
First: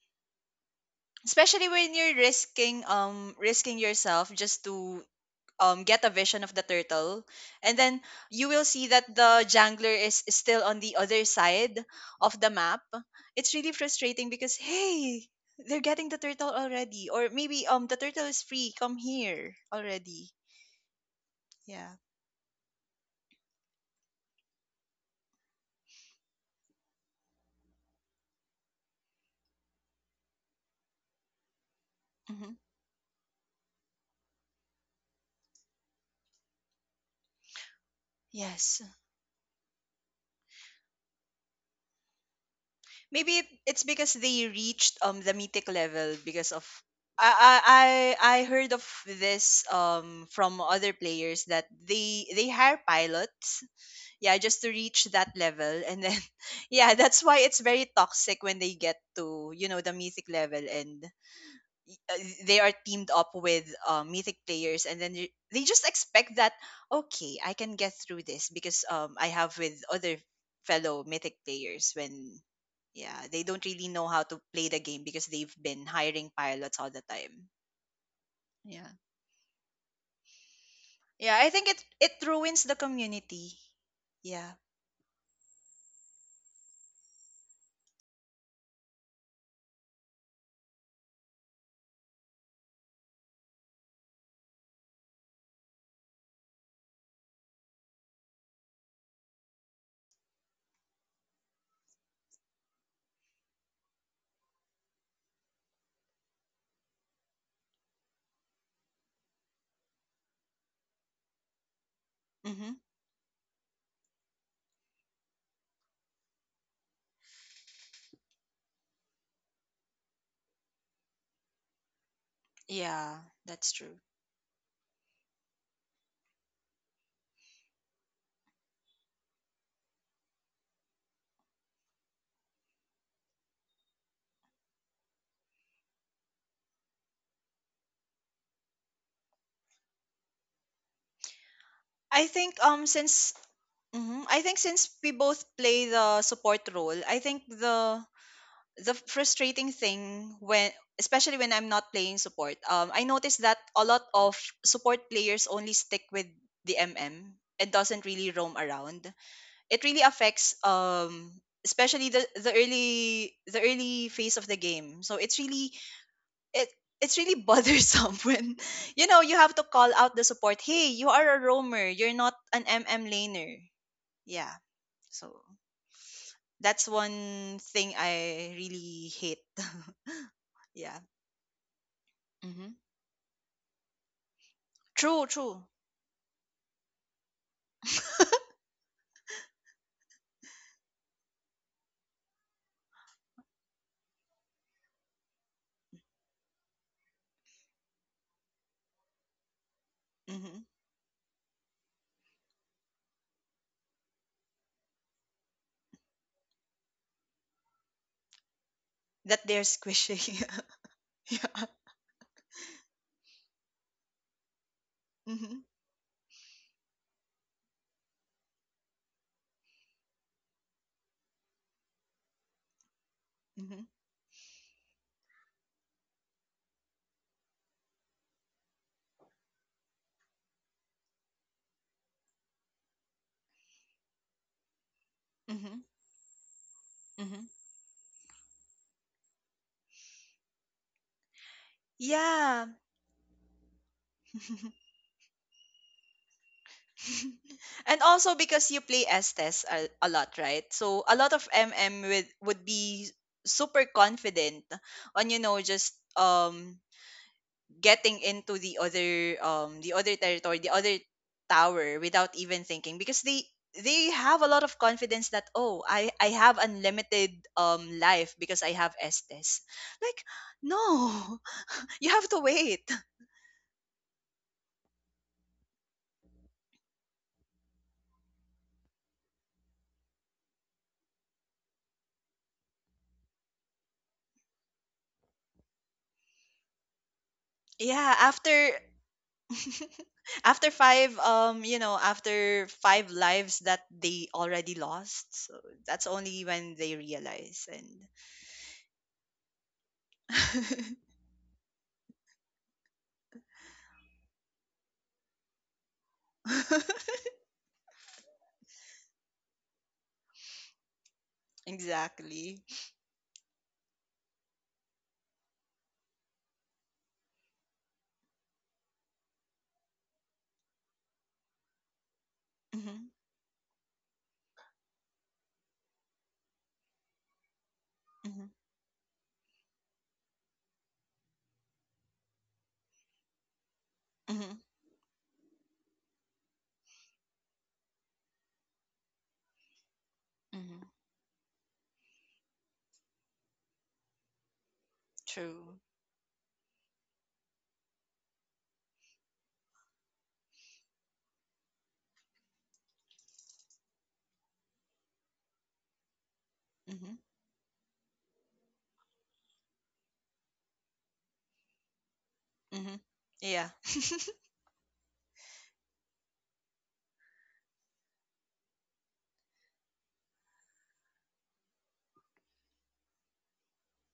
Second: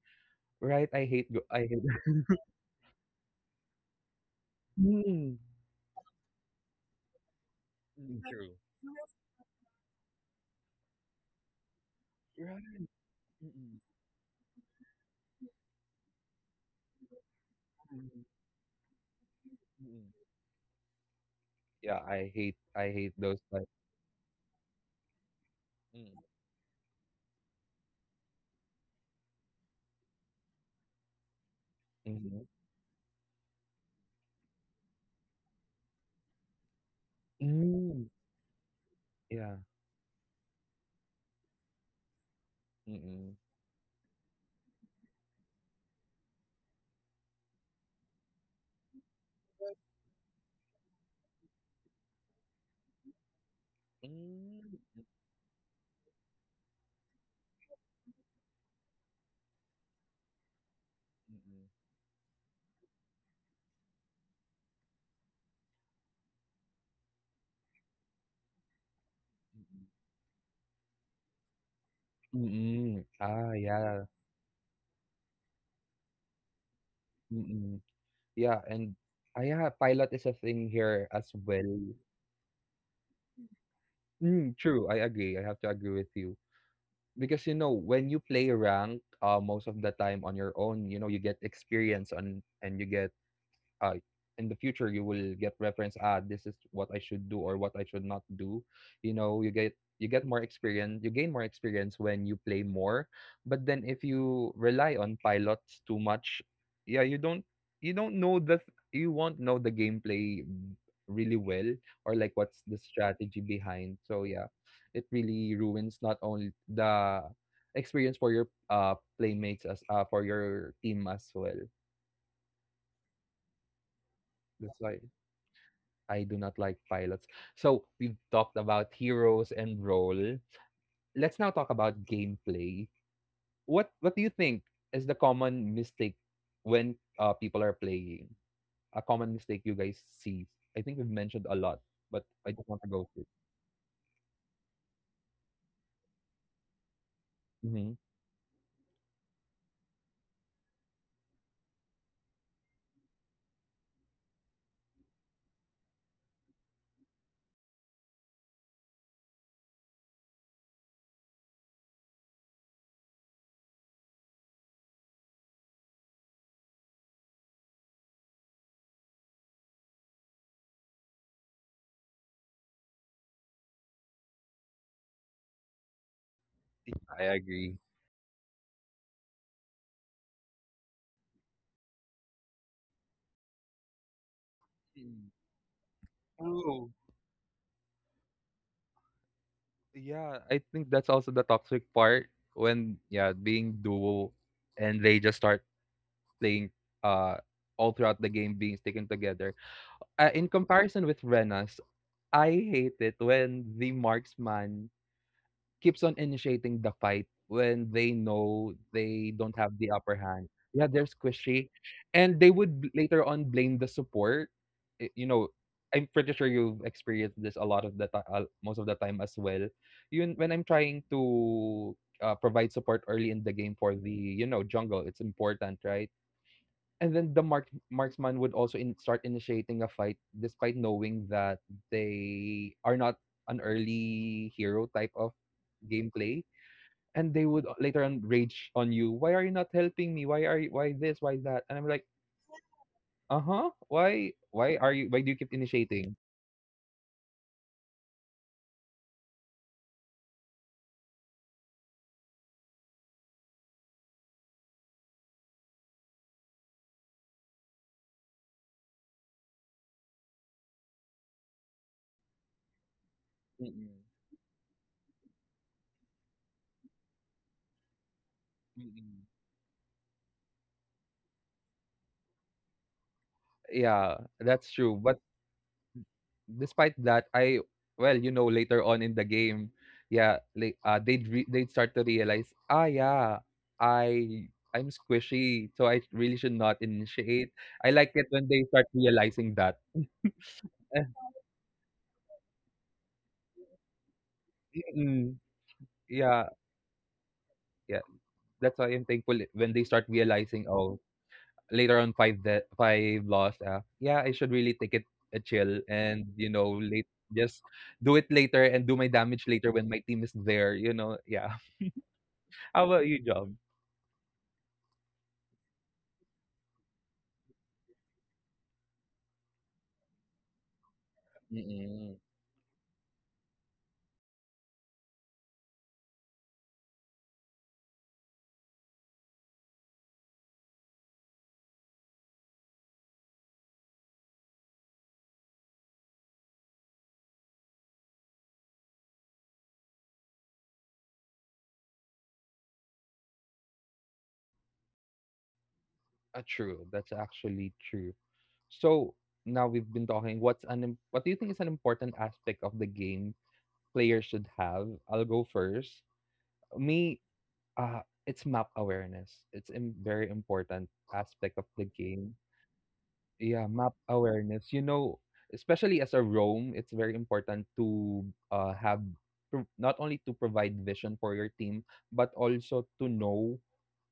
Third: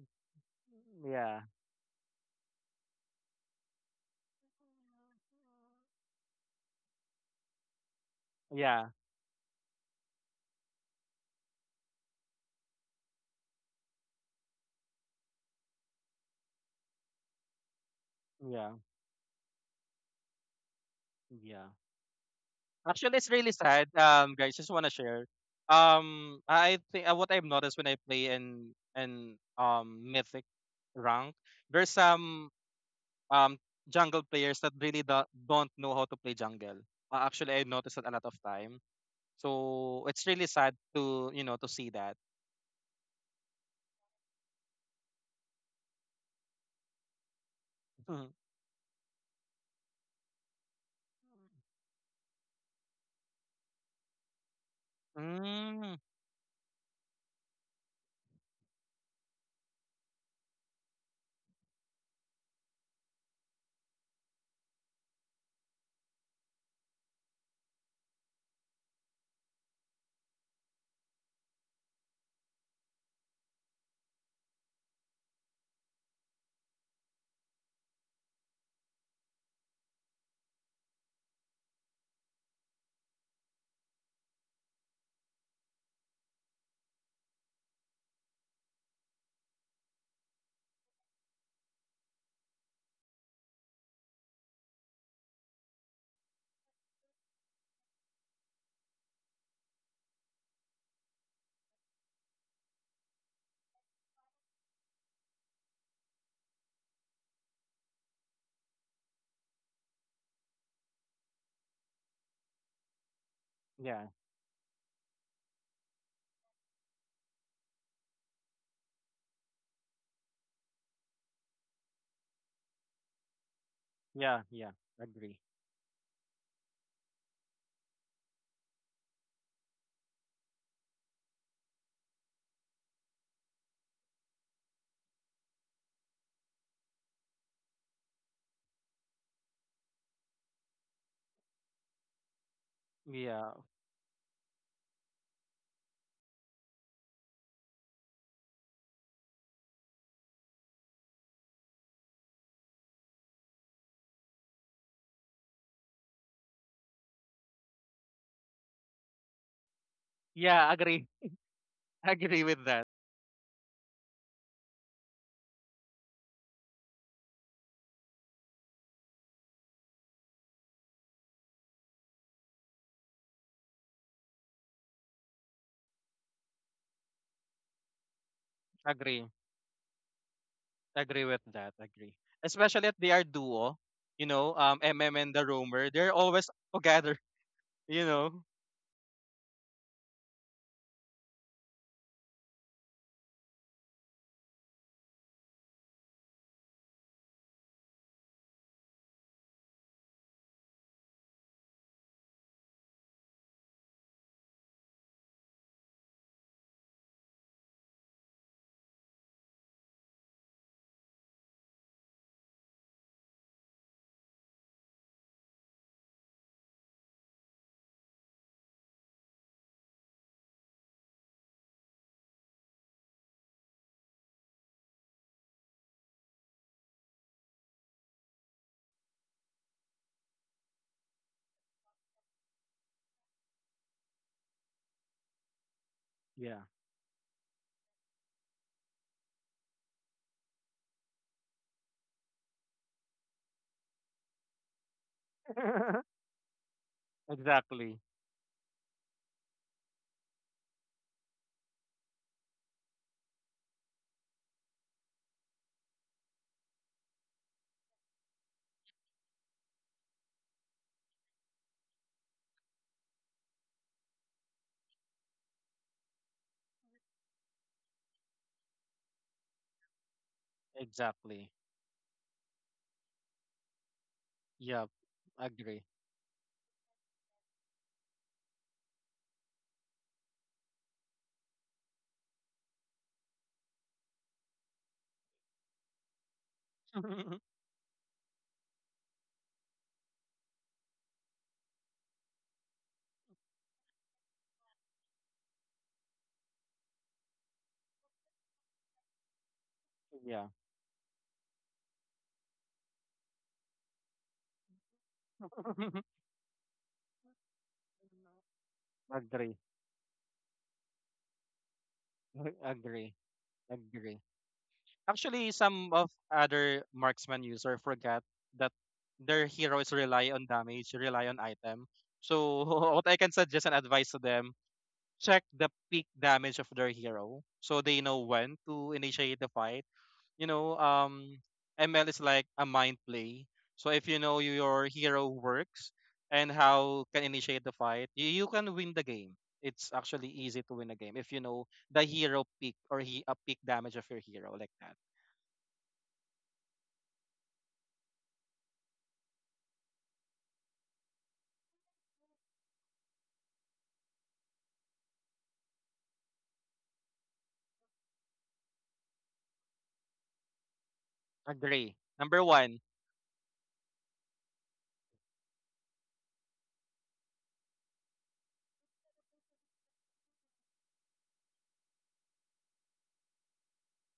S1: right? I hate
S3: yeah,
S1: you. I
S2: Especially
S1: hate
S2: when you're risking yourself just to
S1: Mm.
S2: get a vision of the turtle. And then
S1: Mm,
S2: you
S1: true.
S2: will
S3: yeah,
S2: see that the jangler is still on the other side of the map.
S1: Right.
S2: It's really
S1: Mm-mm.
S2: frustrating because, hey, they're getting the turtle already. Or maybe the turtle
S1: Mm-mm.
S2: is
S3: yeah,
S2: free. Come here
S1: Mm-mm.
S2: already.
S3: yeah.
S2: Yeah.
S1: Yeah, I hate
S3: Actually, it's
S1: those
S3: really
S1: like
S3: sad. Guys, just want to share.
S1: mm,
S3: I think what I've noticed when I play in mythic rank, there's
S1: mhm.
S3: some
S2: hmm
S3: um jungle players that really do don't know how to play jungle. Actually, I noticed
S1: Mm.
S3: that a lot of
S2: Yes.
S3: time.
S1: Yeah.
S3: So it's really sad to you know to see that.
S2: Maybe
S1: Mm-mm.
S2: it's because they reached the mythic level because of I I
S3: Mhm.
S2: I I heard of this from other players that they hire pilots, yeah, just to reach
S1: Mm.
S2: that level.
S3: Mm,
S2: And then yeah, that's why it's very toxic when they get to, you know, the mythic level. And
S1: Mm-mm.
S2: uh, they are teamed up with mythic players. And then they just expect that, okay, I can get through this because I have with
S1: Mm-mm.
S2: other fellow mythic players. When
S1: Mm-mm.
S2: Yeah, they
S1: Ah,
S2: don't really
S1: yeah.
S2: know how to play the game because they've been hiring pilots all the time.
S1: Mm-mm. Yeah,
S2: Yeah.
S1: and ah, yeah, pilot is a thing here as
S2: Yeah, I think
S1: well.
S2: it it ruins the community. Yeah.
S1: Mm, true, I agree. I have to agree with you. Because you know when you play rank, most of the time on your own, you know, you get experience on and you get uh, in the future you will get reference, ah, this is what I should do or what I should not do. You know, you get more experience, you gain more experience when you play more. But then if you rely on pilots too much, yeah you don't you don't know you won't know the gameplay really well, or like what's
S2: Mm-hmm.
S1: the strategy behind.
S3: yeah,
S1: So yeah, it really ruins not only the experience for your playmates, as for your team as well.
S2: Yeah, that's true.
S3: yeah, yeah.
S1: That's why
S3: Agree.
S1: I do not like pilots. So we've talked about heroes and role. Let's now talk about gameplay. What do you think is the common mistake when people are playing? A common mistake you guys see. I think we've mentioned a lot, but
S2: I
S1: I
S2: think
S1: just want to go through.
S3: Yeah,
S2: I think since we both play the support role, I think
S1: Hmm.
S2: the frustrating thing when, especially when I'm not playing support, I noticed that a lot of support players only stick with the MM and doesn't really roam around. It really affects,
S3: yeah. Agree.
S2: especially the
S3: Agree with that.
S2: the early phase of the game. So it's really, it it's really bothersome when, you know, you have to call out the support, "Hey, you are a roamer, you're not an MM laner." Yeah, so that's
S1: I
S2: one
S1: agree.
S2: thing I really
S3: Agree.
S2: hate. Yeah.
S3: Agree with that. Agree.
S2: Hmm.
S3: Especially if they are duo, you know, MM
S2: True,
S1: Mm,
S3: and the
S2: true.
S3: Roamer, they're always
S1: true.
S3: together, you know.
S1: Yeah, I think that's also the toxic part when yeah, being duo and they just start playing uh all throughout the game being sticking together. In
S2: Hmm,
S1: comparison with Renas, I hate it when the marksman keeps on initiating the fight when they know they
S2: that
S1: don't
S2: they're
S1: have the upper
S2: squishy.
S1: hand. Yeah, they're
S2: Yeah.
S1: squishy. And they would later on blame the support. You know,
S2: Hmm.
S1: I'm pretty sure you've experienced this a lot of the time, most of the time as well. Yun, when I'm trying to provide support early in the game
S2: Hmm.
S1: for the, you know, jungle, it's important, right? And then the marksman would also start initiating a fight despite knowing that they are not an early hero type of
S2: Hmm.
S1: gameplay,
S3: Yeah.
S1: and
S2: Hmm.
S1: they would later on rage on you, why are you not helping me, why are you, why this, why that, and I'm like,
S2: Yeah.
S1: uh-huh, why are you, why do you keep initiating.
S3: exactly.
S2: And also because you play Estes a lot, right? So a lot of M M with would be super confident on, you know, just getting into the other, the other territory, the other tower without even thinking because they
S1: Mm-mm.
S2: they have a lot of confidence that, oh, I have unlimited life because I have
S1: Mm-mm.
S2: Estes. Like, no,
S3: Exactly.
S2: you have to wait.
S1: Yeah that's
S3: Yep.
S1: true, but
S3: Agree.
S1: despite that, you know, later on in the game, yeah, like they'd they'd start to realize, ah, yeah, I I'm squishy, so I really should not initiate. I
S2: Yeah,
S1: like it when
S2: after
S1: they start realizing that.
S2: after
S1: Eh,
S2: five, you know, after five lives that they already lost,
S1: mm,
S2: so that's only
S1: yeah,
S2: when they realize.
S1: yeah,
S2: And
S1: that's why I'm thankful when they start
S3: yeah.
S1: realizing, oh, later on five that five lost. Yeah, I should really take it a chill and you know late just do it later and do my damage
S3: agree.
S1: later when my team is there. You know, yeah.
S2: exactly.
S1: How about
S3: Agree.
S1: you, Job?
S3: Agree. Actually, some of other marksman user forget that their heroes rely on damage, rely on item.
S1: Mm.
S3: So what
S2: Mm-hmm,
S3: I can suggest and advise to them, check the peak damage of their hero so they know
S2: mm-hmm,
S3: when to initiate the fight. You know, ML is like a mind play. So if you know
S2: mm-hmm,
S3: your hero works and how can initiate the fight, you can win the game. It's actually easy to win a
S2: mm-hmm.
S3: game if you know the hero peak or he a peak damage of your hero like that.
S2: True.
S1: Ah, true. That's actually true. So now we've been talking. What's an what do you think is an important aspect of the game players should have? I'll go first.
S2: Mm-hmm,
S1: Me, it's map awareness. It's a very important aspect of the
S3: Agree.
S1: game.
S3: Number one.
S2: mm-hmm.
S1: Yeah,
S2: Yeah.
S1: map awareness. You know, especially as a roam, it's very important to have not only to provide vision for your team, but also to know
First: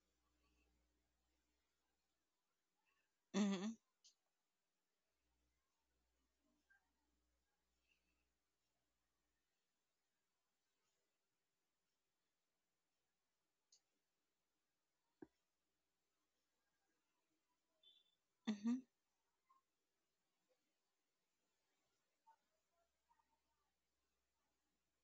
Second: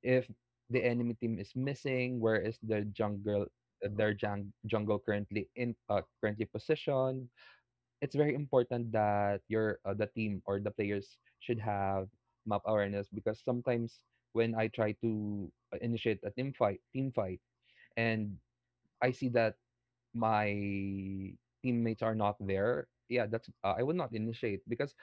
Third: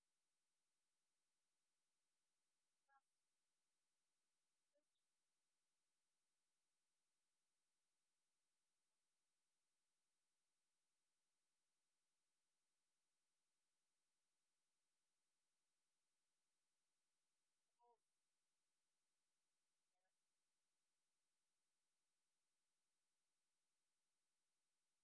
S1: if the enemy team is missing, where is the jungle,
S2: Mm-hmm,
S1: their jungle currently in currently positioned. It's very important that your the team or the players should have map awareness because sometimes when I try to initiate a team fight, and
S2: mm-hmm,
S1: I see that my teammates are not there, yeah, that's I would not initiate because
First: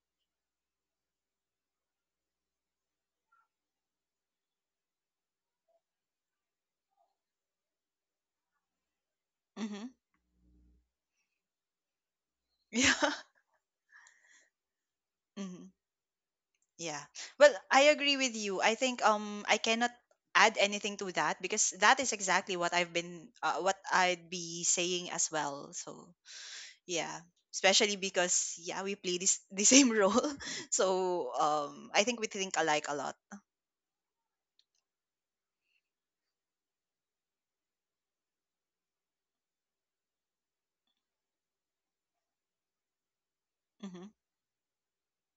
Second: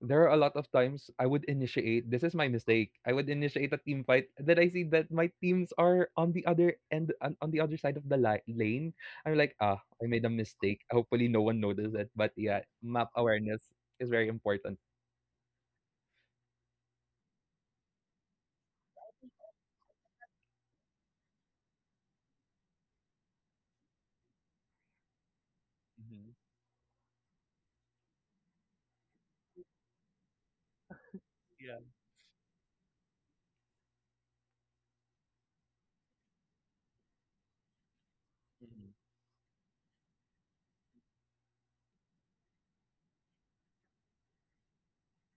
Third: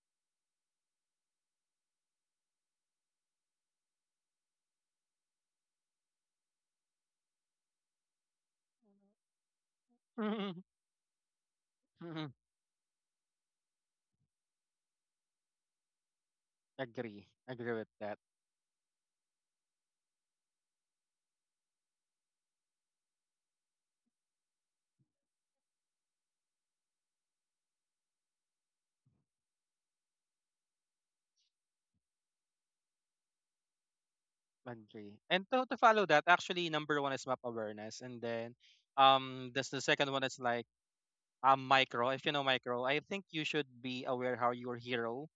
S1: there are a lot of times I would initiate. This is my mistake. I would initiate a team fight. Then I see that my teams are on the other end, on the other side of the lane. I'm like, ah,
S2: mm-hmm.
S1: I made a mistake. Hopefully, no one noticed it. But yeah, map
S2: Yeah.
S1: awareness is very important.
S2: Mm-hmm. Yeah,
S3: agree.
S2: well,
S3: Agree with
S2: I agree
S3: that.
S2: with you. I think I cannot add anything to that because that is exactly what I've been what I'd be saying as well. So
S1: Mm-hmm.
S2: yeah, especially because, yeah, we play this the same role. So
S1: Yeah.
S2: I think we think alike a lot.
S3: Agree. And to follow that, actually, number one is map awareness, and then
S1: Mm-hmm.
S3: this the second one is like micro. If you know micro, I think you should
S2: Mm-hmm.
S3: be aware how your hero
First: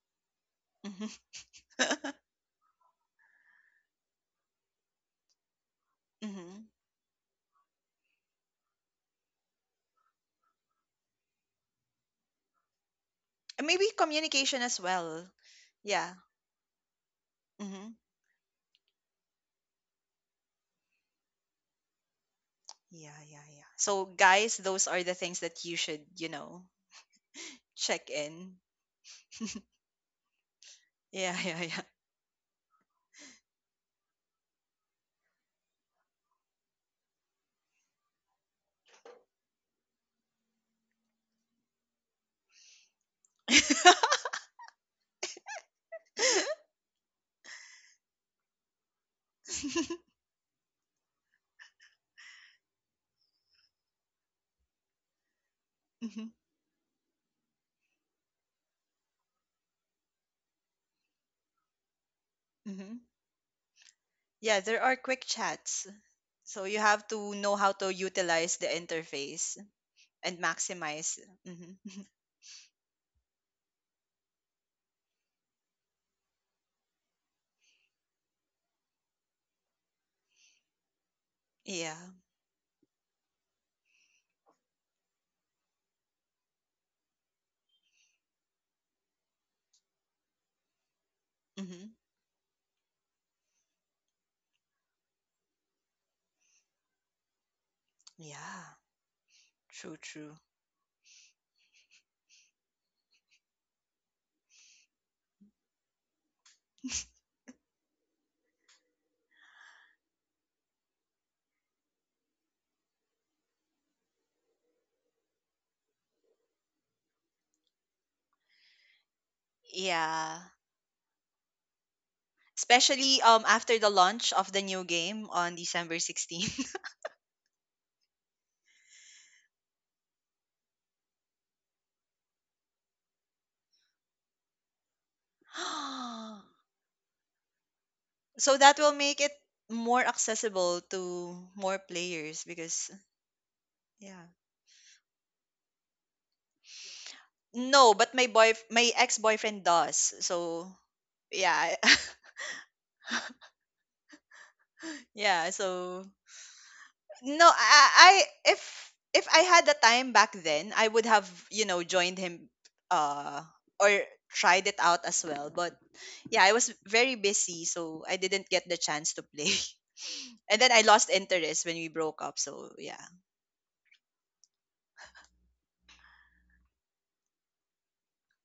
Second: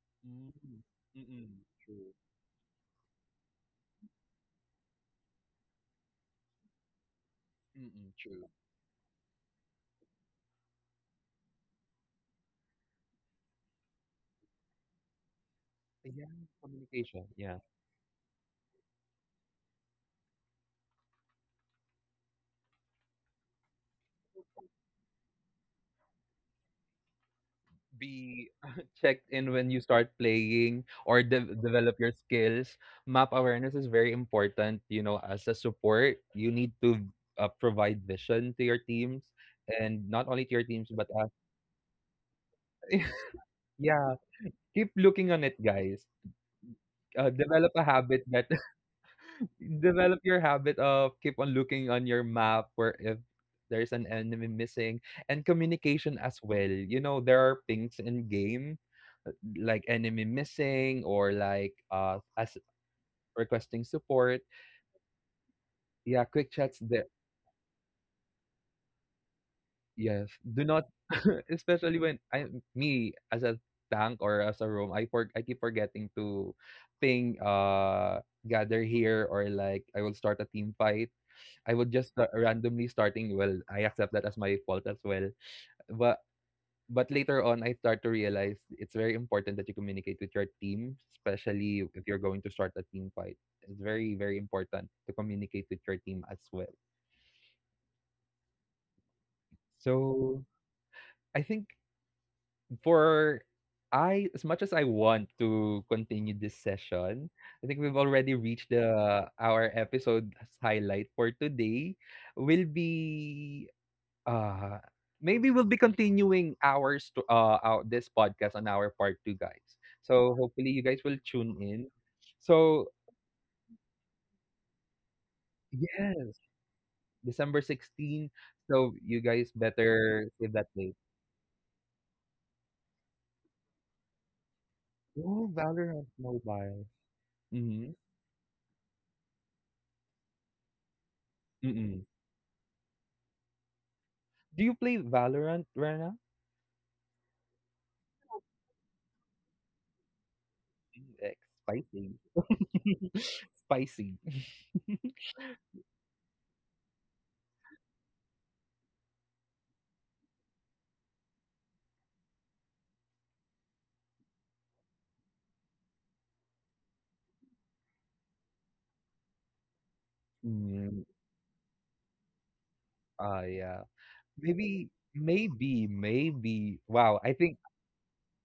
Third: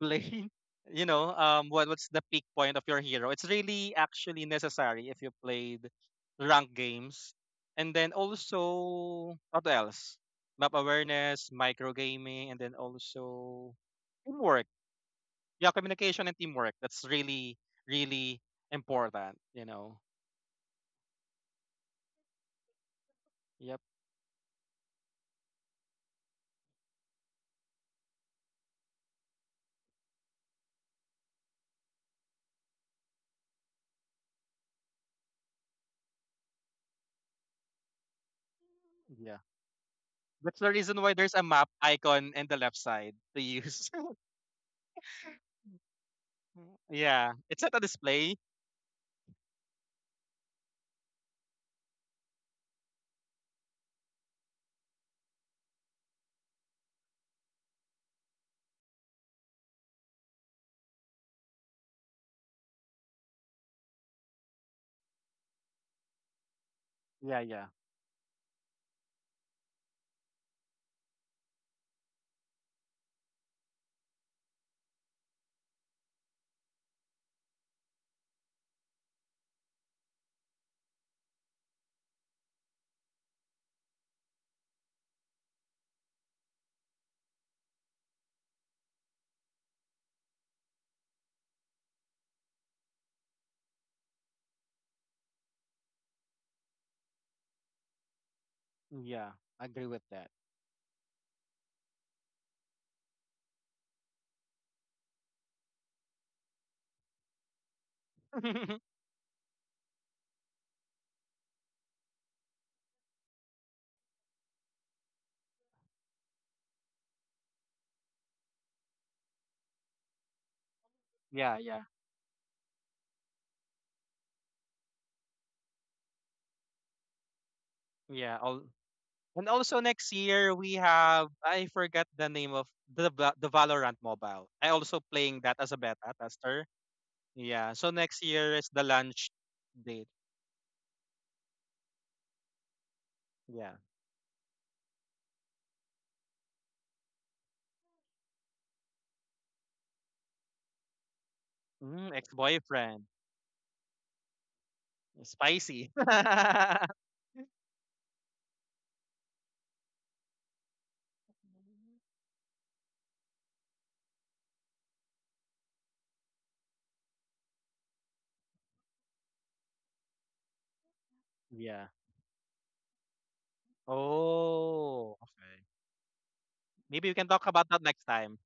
S3: play.
S1: Mm-hmm.
S3: You
S2: Mm-hmm.
S3: know,
S1: Mm-mm.
S3: what's
S1: True.
S3: the peak point of your hero? It's really actually necessary if you played
S2: Mm-hmm.
S3: ranked games, and
S1: Mm-mm.
S3: then
S1: True.
S3: also what else? Map awareness, micro gaming, and then
S2: And
S3: also
S2: maybe communication
S3: teamwork.
S2: as well.
S3: Yeah,
S2: Yeah.
S1: Yeah,
S3: communication and teamwork. That's
S1: communication.
S3: really
S1: Yeah,
S2: Mm-hmm.
S3: really important. You know.
S2: Yeah, yeah, yeah.
S3: Yep.
S2: So guys, those are the things that you should, you know, check
S1: be
S2: in.
S1: checked in when you start playing or
S2: Yeah, yeah, yeah.
S1: develop your skills. Map awareness is very important. You know, as a support, you need to provide vision to your teams,
S3: Yeah.
S1: and not only to
S3: That's
S1: your
S3: the
S1: teams,
S3: reason
S1: but
S3: why
S1: as
S3: there's a map icon in the left side to use.
S1: yeah, keep looking on it, guys.
S3: yeah. It's not
S1: Develop
S3: a
S1: a habit
S3: display.
S1: that Develop your habit of keep on looking on your map where if there's an enemy missing. And communication
S2: Mhm,
S1: as well. You know, there are pings in game like enemy missing or like as
S2: mhm.
S1: requesting support,
S2: Yeah, there are quick chats.
S1: yeah, quick
S2: So you
S1: chats
S2: have
S1: there,
S2: to
S3: Yeah,
S2: know
S3: yeah.
S2: how to utilize the interface
S1: yes,
S2: and
S1: do not
S2: maximize. Hmm.
S1: especially when I me as a tank or as a roam, I keep forgetting to ping, gather here, or like I will start a team fight. I would
S2: Yeah.
S1: just randomly starting, well, I accept that as my fault as well, but later on I start to realize it's very important that you communicate with your team, especially
S2: Mm-hmm.
S1: if you're going to start a team fight. It's very, very important to communicate with your team as well.
S2: Yeah,
S3: Yeah. I agree
S2: true,
S3: with that.
S2: true.
S1: So I think, for I as much as I want to continue this session, I think we've already reached the our episode highlight for today. Will be Uh, maybe we'll be continuing our this podcast on our part two, guys. So
S2: Yeah.
S1: hopefully you guys will tune
S3: yeah, yeah.
S1: in. So
S2: Especially after the launch of the new game on December
S1: yes,
S2: 16th.
S1: December 16th.
S3: Yeah. All
S1: So you
S3: and
S1: guys
S3: also next
S1: better save
S3: year
S1: that
S3: we
S1: date.
S3: have I forgot the name of the Valorant mobile. I also playing
S1: Oh,
S3: that as a
S1: Valorant
S3: beta tester.
S1: Mobile.
S3: Yeah. So
S1: Mm-hmm.
S3: next year
S2: So
S3: is
S2: that
S3: the
S2: will make
S3: launch
S2: it more
S3: date.
S2: accessible to more
S1: Mm-mm.
S2: players because,
S3: Yeah.
S2: yeah.
S1: Do you play Valorant right now?
S2: No, but my ex-boyfriend does. So
S1: X,
S2: yeah.
S1: spicy.
S3: Mm, ex-boyfriend.
S1: Spicy.
S2: Yeah,
S3: Spicy.
S2: so no, I, if if I had the time back then, I would have, you know, joined him, uh, or tried it out as well. But yeah, I was very busy, so I didn't get the chance to play. And then I
S1: Mm,
S2: lost interest when
S3: yeah.
S2: we broke up. So yeah.
S1: yeah. Maybe,
S3: Oh. Okay.
S1: maybe, maybe.
S3: Maybe we
S1: Wow,
S3: can
S1: I
S3: talk
S1: think
S3: about that next time.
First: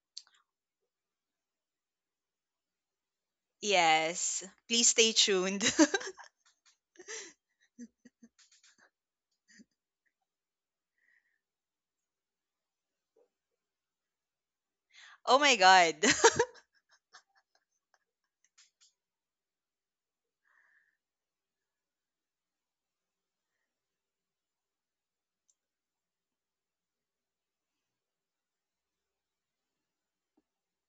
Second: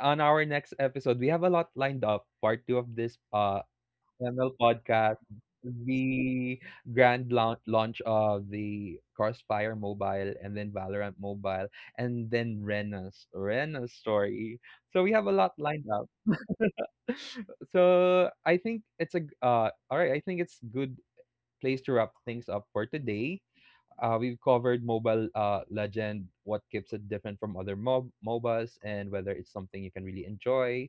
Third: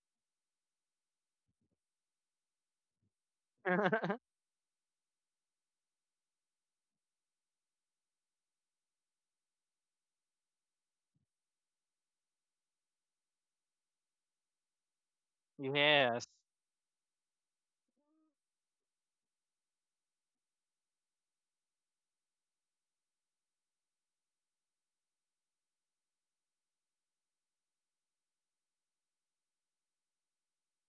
S1: on our next episode, we have a lot lined up. Part two of this
S2: Yes.
S1: ML
S2: Please stay
S1: podcast,
S2: tuned.
S1: the grand launch of the Crossfire Mobile, and then Valorant Mobile, and then Rena's story. So we have a
S2: Oh
S1: lot
S2: my
S1: lined
S2: god.
S1: up.
S3: Yes.
S1: So I think it's a all right, I think it's good place to wrap things up for today. We've covered mobile legend, what keeps it different from other MOBAs, and whether it's something you can really enjoy.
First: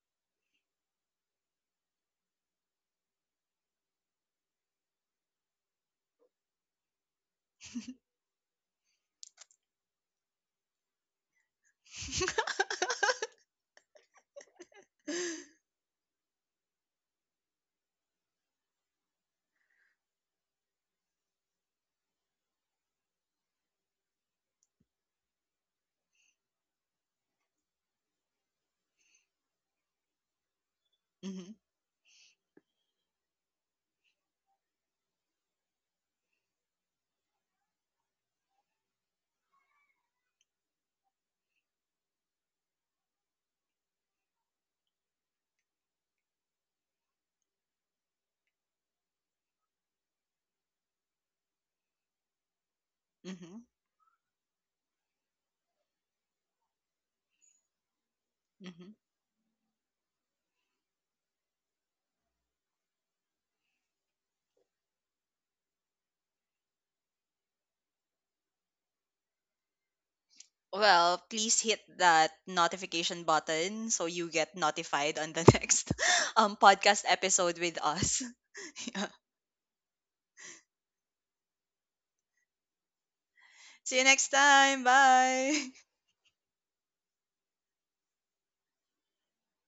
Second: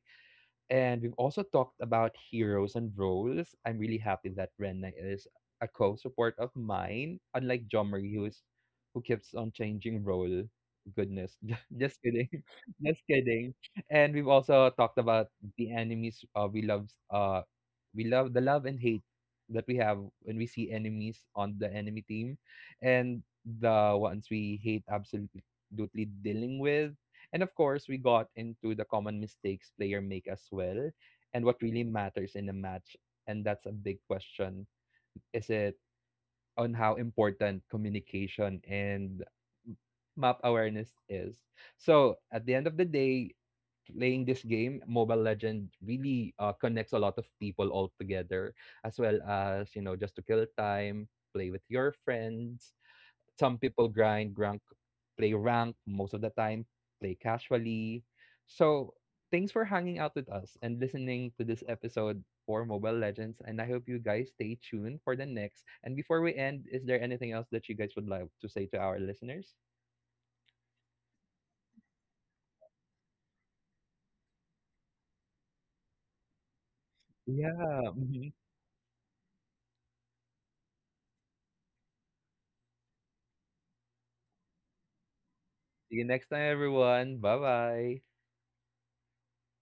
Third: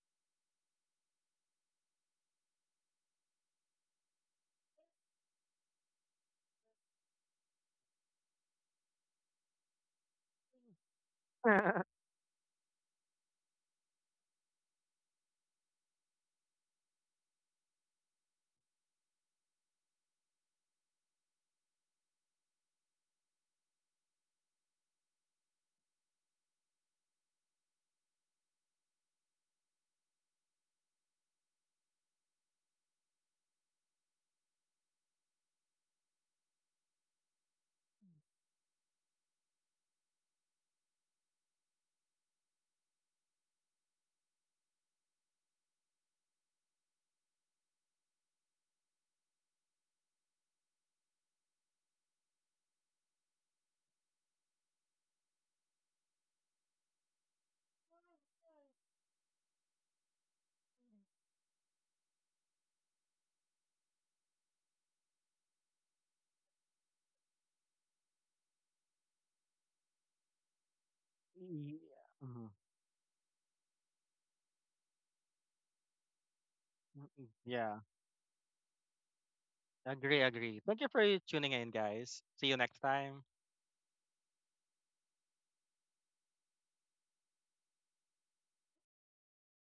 S1: And we've also talked about heroes and roles. I'm really happy that Renna is a co-support of mine, unlike Jomri, who keeps on changing role. Goodness, just kidding, just kidding. And we've also talked about the enemies we love. We love the love and hate that we have when we see enemies on the enemy team, and the ones we hate absolutely dealing with. And of course, we got into the common mistakes player make as well, and
S2: Hmm.
S1: what really matters in a match. And that's a big question. Is it on how important communication and map awareness is? So at the end of the day, playing this game, Mobile Legend really connects a lot of people all together, as well as, you know, just to kill time, play with your friends, some
S2: Hmm.
S1: people grind, rank, play rank most of the time, play casually.
S2: Hmm.
S1: So, thanks for hanging out with us and listening to this episode for Mobile Legends. And I hope you guys stay tuned for the next. And before we end, is there anything else that you guys would like to say to our listeners?
S2: Well, please
S3: Y-
S2: hit that
S3: mhm.
S2: notification button so you get notified on the next podcast
S3: Mm, mm,
S2: episode with
S3: Yeah.
S1: Yeah.
S2: us.
S1: Mhm.
S3: Agree, agree. Thank you for tuning in, guys. See you next time.
S2: See you next time. Bye.
S1: See you next time, everyone. Bye bye.